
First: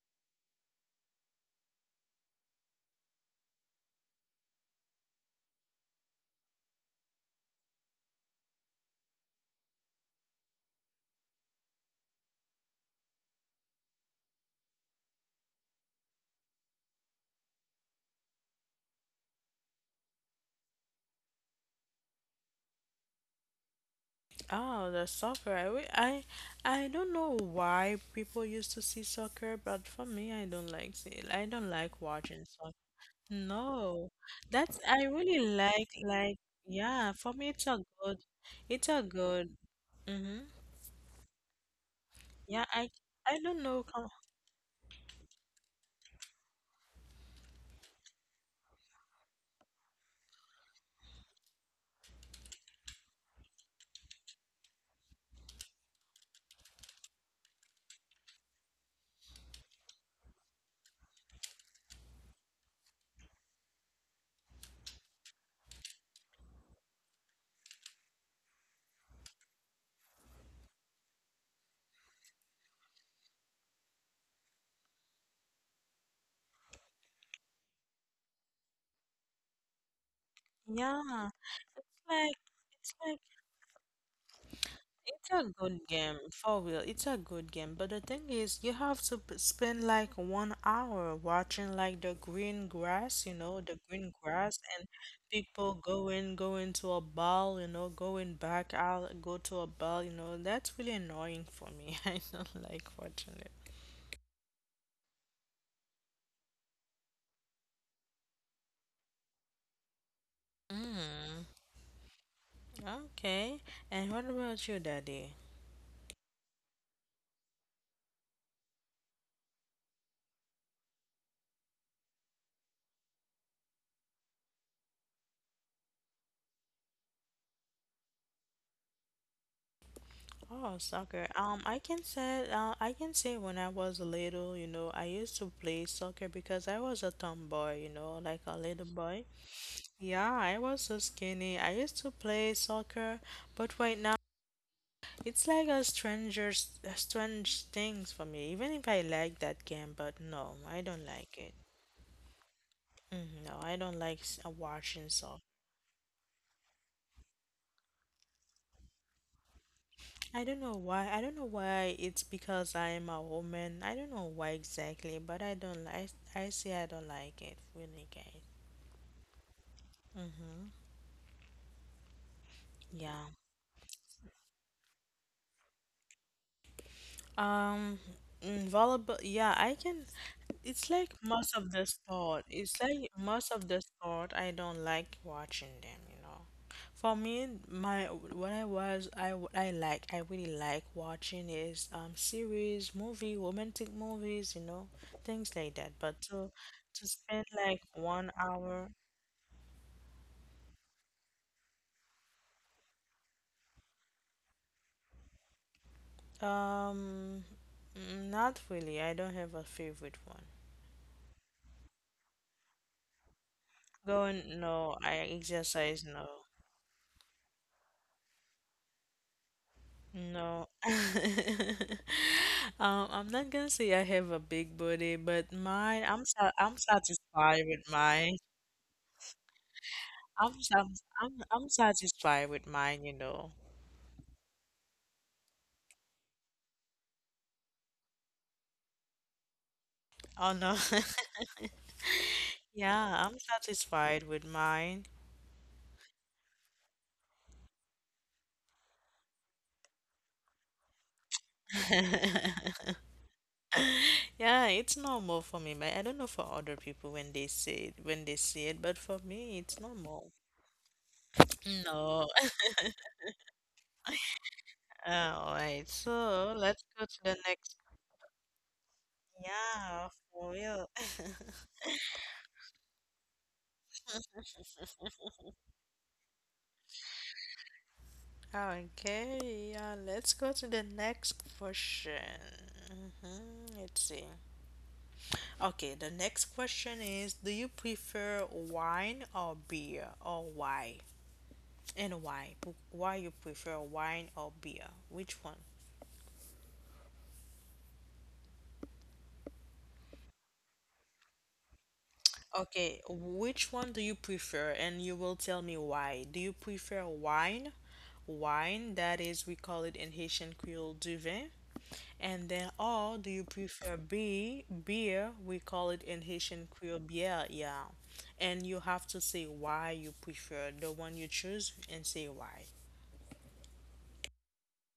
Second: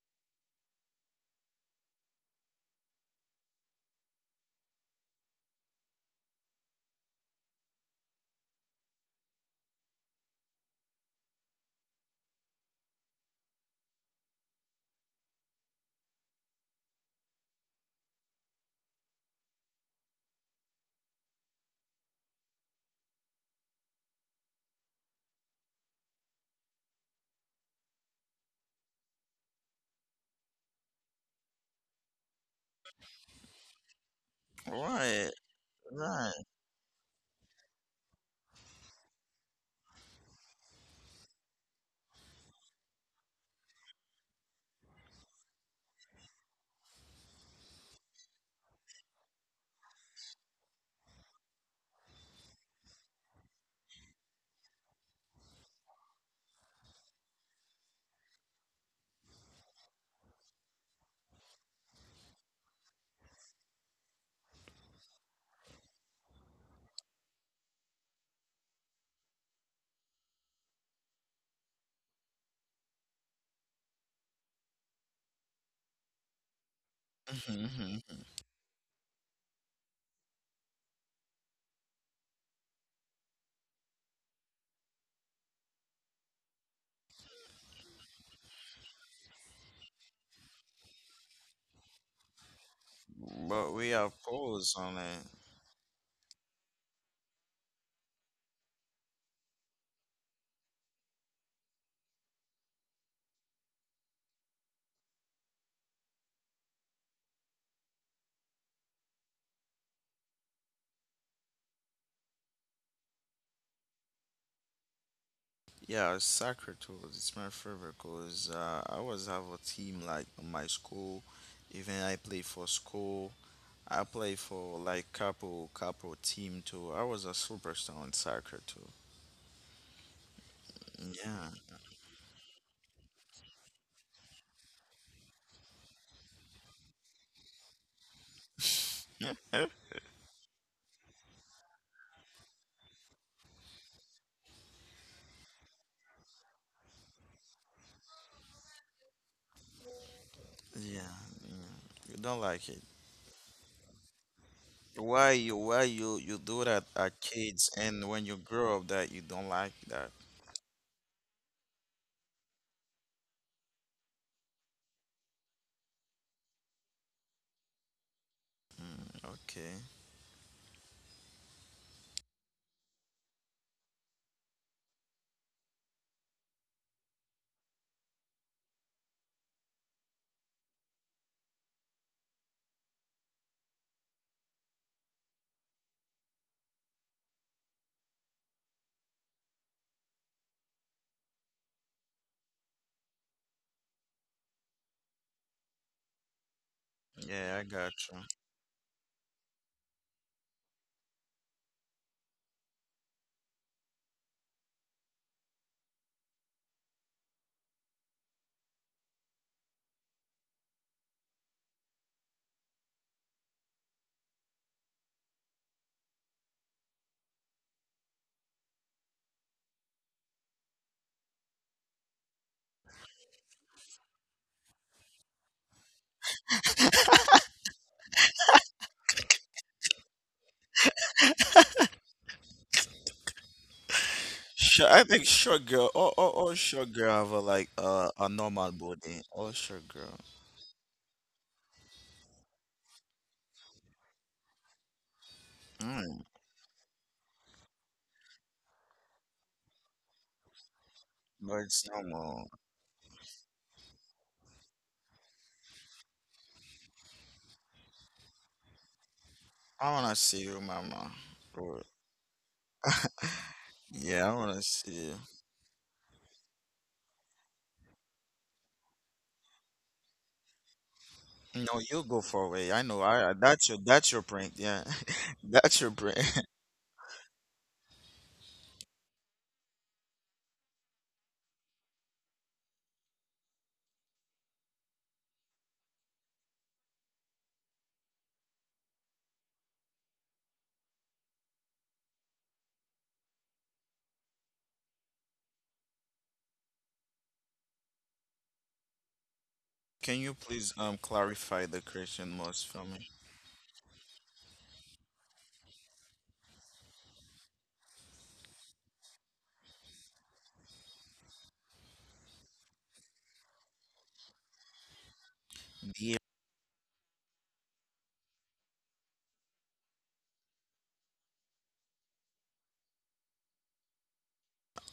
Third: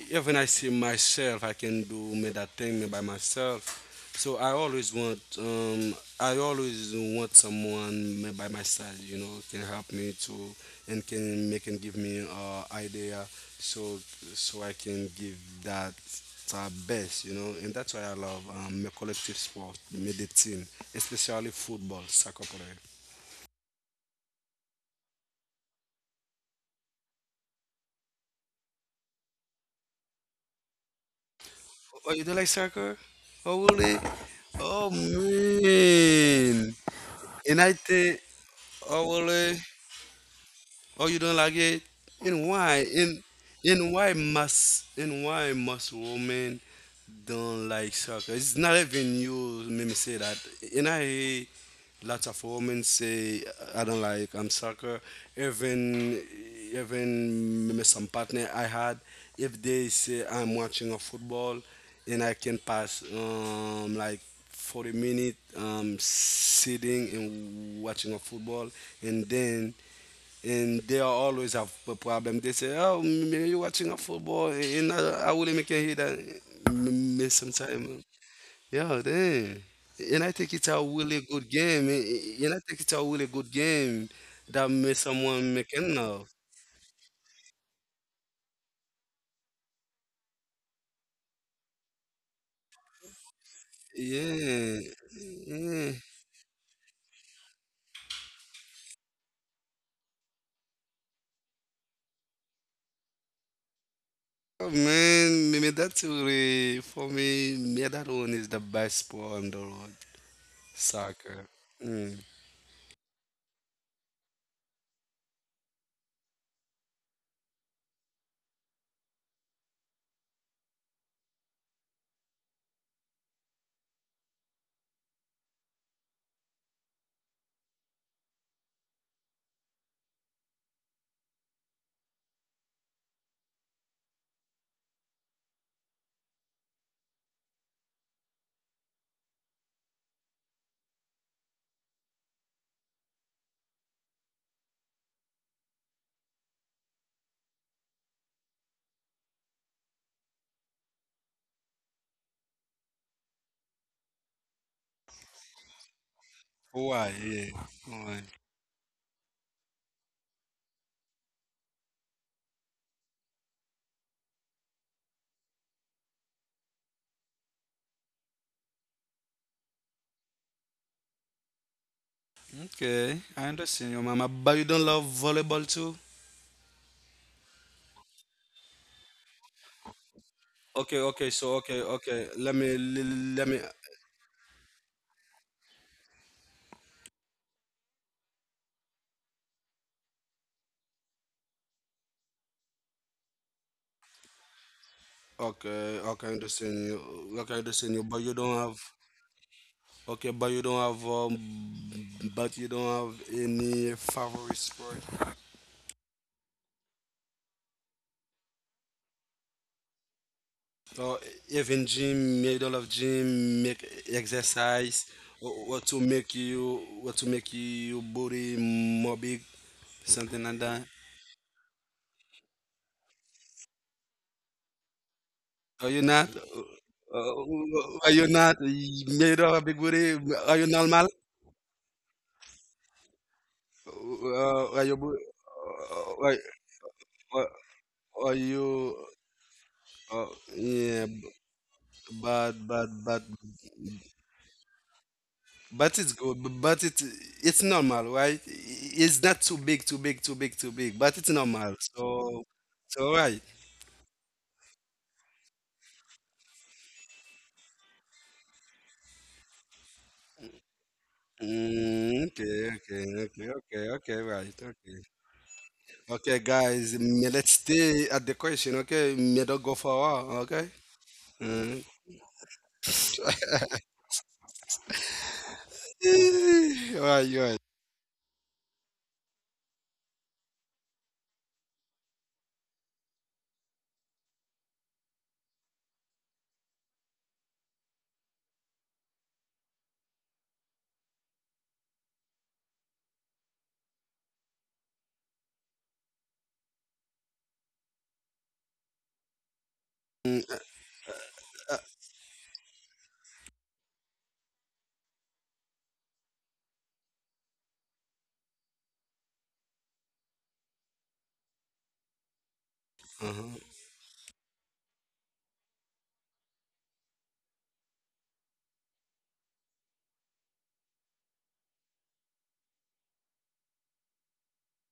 [SPEAKER 3] even I see myself, I can do me that thing by myself. So I always want, I always want someone me by my side. You know, can help me to, and can make and give me, idea. So so I can give that it's our best, you know, and that's why I love my collective sport, made the team, especially football, soccer player.
[SPEAKER 1] Oh, the soccer. I, wi- I don't know why people used to see soccer, but for me, I don't like
[SPEAKER 3] Oh, you don't
[SPEAKER 1] watching
[SPEAKER 3] like
[SPEAKER 1] soccer.
[SPEAKER 3] soccer? Oh, really?
[SPEAKER 1] No, that's
[SPEAKER 3] Oh,
[SPEAKER 1] I
[SPEAKER 2] Right,
[SPEAKER 1] really like
[SPEAKER 2] right.
[SPEAKER 3] man.
[SPEAKER 1] yeah. For me,
[SPEAKER 3] And
[SPEAKER 1] it's
[SPEAKER 3] I
[SPEAKER 1] a good,
[SPEAKER 3] think,
[SPEAKER 1] it's a
[SPEAKER 3] oh,
[SPEAKER 1] good.
[SPEAKER 3] really?
[SPEAKER 1] Mm-hmm.
[SPEAKER 3] Oh, you don't like it? And
[SPEAKER 1] Yeah,
[SPEAKER 3] why? And
[SPEAKER 1] I don't know.
[SPEAKER 3] and why must, women don't like soccer? It's not even you made me say that. And I hear lots of women say I don't like soccer. Even even maybe some partner I had, if they say I'm watching a football, and I can pass like 40 minutes, sitting and watching a football, and then and they are always have a problem. They say, "Oh, man, you watching a football?" And I really make you hear that miss sometime.
[SPEAKER 2] <laughs>
[SPEAKER 3] Yeah, then. And I think it's a really
[SPEAKER 1] Yeah,
[SPEAKER 3] good game,
[SPEAKER 1] like
[SPEAKER 3] and I think it's
[SPEAKER 1] it's
[SPEAKER 3] a
[SPEAKER 1] like
[SPEAKER 3] really good game that may
[SPEAKER 1] it's a
[SPEAKER 3] someone make
[SPEAKER 1] good game,
[SPEAKER 3] now.
[SPEAKER 1] for real. It's a good game, but the thing is, you have to spend like 1 hour watching like the green grass, you know,
[SPEAKER 2] But
[SPEAKER 1] the
[SPEAKER 2] we
[SPEAKER 1] green
[SPEAKER 2] have
[SPEAKER 1] grass,
[SPEAKER 2] pros
[SPEAKER 3] Yeah,
[SPEAKER 1] and
[SPEAKER 2] on it.
[SPEAKER 1] people
[SPEAKER 3] yeah.
[SPEAKER 1] going, going to a ball, you know, going back out, go to a ball, you know. That's really annoying for me. <laughs> I don't like watching it.
[SPEAKER 3] Oh man, me that's really for me. Me, that one is the best sport on the road. Soccer.
[SPEAKER 1] Mm,
[SPEAKER 3] Mm.
[SPEAKER 1] okay. And what about you, Daddy?
[SPEAKER 2] Yeah, soccer tools. It's my favorite cause I always have a team like in my school. Even I play for school. I play for like couple couple team too. I was a superstar in soccer too.
[SPEAKER 1] Oh, soccer.
[SPEAKER 2] Yeah,
[SPEAKER 1] I can say when I was little, you know, I used to play soccer because I was a tomboy, you know, like a little boy. Yeah, I was so skinny. I used to play soccer, but right now it's like a stranger, a strange things for me. Even if I like that game, but no, I
[SPEAKER 2] yeah.
[SPEAKER 1] don't like it.
[SPEAKER 2] You don't like it.
[SPEAKER 1] Mm, no, I don't like watching
[SPEAKER 2] Why
[SPEAKER 1] soccer.
[SPEAKER 2] you you do that at
[SPEAKER 3] Why?
[SPEAKER 2] kids
[SPEAKER 3] Yeah.
[SPEAKER 2] and when you
[SPEAKER 3] Why?
[SPEAKER 2] grow up that you don't like that?
[SPEAKER 1] I don't know why. I don't know why it's because I am a woman. I don't know why exactly, but I don't like. I say I don't like it, really, guys.
[SPEAKER 2] Mm, okay.
[SPEAKER 1] Yeah.
[SPEAKER 3] Okay, I understand your mama, but you don't love volleyball too?
[SPEAKER 1] Um, volleyball, yeah, I can. It's like
[SPEAKER 3] Okay, okay,
[SPEAKER 1] most
[SPEAKER 3] so
[SPEAKER 1] of the
[SPEAKER 3] okay, okay.
[SPEAKER 1] sport.
[SPEAKER 3] Let
[SPEAKER 1] It's
[SPEAKER 3] me,
[SPEAKER 1] like most
[SPEAKER 3] let
[SPEAKER 1] of
[SPEAKER 3] me.
[SPEAKER 1] the sport. I don't like watching them, you know. For me, my what I was, I w- I like, I really like watching is series, movie, romantic movies, you know, things like that.
[SPEAKER 3] Okay,
[SPEAKER 1] But
[SPEAKER 3] okay, I
[SPEAKER 1] to
[SPEAKER 3] understand you.
[SPEAKER 1] spend
[SPEAKER 2] Yeah, I
[SPEAKER 3] Okay, I
[SPEAKER 1] like
[SPEAKER 2] got
[SPEAKER 3] understand you,
[SPEAKER 2] you.
[SPEAKER 1] one hour,
[SPEAKER 3] okay, but you don't have um but you don't have any favorite sport.
[SPEAKER 1] um, not really. I don't have a favorite one.
[SPEAKER 3] Or even gym, you don't love gym, make
[SPEAKER 1] Going, no,
[SPEAKER 3] exercise
[SPEAKER 1] I
[SPEAKER 3] or what to
[SPEAKER 1] exercise,
[SPEAKER 3] make
[SPEAKER 1] no.
[SPEAKER 3] you what to make you body more big, something like
[SPEAKER 1] No.
[SPEAKER 3] that.
[SPEAKER 1] <laughs> I'm not gonna say I have a big body, but
[SPEAKER 3] Are you
[SPEAKER 1] my
[SPEAKER 3] not?
[SPEAKER 1] I'm satisfied with
[SPEAKER 3] Are you
[SPEAKER 1] mine.
[SPEAKER 3] not? You do a big booty. Are
[SPEAKER 1] I'm
[SPEAKER 3] you
[SPEAKER 1] sa-
[SPEAKER 3] normal?
[SPEAKER 1] I'm satisfied with mine, you know.
[SPEAKER 3] Are
[SPEAKER 2] Sure,
[SPEAKER 3] you?
[SPEAKER 2] I think short girl. Oh,
[SPEAKER 3] Uh,
[SPEAKER 2] oh,
[SPEAKER 3] are,
[SPEAKER 2] oh, short girl have a
[SPEAKER 3] are
[SPEAKER 2] like a
[SPEAKER 3] are
[SPEAKER 2] normal
[SPEAKER 3] you?
[SPEAKER 2] body. Oh, short girl.
[SPEAKER 3] Uh,
[SPEAKER 1] Oh no.
[SPEAKER 3] yeah,
[SPEAKER 1] <laughs>
[SPEAKER 3] but but but
[SPEAKER 1] Yeah, I'm satisfied with mine.
[SPEAKER 3] but it's
[SPEAKER 2] Mm,
[SPEAKER 3] good. But it's normal, right? It's not too big, too big, too big, too big. But it's
[SPEAKER 2] but
[SPEAKER 3] normal.
[SPEAKER 2] it's
[SPEAKER 3] So
[SPEAKER 2] normal.
[SPEAKER 1] <laughs>
[SPEAKER 3] so right.
[SPEAKER 1] Yeah, it's normal for me, but I don't know for other people when they say it, when they see it, but for me, it's
[SPEAKER 2] I wanna
[SPEAKER 1] normal.
[SPEAKER 2] see you, mama. Or,
[SPEAKER 1] No. <laughs>
[SPEAKER 3] Okay, okay, okay, okay, okay,
[SPEAKER 2] yeah, I
[SPEAKER 3] right,
[SPEAKER 2] wanna see
[SPEAKER 3] okay.
[SPEAKER 2] you.
[SPEAKER 1] All right,
[SPEAKER 3] Okay,
[SPEAKER 1] so let's
[SPEAKER 3] guys,
[SPEAKER 1] go to the
[SPEAKER 3] let's
[SPEAKER 1] next.
[SPEAKER 3] stay at the question, okay? Mm. Don't go
[SPEAKER 1] Yeah,
[SPEAKER 3] far,
[SPEAKER 1] for
[SPEAKER 3] okay?
[SPEAKER 1] real.
[SPEAKER 2] No,
[SPEAKER 3] Mm.
[SPEAKER 2] you go
[SPEAKER 3] <laughs>
[SPEAKER 2] for away. I know. I that's your prank. Yeah,
[SPEAKER 1] <laughs>
[SPEAKER 2] <laughs> that's your prank.
[SPEAKER 3] Right, right.
[SPEAKER 1] Okay, yeah, let's go to the next question. Hmm, let's see. Okay, the next question is, do you prefer wine or beer, or why? And why? Why you prefer wine or beer? Which one?
[SPEAKER 2] <laughs> Can you
[SPEAKER 3] Mm.
[SPEAKER 2] please clarify the
[SPEAKER 3] uh,
[SPEAKER 2] question most for
[SPEAKER 1] Okay,
[SPEAKER 2] me?
[SPEAKER 1] which one do you prefer? And you will tell me why. Do you prefer wine? Wine, that is, we call it in Haitian Creole du vin, and then, or do you
[SPEAKER 3] uh-huh.
[SPEAKER 1] prefer beer? Beer, we call it
[SPEAKER 2] Beer.
[SPEAKER 1] in Haitian Creole beer, yeah. And you have to say why you prefer the one you choose and say why.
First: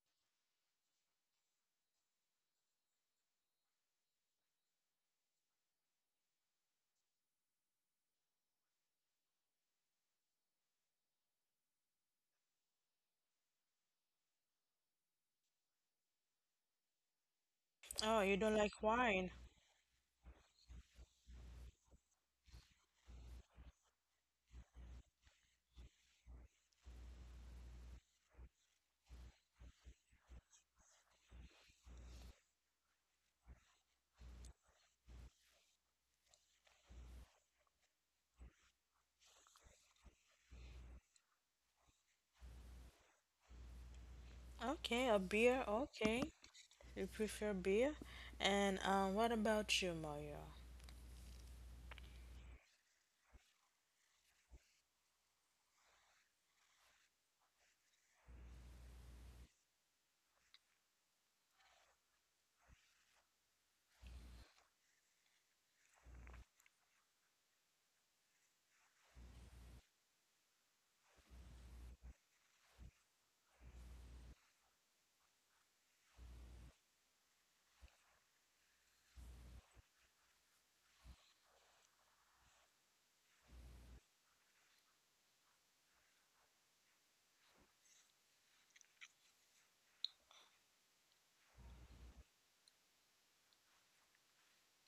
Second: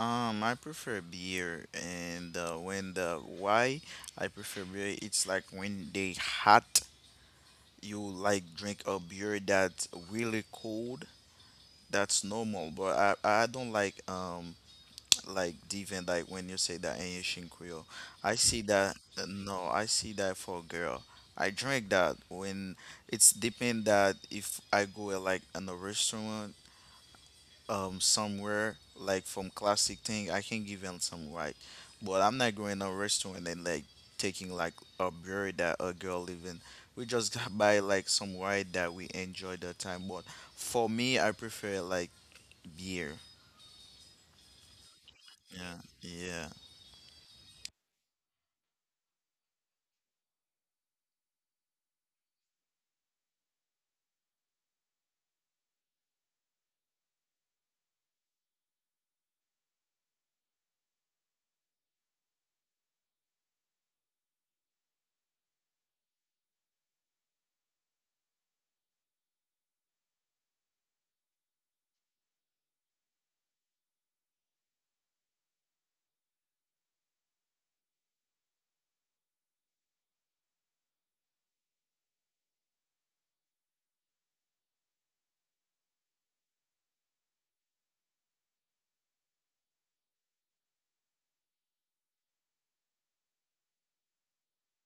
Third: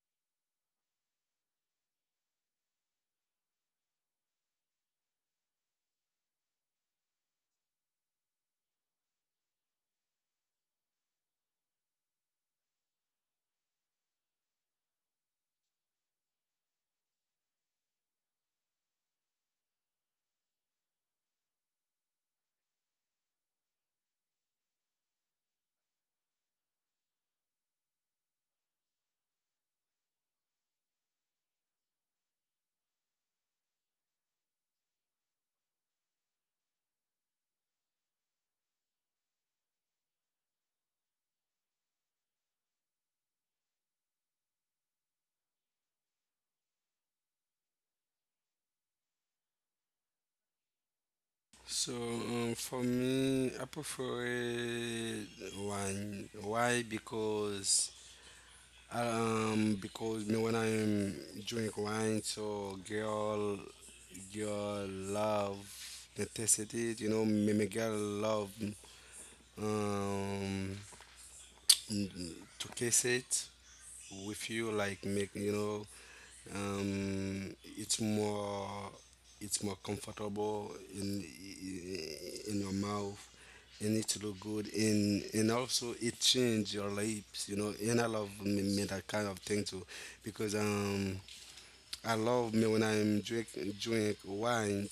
[SPEAKER 2] I prefer beer, and when the why I prefer beer, it's like when they hot, you like drink a beer that's really cold. That's normal, but I don't like different like when you say that in Haitian Creole.
[SPEAKER 1] Oh, you
[SPEAKER 2] I
[SPEAKER 1] don't
[SPEAKER 2] see
[SPEAKER 1] like
[SPEAKER 2] that
[SPEAKER 1] wine?
[SPEAKER 2] no, I see that for a girl. I drink that when it's depend that if I go like in a restaurant somewhere like from classic thing I can give them some white, but I'm not going to a restaurant and like taking like a beer that a girl even. We just <laughs> got by like some white that we enjoy the time. But for me, I prefer like beer.
[SPEAKER 1] Okay, a beer,
[SPEAKER 2] Yeah,
[SPEAKER 1] okay.
[SPEAKER 2] yeah.
[SPEAKER 1] You prefer beer? And what about you, Mario?
[SPEAKER 3] So for me, I prefer it wine. Why? Because me when I'm drink wine, so girl love the taste of it. You know, me girl love um to kiss it. With you like make you know, um, it's more it's more comfortable in your mouth, and it look good, and also it change your lips, you know. And I love me that kind of thing too because I love me when I'm drink wine,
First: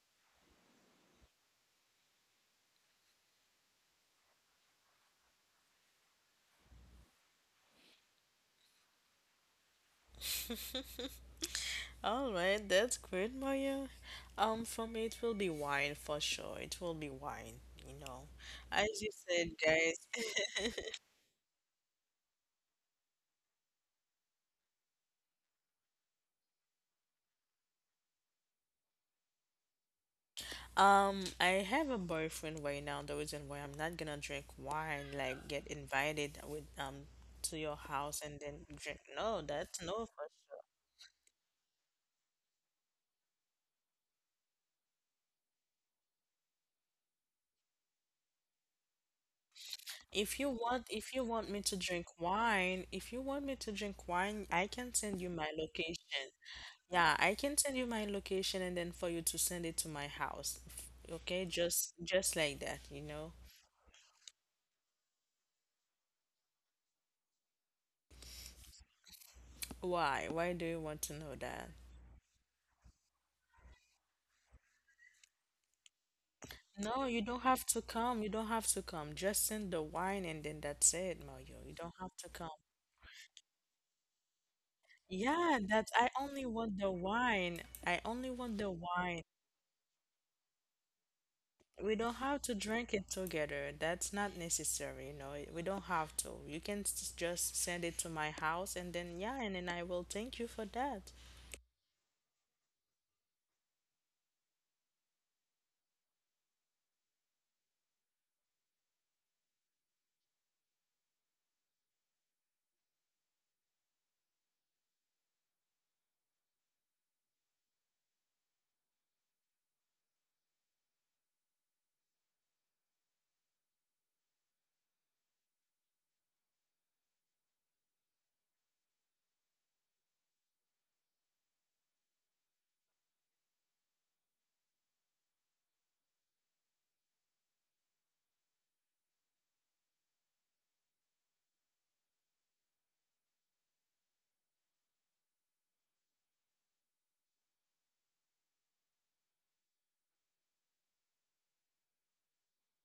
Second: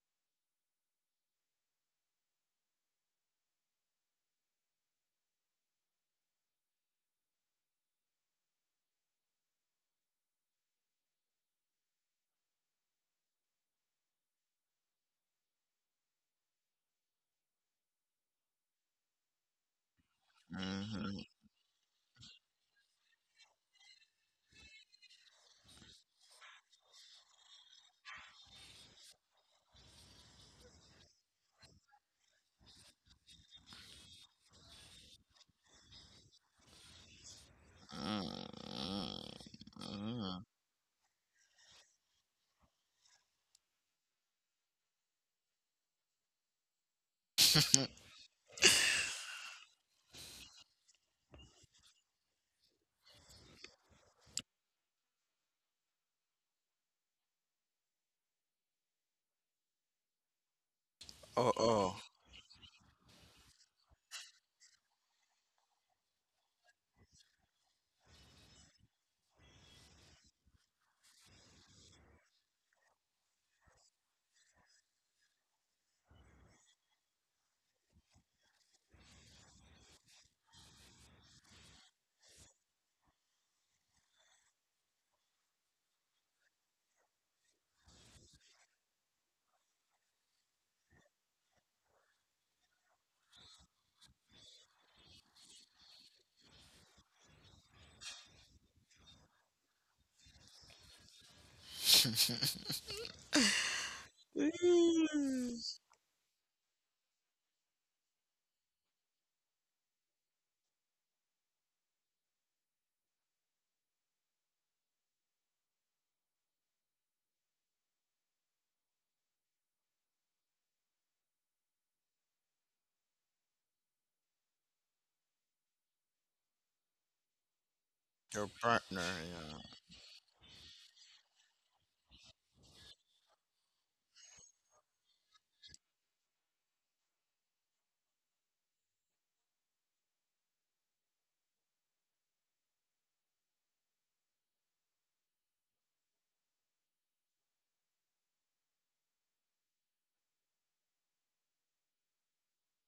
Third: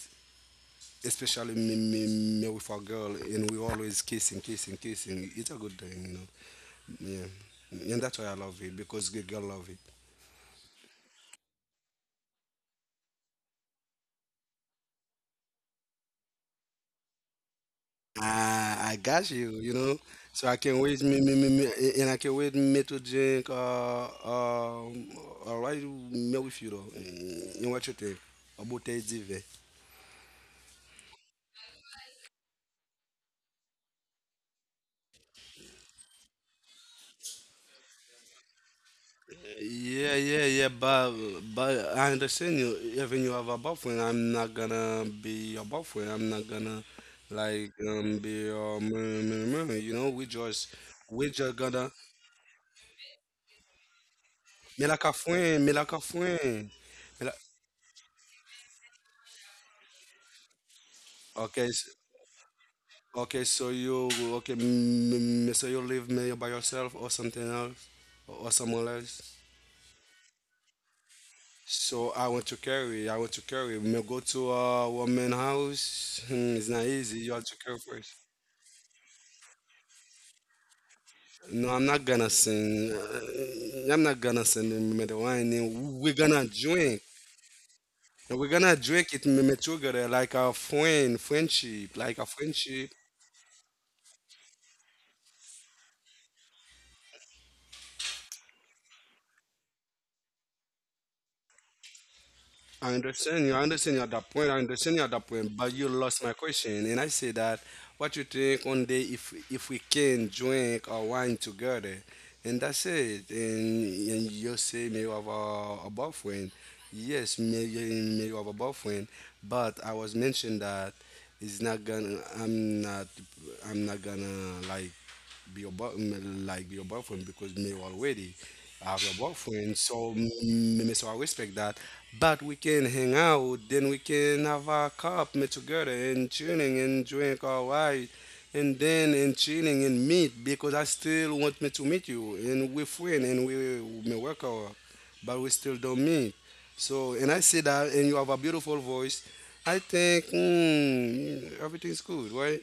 [SPEAKER 3] especially me with a girl, and we always kissing kissing kissing. It's a good thing, you know. Yeah, and that's why I love it because the girl love it.
[SPEAKER 1] All right, that's great, Mario. For me, it will be wine for sure. It will be wine, you know. As
[SPEAKER 3] I
[SPEAKER 1] you
[SPEAKER 3] got
[SPEAKER 1] said,
[SPEAKER 3] you, you
[SPEAKER 1] guys.
[SPEAKER 3] know.
[SPEAKER 1] <laughs>
[SPEAKER 3] So I can wait
[SPEAKER 2] Mm-hmm.
[SPEAKER 3] me and I can wait me to drink all right me with you though. You what you think? About the diva.
[SPEAKER 1] I have a boyfriend right now. The reason why I'm not gonna drink wine, like get invited with to your house and then drink.
[SPEAKER 2] Mm-mm.
[SPEAKER 1] No, that's no
[SPEAKER 3] Yeah,
[SPEAKER 1] fun.
[SPEAKER 3] yeah, yeah, but I understand you even you have a boyfriend. I'm not gonna be your boyfriend. I'm not gonna like be your man, you know,
[SPEAKER 1] If you
[SPEAKER 3] we
[SPEAKER 1] want
[SPEAKER 3] just
[SPEAKER 1] me to
[SPEAKER 3] gonna
[SPEAKER 1] drink wine, if you want me to drink wine, I
[SPEAKER 3] me
[SPEAKER 1] can
[SPEAKER 3] like a
[SPEAKER 1] send you my
[SPEAKER 3] friend, me like a
[SPEAKER 1] location.
[SPEAKER 3] friend. Me
[SPEAKER 1] Yeah, I
[SPEAKER 3] like,
[SPEAKER 1] can send you my location and then for you to send it to my house. Okay,
[SPEAKER 2] Oh,
[SPEAKER 3] okay.
[SPEAKER 2] oh,
[SPEAKER 1] just like that, you know.
[SPEAKER 3] Okay, so you okay? So you live maybe by yourself or something else, or someone else.
[SPEAKER 1] Why? Why do you want to know that?
[SPEAKER 3] So I want to carry. I want to carry. Me go to a woman house. It's not
[SPEAKER 1] No,
[SPEAKER 3] easy.
[SPEAKER 1] you
[SPEAKER 3] You
[SPEAKER 1] don't
[SPEAKER 3] have to
[SPEAKER 1] have
[SPEAKER 3] carry
[SPEAKER 1] to
[SPEAKER 3] first.
[SPEAKER 1] come. You don't have to come. Just send the wine and then that's it, Mario. You don't
[SPEAKER 3] No,
[SPEAKER 1] have
[SPEAKER 3] I'm
[SPEAKER 1] to
[SPEAKER 3] not
[SPEAKER 1] come.
[SPEAKER 3] gonna sing. I'm not gonna sing me me the
[SPEAKER 1] Yeah,
[SPEAKER 3] wine.
[SPEAKER 1] that's I
[SPEAKER 3] And we're
[SPEAKER 1] only
[SPEAKER 3] gonna
[SPEAKER 1] want the
[SPEAKER 3] drink.
[SPEAKER 1] wine. I only
[SPEAKER 3] And we're
[SPEAKER 1] want the
[SPEAKER 3] gonna drink
[SPEAKER 1] wine.
[SPEAKER 3] it me me together like a friend,
[SPEAKER 1] We
[SPEAKER 3] friendship,
[SPEAKER 1] don't
[SPEAKER 3] like a
[SPEAKER 1] have to
[SPEAKER 3] friendship.
[SPEAKER 1] drink it together. That's not necessary, you know. We don't have to. You can just send it to my house and then yeah, and then I will thank you for that.
[SPEAKER 3] I understand you. I understand you at that point. I understand you at that point. But
[SPEAKER 2] mm,
[SPEAKER 3] you lost my question, and I say that what you think one day if we can drink or wine together, and that's it. And you say me you have a boyfriend. Yes, me, me you have a boyfriend. But I was mentioned that it's not gonna. I'm not. I'm not gonna like be your boy, like be your boyfriend because me
[SPEAKER 2] your
[SPEAKER 3] already
[SPEAKER 2] partner.
[SPEAKER 3] have a
[SPEAKER 2] Yeah.
[SPEAKER 3] boyfriend. So me, me so I respect that. But we can hang out, then we can have a cup, me together and chilling and drink all right. And then and chilling and meet because I still want me to meet you, and we friend and we me work out, but we still don't meet. So and I say that and you have a beautiful voice. I think everything's good, right?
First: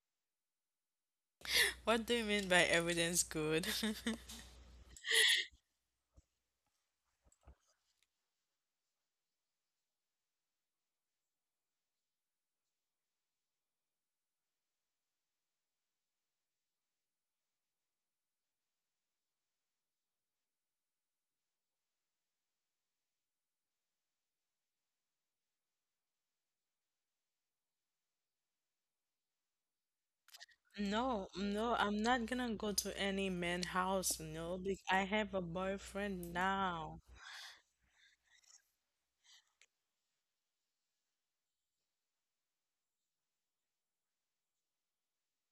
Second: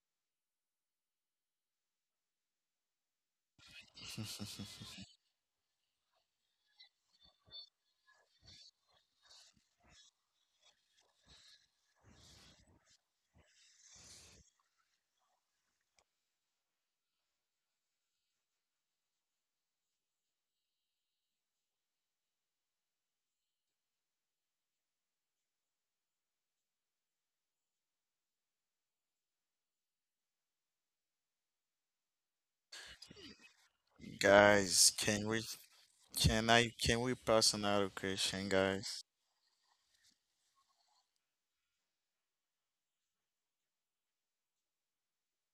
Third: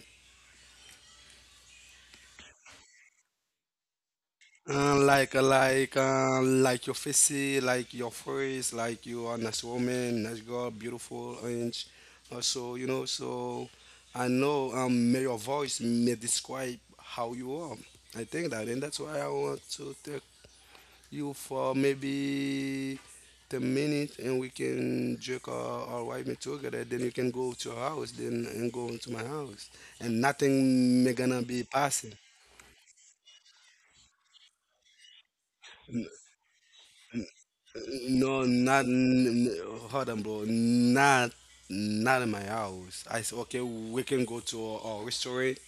[SPEAKER 1] <laughs> What do you mean by everything's good? <laughs>
[SPEAKER 3] Like your face, like your face, like you are nice woman, nice girl, beautiful, and so you know. So I know may your voice may describe how you are. I think that, and that's why I want to take you for maybe 10 minutes, and we can drink our white meat together. Then you can go to your house, then and go into my house, and nothing may gonna
[SPEAKER 1] No,
[SPEAKER 3] be
[SPEAKER 1] no, I'm
[SPEAKER 3] passing.
[SPEAKER 1] not gonna go to any man house, no, because
[SPEAKER 2] Guys,
[SPEAKER 1] I
[SPEAKER 2] can
[SPEAKER 1] have a
[SPEAKER 2] we?
[SPEAKER 1] boyfriend
[SPEAKER 2] Can I? Can
[SPEAKER 1] now.
[SPEAKER 2] we pass another
[SPEAKER 3] No,
[SPEAKER 2] question,
[SPEAKER 3] not
[SPEAKER 2] guys?
[SPEAKER 3] n- n- hold on, bro. Not not in my house. I said, okay, we can go to a restaurant,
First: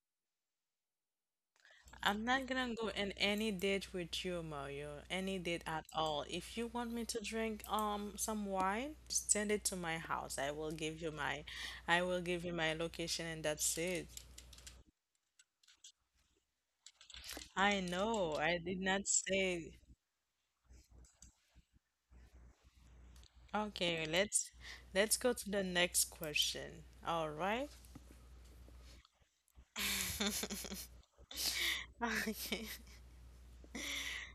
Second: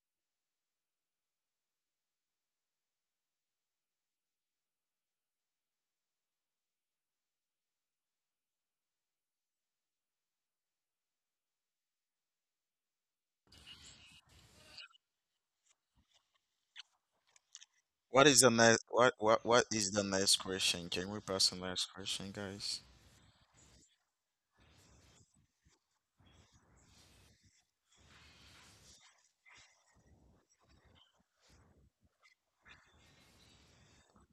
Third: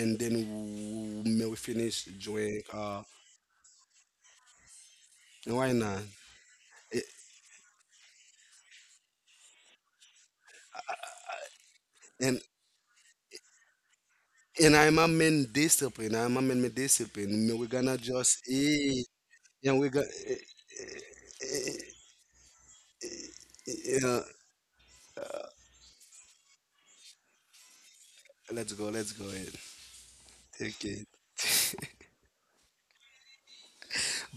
[SPEAKER 3] and then may we finish
[SPEAKER 1] I'm not
[SPEAKER 3] drink.
[SPEAKER 1] gonna go in any date with you, Mario. Any date
[SPEAKER 3] Why
[SPEAKER 1] at
[SPEAKER 3] not?
[SPEAKER 1] all. If you want
[SPEAKER 3] Eh,
[SPEAKER 1] me to drink some wine, send it to my house. I will
[SPEAKER 3] And
[SPEAKER 1] give you my location and that's it.
[SPEAKER 3] and I'm a man discipline. I'm a man with discipline. May we're
[SPEAKER 1] I
[SPEAKER 3] gonna
[SPEAKER 2] What
[SPEAKER 1] know,
[SPEAKER 3] just
[SPEAKER 2] is the
[SPEAKER 1] I did
[SPEAKER 2] next?
[SPEAKER 3] eat,
[SPEAKER 1] not
[SPEAKER 2] What? What? What
[SPEAKER 1] say.
[SPEAKER 3] and we're
[SPEAKER 2] is
[SPEAKER 3] gonna.
[SPEAKER 2] the next question? Can we pass the next question, guys?
[SPEAKER 1] Okay,
[SPEAKER 3] Yeah,
[SPEAKER 1] let's go to the next question. All right.
[SPEAKER 3] let's go. Let's go ahead. Take it.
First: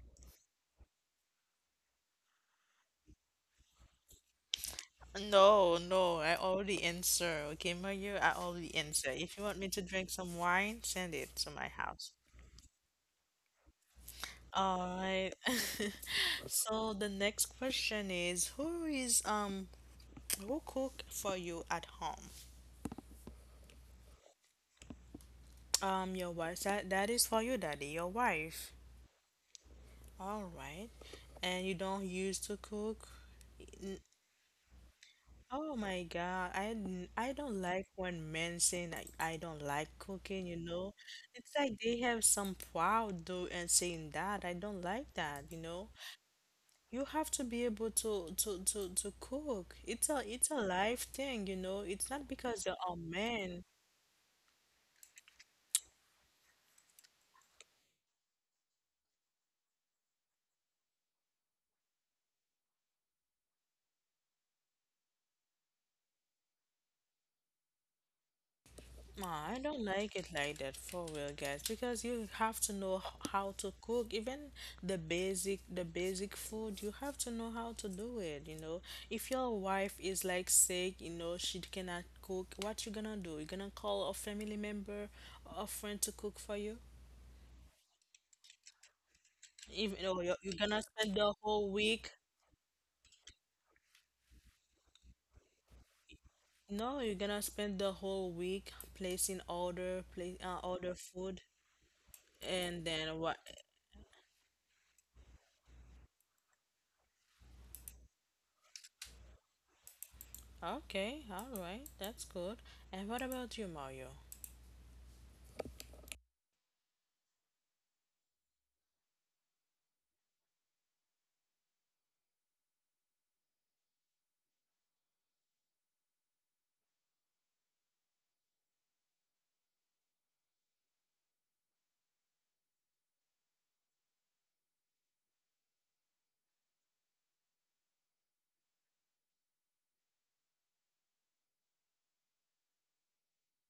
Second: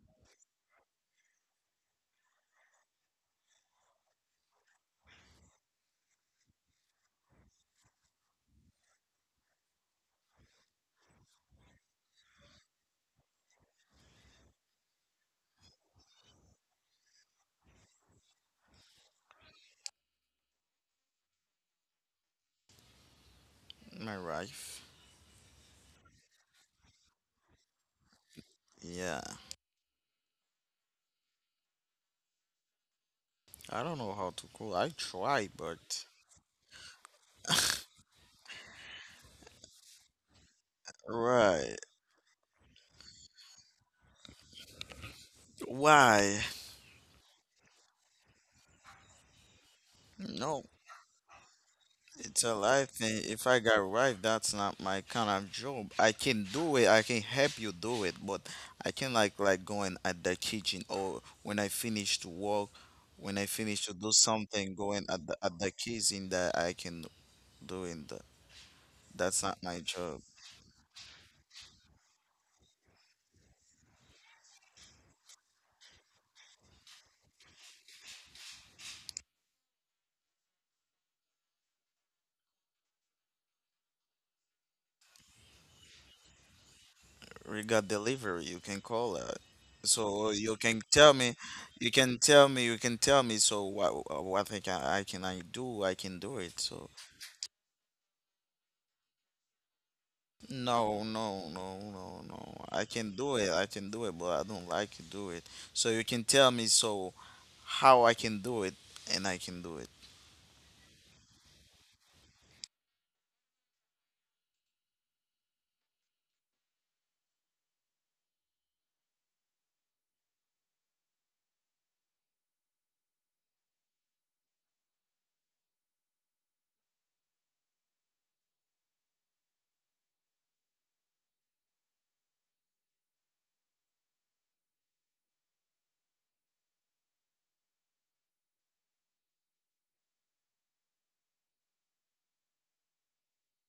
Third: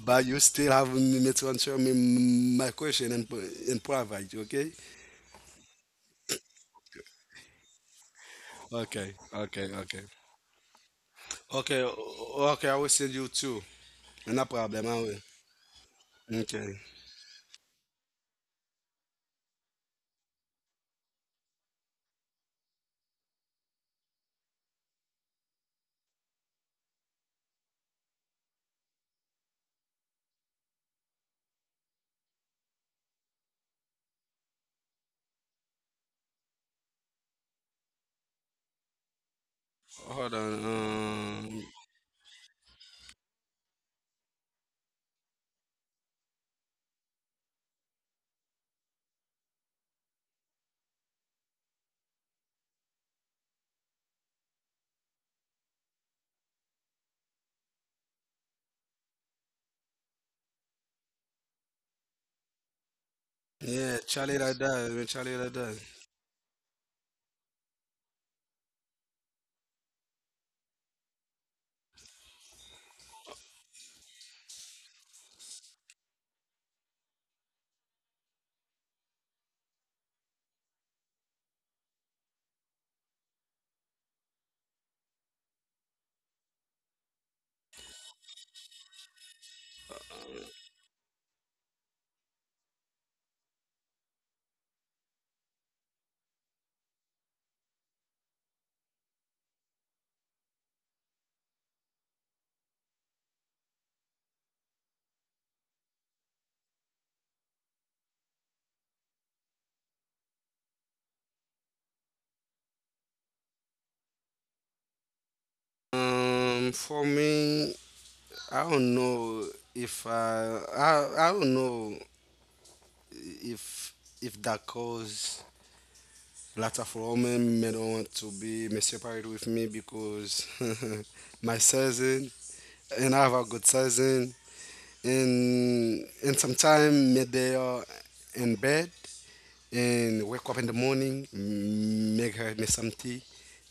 [SPEAKER 3] But you still have me me to answer me my question and and provide. Okay.
[SPEAKER 1] No, no, I already answer. Okay, Mario, I already answer.
[SPEAKER 3] Okay.
[SPEAKER 1] If you want me
[SPEAKER 3] Okay.
[SPEAKER 1] to
[SPEAKER 3] Okay.
[SPEAKER 1] drink some wine, send it to my
[SPEAKER 3] Okay,
[SPEAKER 1] house.
[SPEAKER 3] okay, I will send you two. No
[SPEAKER 1] All
[SPEAKER 3] problem, I will.
[SPEAKER 1] right. <laughs>
[SPEAKER 3] Okay.
[SPEAKER 1] So the next question is, who is who cook for you at home?
[SPEAKER 2] My wife.
[SPEAKER 1] Your wife. That that is for you, daddy, your wife.
[SPEAKER 2] Yeah.
[SPEAKER 1] All right. And you don't use to cook?
[SPEAKER 2] I don't
[SPEAKER 1] N-
[SPEAKER 2] know how to cook. I try,
[SPEAKER 1] Oh my
[SPEAKER 2] but
[SPEAKER 1] God. I don't like when men saying I don't like
[SPEAKER 3] Hold
[SPEAKER 1] cooking, you know.
[SPEAKER 3] on.
[SPEAKER 1] It's
[SPEAKER 3] Um,
[SPEAKER 2] right.
[SPEAKER 1] like they have some pride though and saying that. I don't like that, you know.
[SPEAKER 2] Why?
[SPEAKER 1] You have to be able to to cook. It's a
[SPEAKER 2] No.
[SPEAKER 1] life thing, you know. It's not
[SPEAKER 2] It's a
[SPEAKER 1] because you're
[SPEAKER 2] life
[SPEAKER 1] a
[SPEAKER 2] thing. If I
[SPEAKER 1] man.
[SPEAKER 2] got right, that's not my kind of job. I can do it. I can help you do it, but I can like going at the kitchen or when I finish to work, when I finish to
[SPEAKER 3] yeah,
[SPEAKER 2] do
[SPEAKER 3] Charlie like
[SPEAKER 2] something, going
[SPEAKER 3] that. Charlie
[SPEAKER 2] at
[SPEAKER 3] like
[SPEAKER 2] the
[SPEAKER 3] that.
[SPEAKER 2] kitchen that I can do in the. That's
[SPEAKER 1] Nah,
[SPEAKER 2] not
[SPEAKER 1] I
[SPEAKER 2] my
[SPEAKER 1] don't like
[SPEAKER 2] job.
[SPEAKER 1] it like that for real, guys, because you have to know how to cook. Even the basic food, you have to know how to do it, you know. If your wife is like sick, you know, she cannot cook, what you gonna do? You gonna call a family member or a friend to cook for you?
[SPEAKER 2] We got delivery. You can call it.
[SPEAKER 1] Even though
[SPEAKER 2] You
[SPEAKER 1] you're
[SPEAKER 2] can
[SPEAKER 1] gonna
[SPEAKER 2] tell
[SPEAKER 1] spend the
[SPEAKER 2] me,
[SPEAKER 1] whole week.
[SPEAKER 2] you can tell me. So what I can I can I do? I can do it. So.
[SPEAKER 1] No, you're gonna spend the whole week placing order, place order
[SPEAKER 2] No,
[SPEAKER 1] food,
[SPEAKER 2] no, no, no, no. I
[SPEAKER 1] and
[SPEAKER 2] can
[SPEAKER 1] then
[SPEAKER 2] do
[SPEAKER 1] what?
[SPEAKER 2] it. I can do it, but I don't like to do it. So you can tell me so how I can do it, and I can do it.
[SPEAKER 1] Okay, all right, that's good. And what about you, Mario?
[SPEAKER 3] For me, I don't know if I, I don't know if if that cause lots of women may don't want to be may separate with me because <laughs> my cousin and I have a good cousin, and sometimes they are in bed and wake up in the morning, make her make some tea,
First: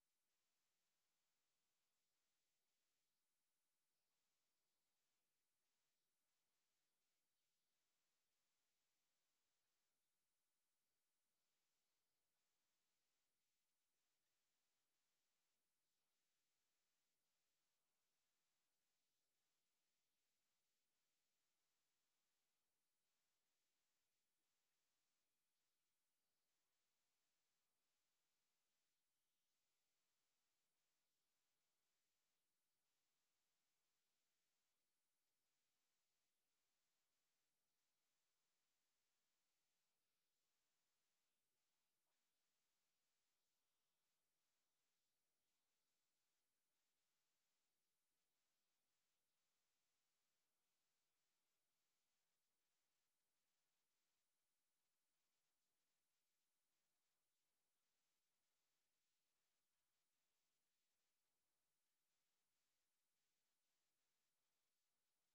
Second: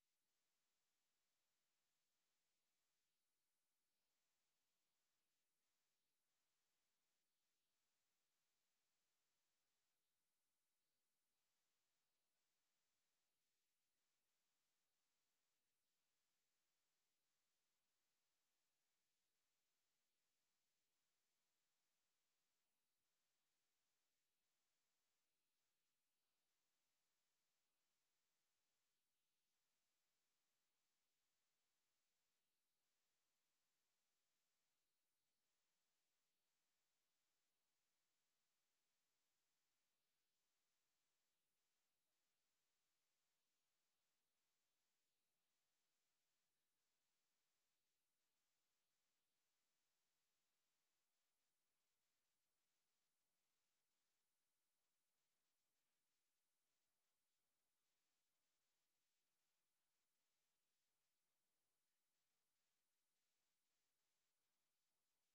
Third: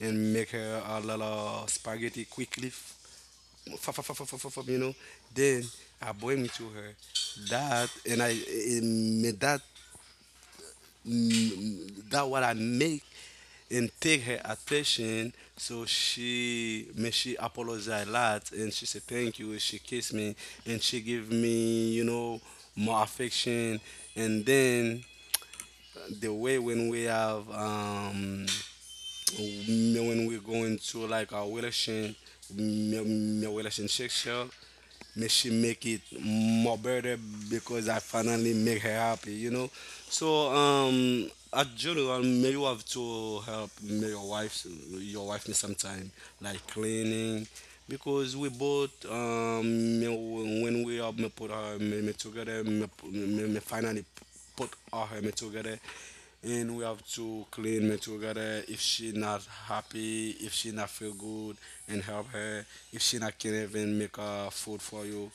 [SPEAKER 3] and make her a lot of spaghetti quickly, you know. Then I bring it to her. That and I and make that, that what I make and take her attention. So she me she apologized a lot, and she said thank you. She kissed me, and she give me, you know, more affection. And then the way when we have when we're going to like our relation m- relationship show, may she make it more better because I finally make her happy, you know. So at general may you have to help may your wife me sometime, like cleaning because we both when we are may put our me together me finally put our me together, and we have to clean me together if she not happy, if she not feel good, and help her if she not can even make food for you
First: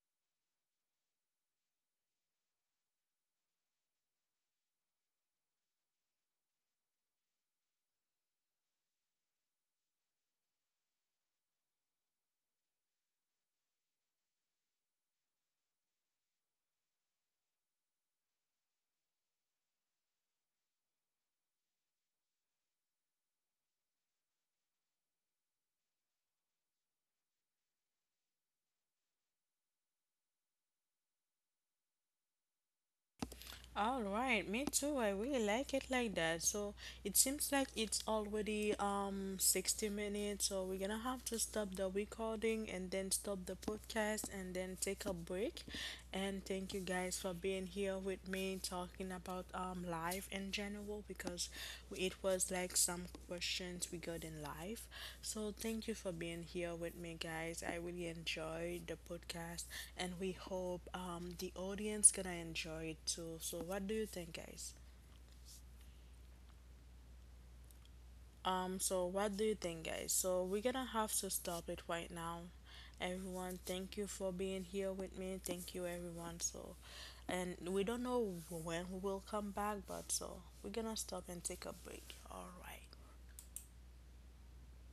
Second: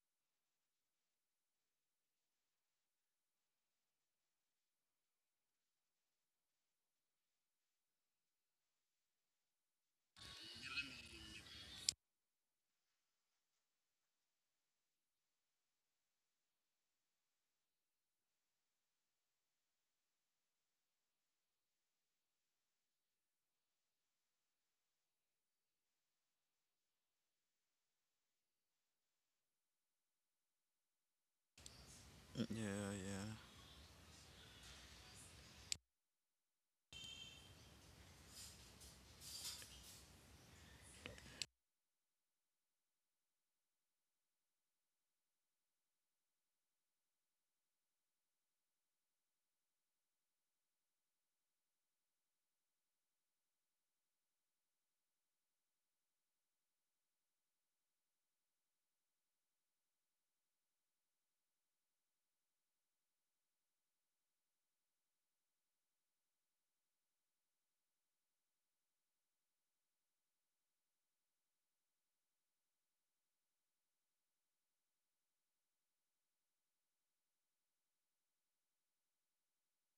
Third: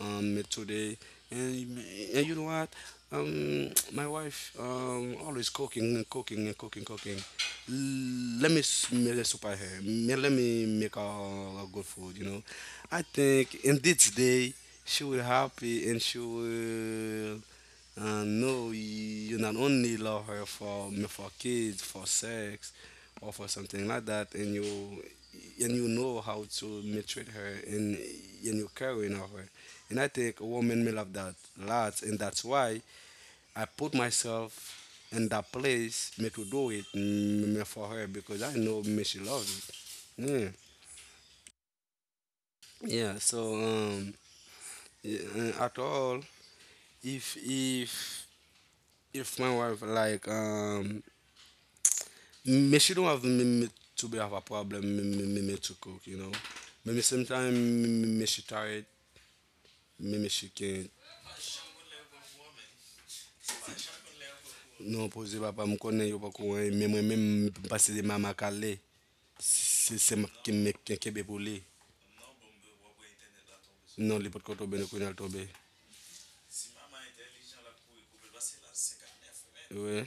[SPEAKER 3] me today, and, and you know what, my wife always cooking and cooking and cooking cooking. Let me make a soup I have. Let me make a good food, you know. I think in this day she will happy, and she will, and no, you not only love her for kids, for sex, or for something like that, and you know how to mistreat her, and you caring of her. And I think a woman may love that lot, and that's why
[SPEAKER 2] Yeah.
[SPEAKER 3] I put
[SPEAKER 1] All right, me
[SPEAKER 3] myself
[SPEAKER 1] too. I
[SPEAKER 3] in
[SPEAKER 1] really
[SPEAKER 3] that
[SPEAKER 1] like it
[SPEAKER 3] place
[SPEAKER 1] like
[SPEAKER 3] me
[SPEAKER 1] that.
[SPEAKER 3] to do
[SPEAKER 1] So
[SPEAKER 3] it,
[SPEAKER 1] it seems
[SPEAKER 3] me
[SPEAKER 1] like
[SPEAKER 3] for
[SPEAKER 1] it's
[SPEAKER 3] her because I
[SPEAKER 1] already
[SPEAKER 3] know me she loves
[SPEAKER 1] 60
[SPEAKER 3] it.
[SPEAKER 1] minutes,
[SPEAKER 3] Yeah.
[SPEAKER 1] so we're gonna have to stop the recording and then
[SPEAKER 3] Yeah,
[SPEAKER 1] stop
[SPEAKER 3] so
[SPEAKER 1] the podcast and then take a
[SPEAKER 3] yeah,
[SPEAKER 1] break.
[SPEAKER 3] at all,
[SPEAKER 1] And thank you guys for
[SPEAKER 3] if
[SPEAKER 1] being here with
[SPEAKER 3] if
[SPEAKER 1] me talking
[SPEAKER 3] if
[SPEAKER 1] about
[SPEAKER 3] my wife like
[SPEAKER 1] life in general because it was like
[SPEAKER 3] maybe she
[SPEAKER 1] some
[SPEAKER 3] don't have me, me
[SPEAKER 1] questions we
[SPEAKER 3] to be
[SPEAKER 1] got
[SPEAKER 3] have a
[SPEAKER 1] in
[SPEAKER 3] problem
[SPEAKER 1] life.
[SPEAKER 3] me, me, me,
[SPEAKER 1] So
[SPEAKER 3] me to
[SPEAKER 1] thank you
[SPEAKER 3] cook,
[SPEAKER 1] for
[SPEAKER 3] you know.
[SPEAKER 1] being here with
[SPEAKER 3] Maybe
[SPEAKER 1] me,
[SPEAKER 3] sometimes
[SPEAKER 1] guys. I
[SPEAKER 3] me,
[SPEAKER 1] really
[SPEAKER 3] me, me she tired,
[SPEAKER 1] enjoyed the podcast, and
[SPEAKER 3] maybe
[SPEAKER 1] we
[SPEAKER 3] she
[SPEAKER 1] hope
[SPEAKER 3] can't.
[SPEAKER 1] the audience gonna enjoy it too. So what do you think, guys?
[SPEAKER 3] Non, pose papa, m konen yo pa kouwen, mè mwen mè m pase de mama kale,
[SPEAKER 1] So what do you think,
[SPEAKER 3] se
[SPEAKER 1] guys?
[SPEAKER 3] se
[SPEAKER 1] So we're
[SPEAKER 3] m
[SPEAKER 1] gonna
[SPEAKER 3] ke
[SPEAKER 1] have
[SPEAKER 3] kebe
[SPEAKER 1] to
[SPEAKER 3] pou li.
[SPEAKER 1] stop it right now. Everyone, thank you
[SPEAKER 3] Non, li
[SPEAKER 1] for
[SPEAKER 3] pot
[SPEAKER 1] being
[SPEAKER 3] koto be, ne
[SPEAKER 1] here
[SPEAKER 3] kounen
[SPEAKER 1] with
[SPEAKER 3] al
[SPEAKER 1] me.
[SPEAKER 3] tobe.
[SPEAKER 1] Thank you, everyone.
[SPEAKER 3] Si
[SPEAKER 1] So, and we don't know when we will come back,
[SPEAKER 3] Ouè,
[SPEAKER 1] but so we're gonna stop and take a break. All right.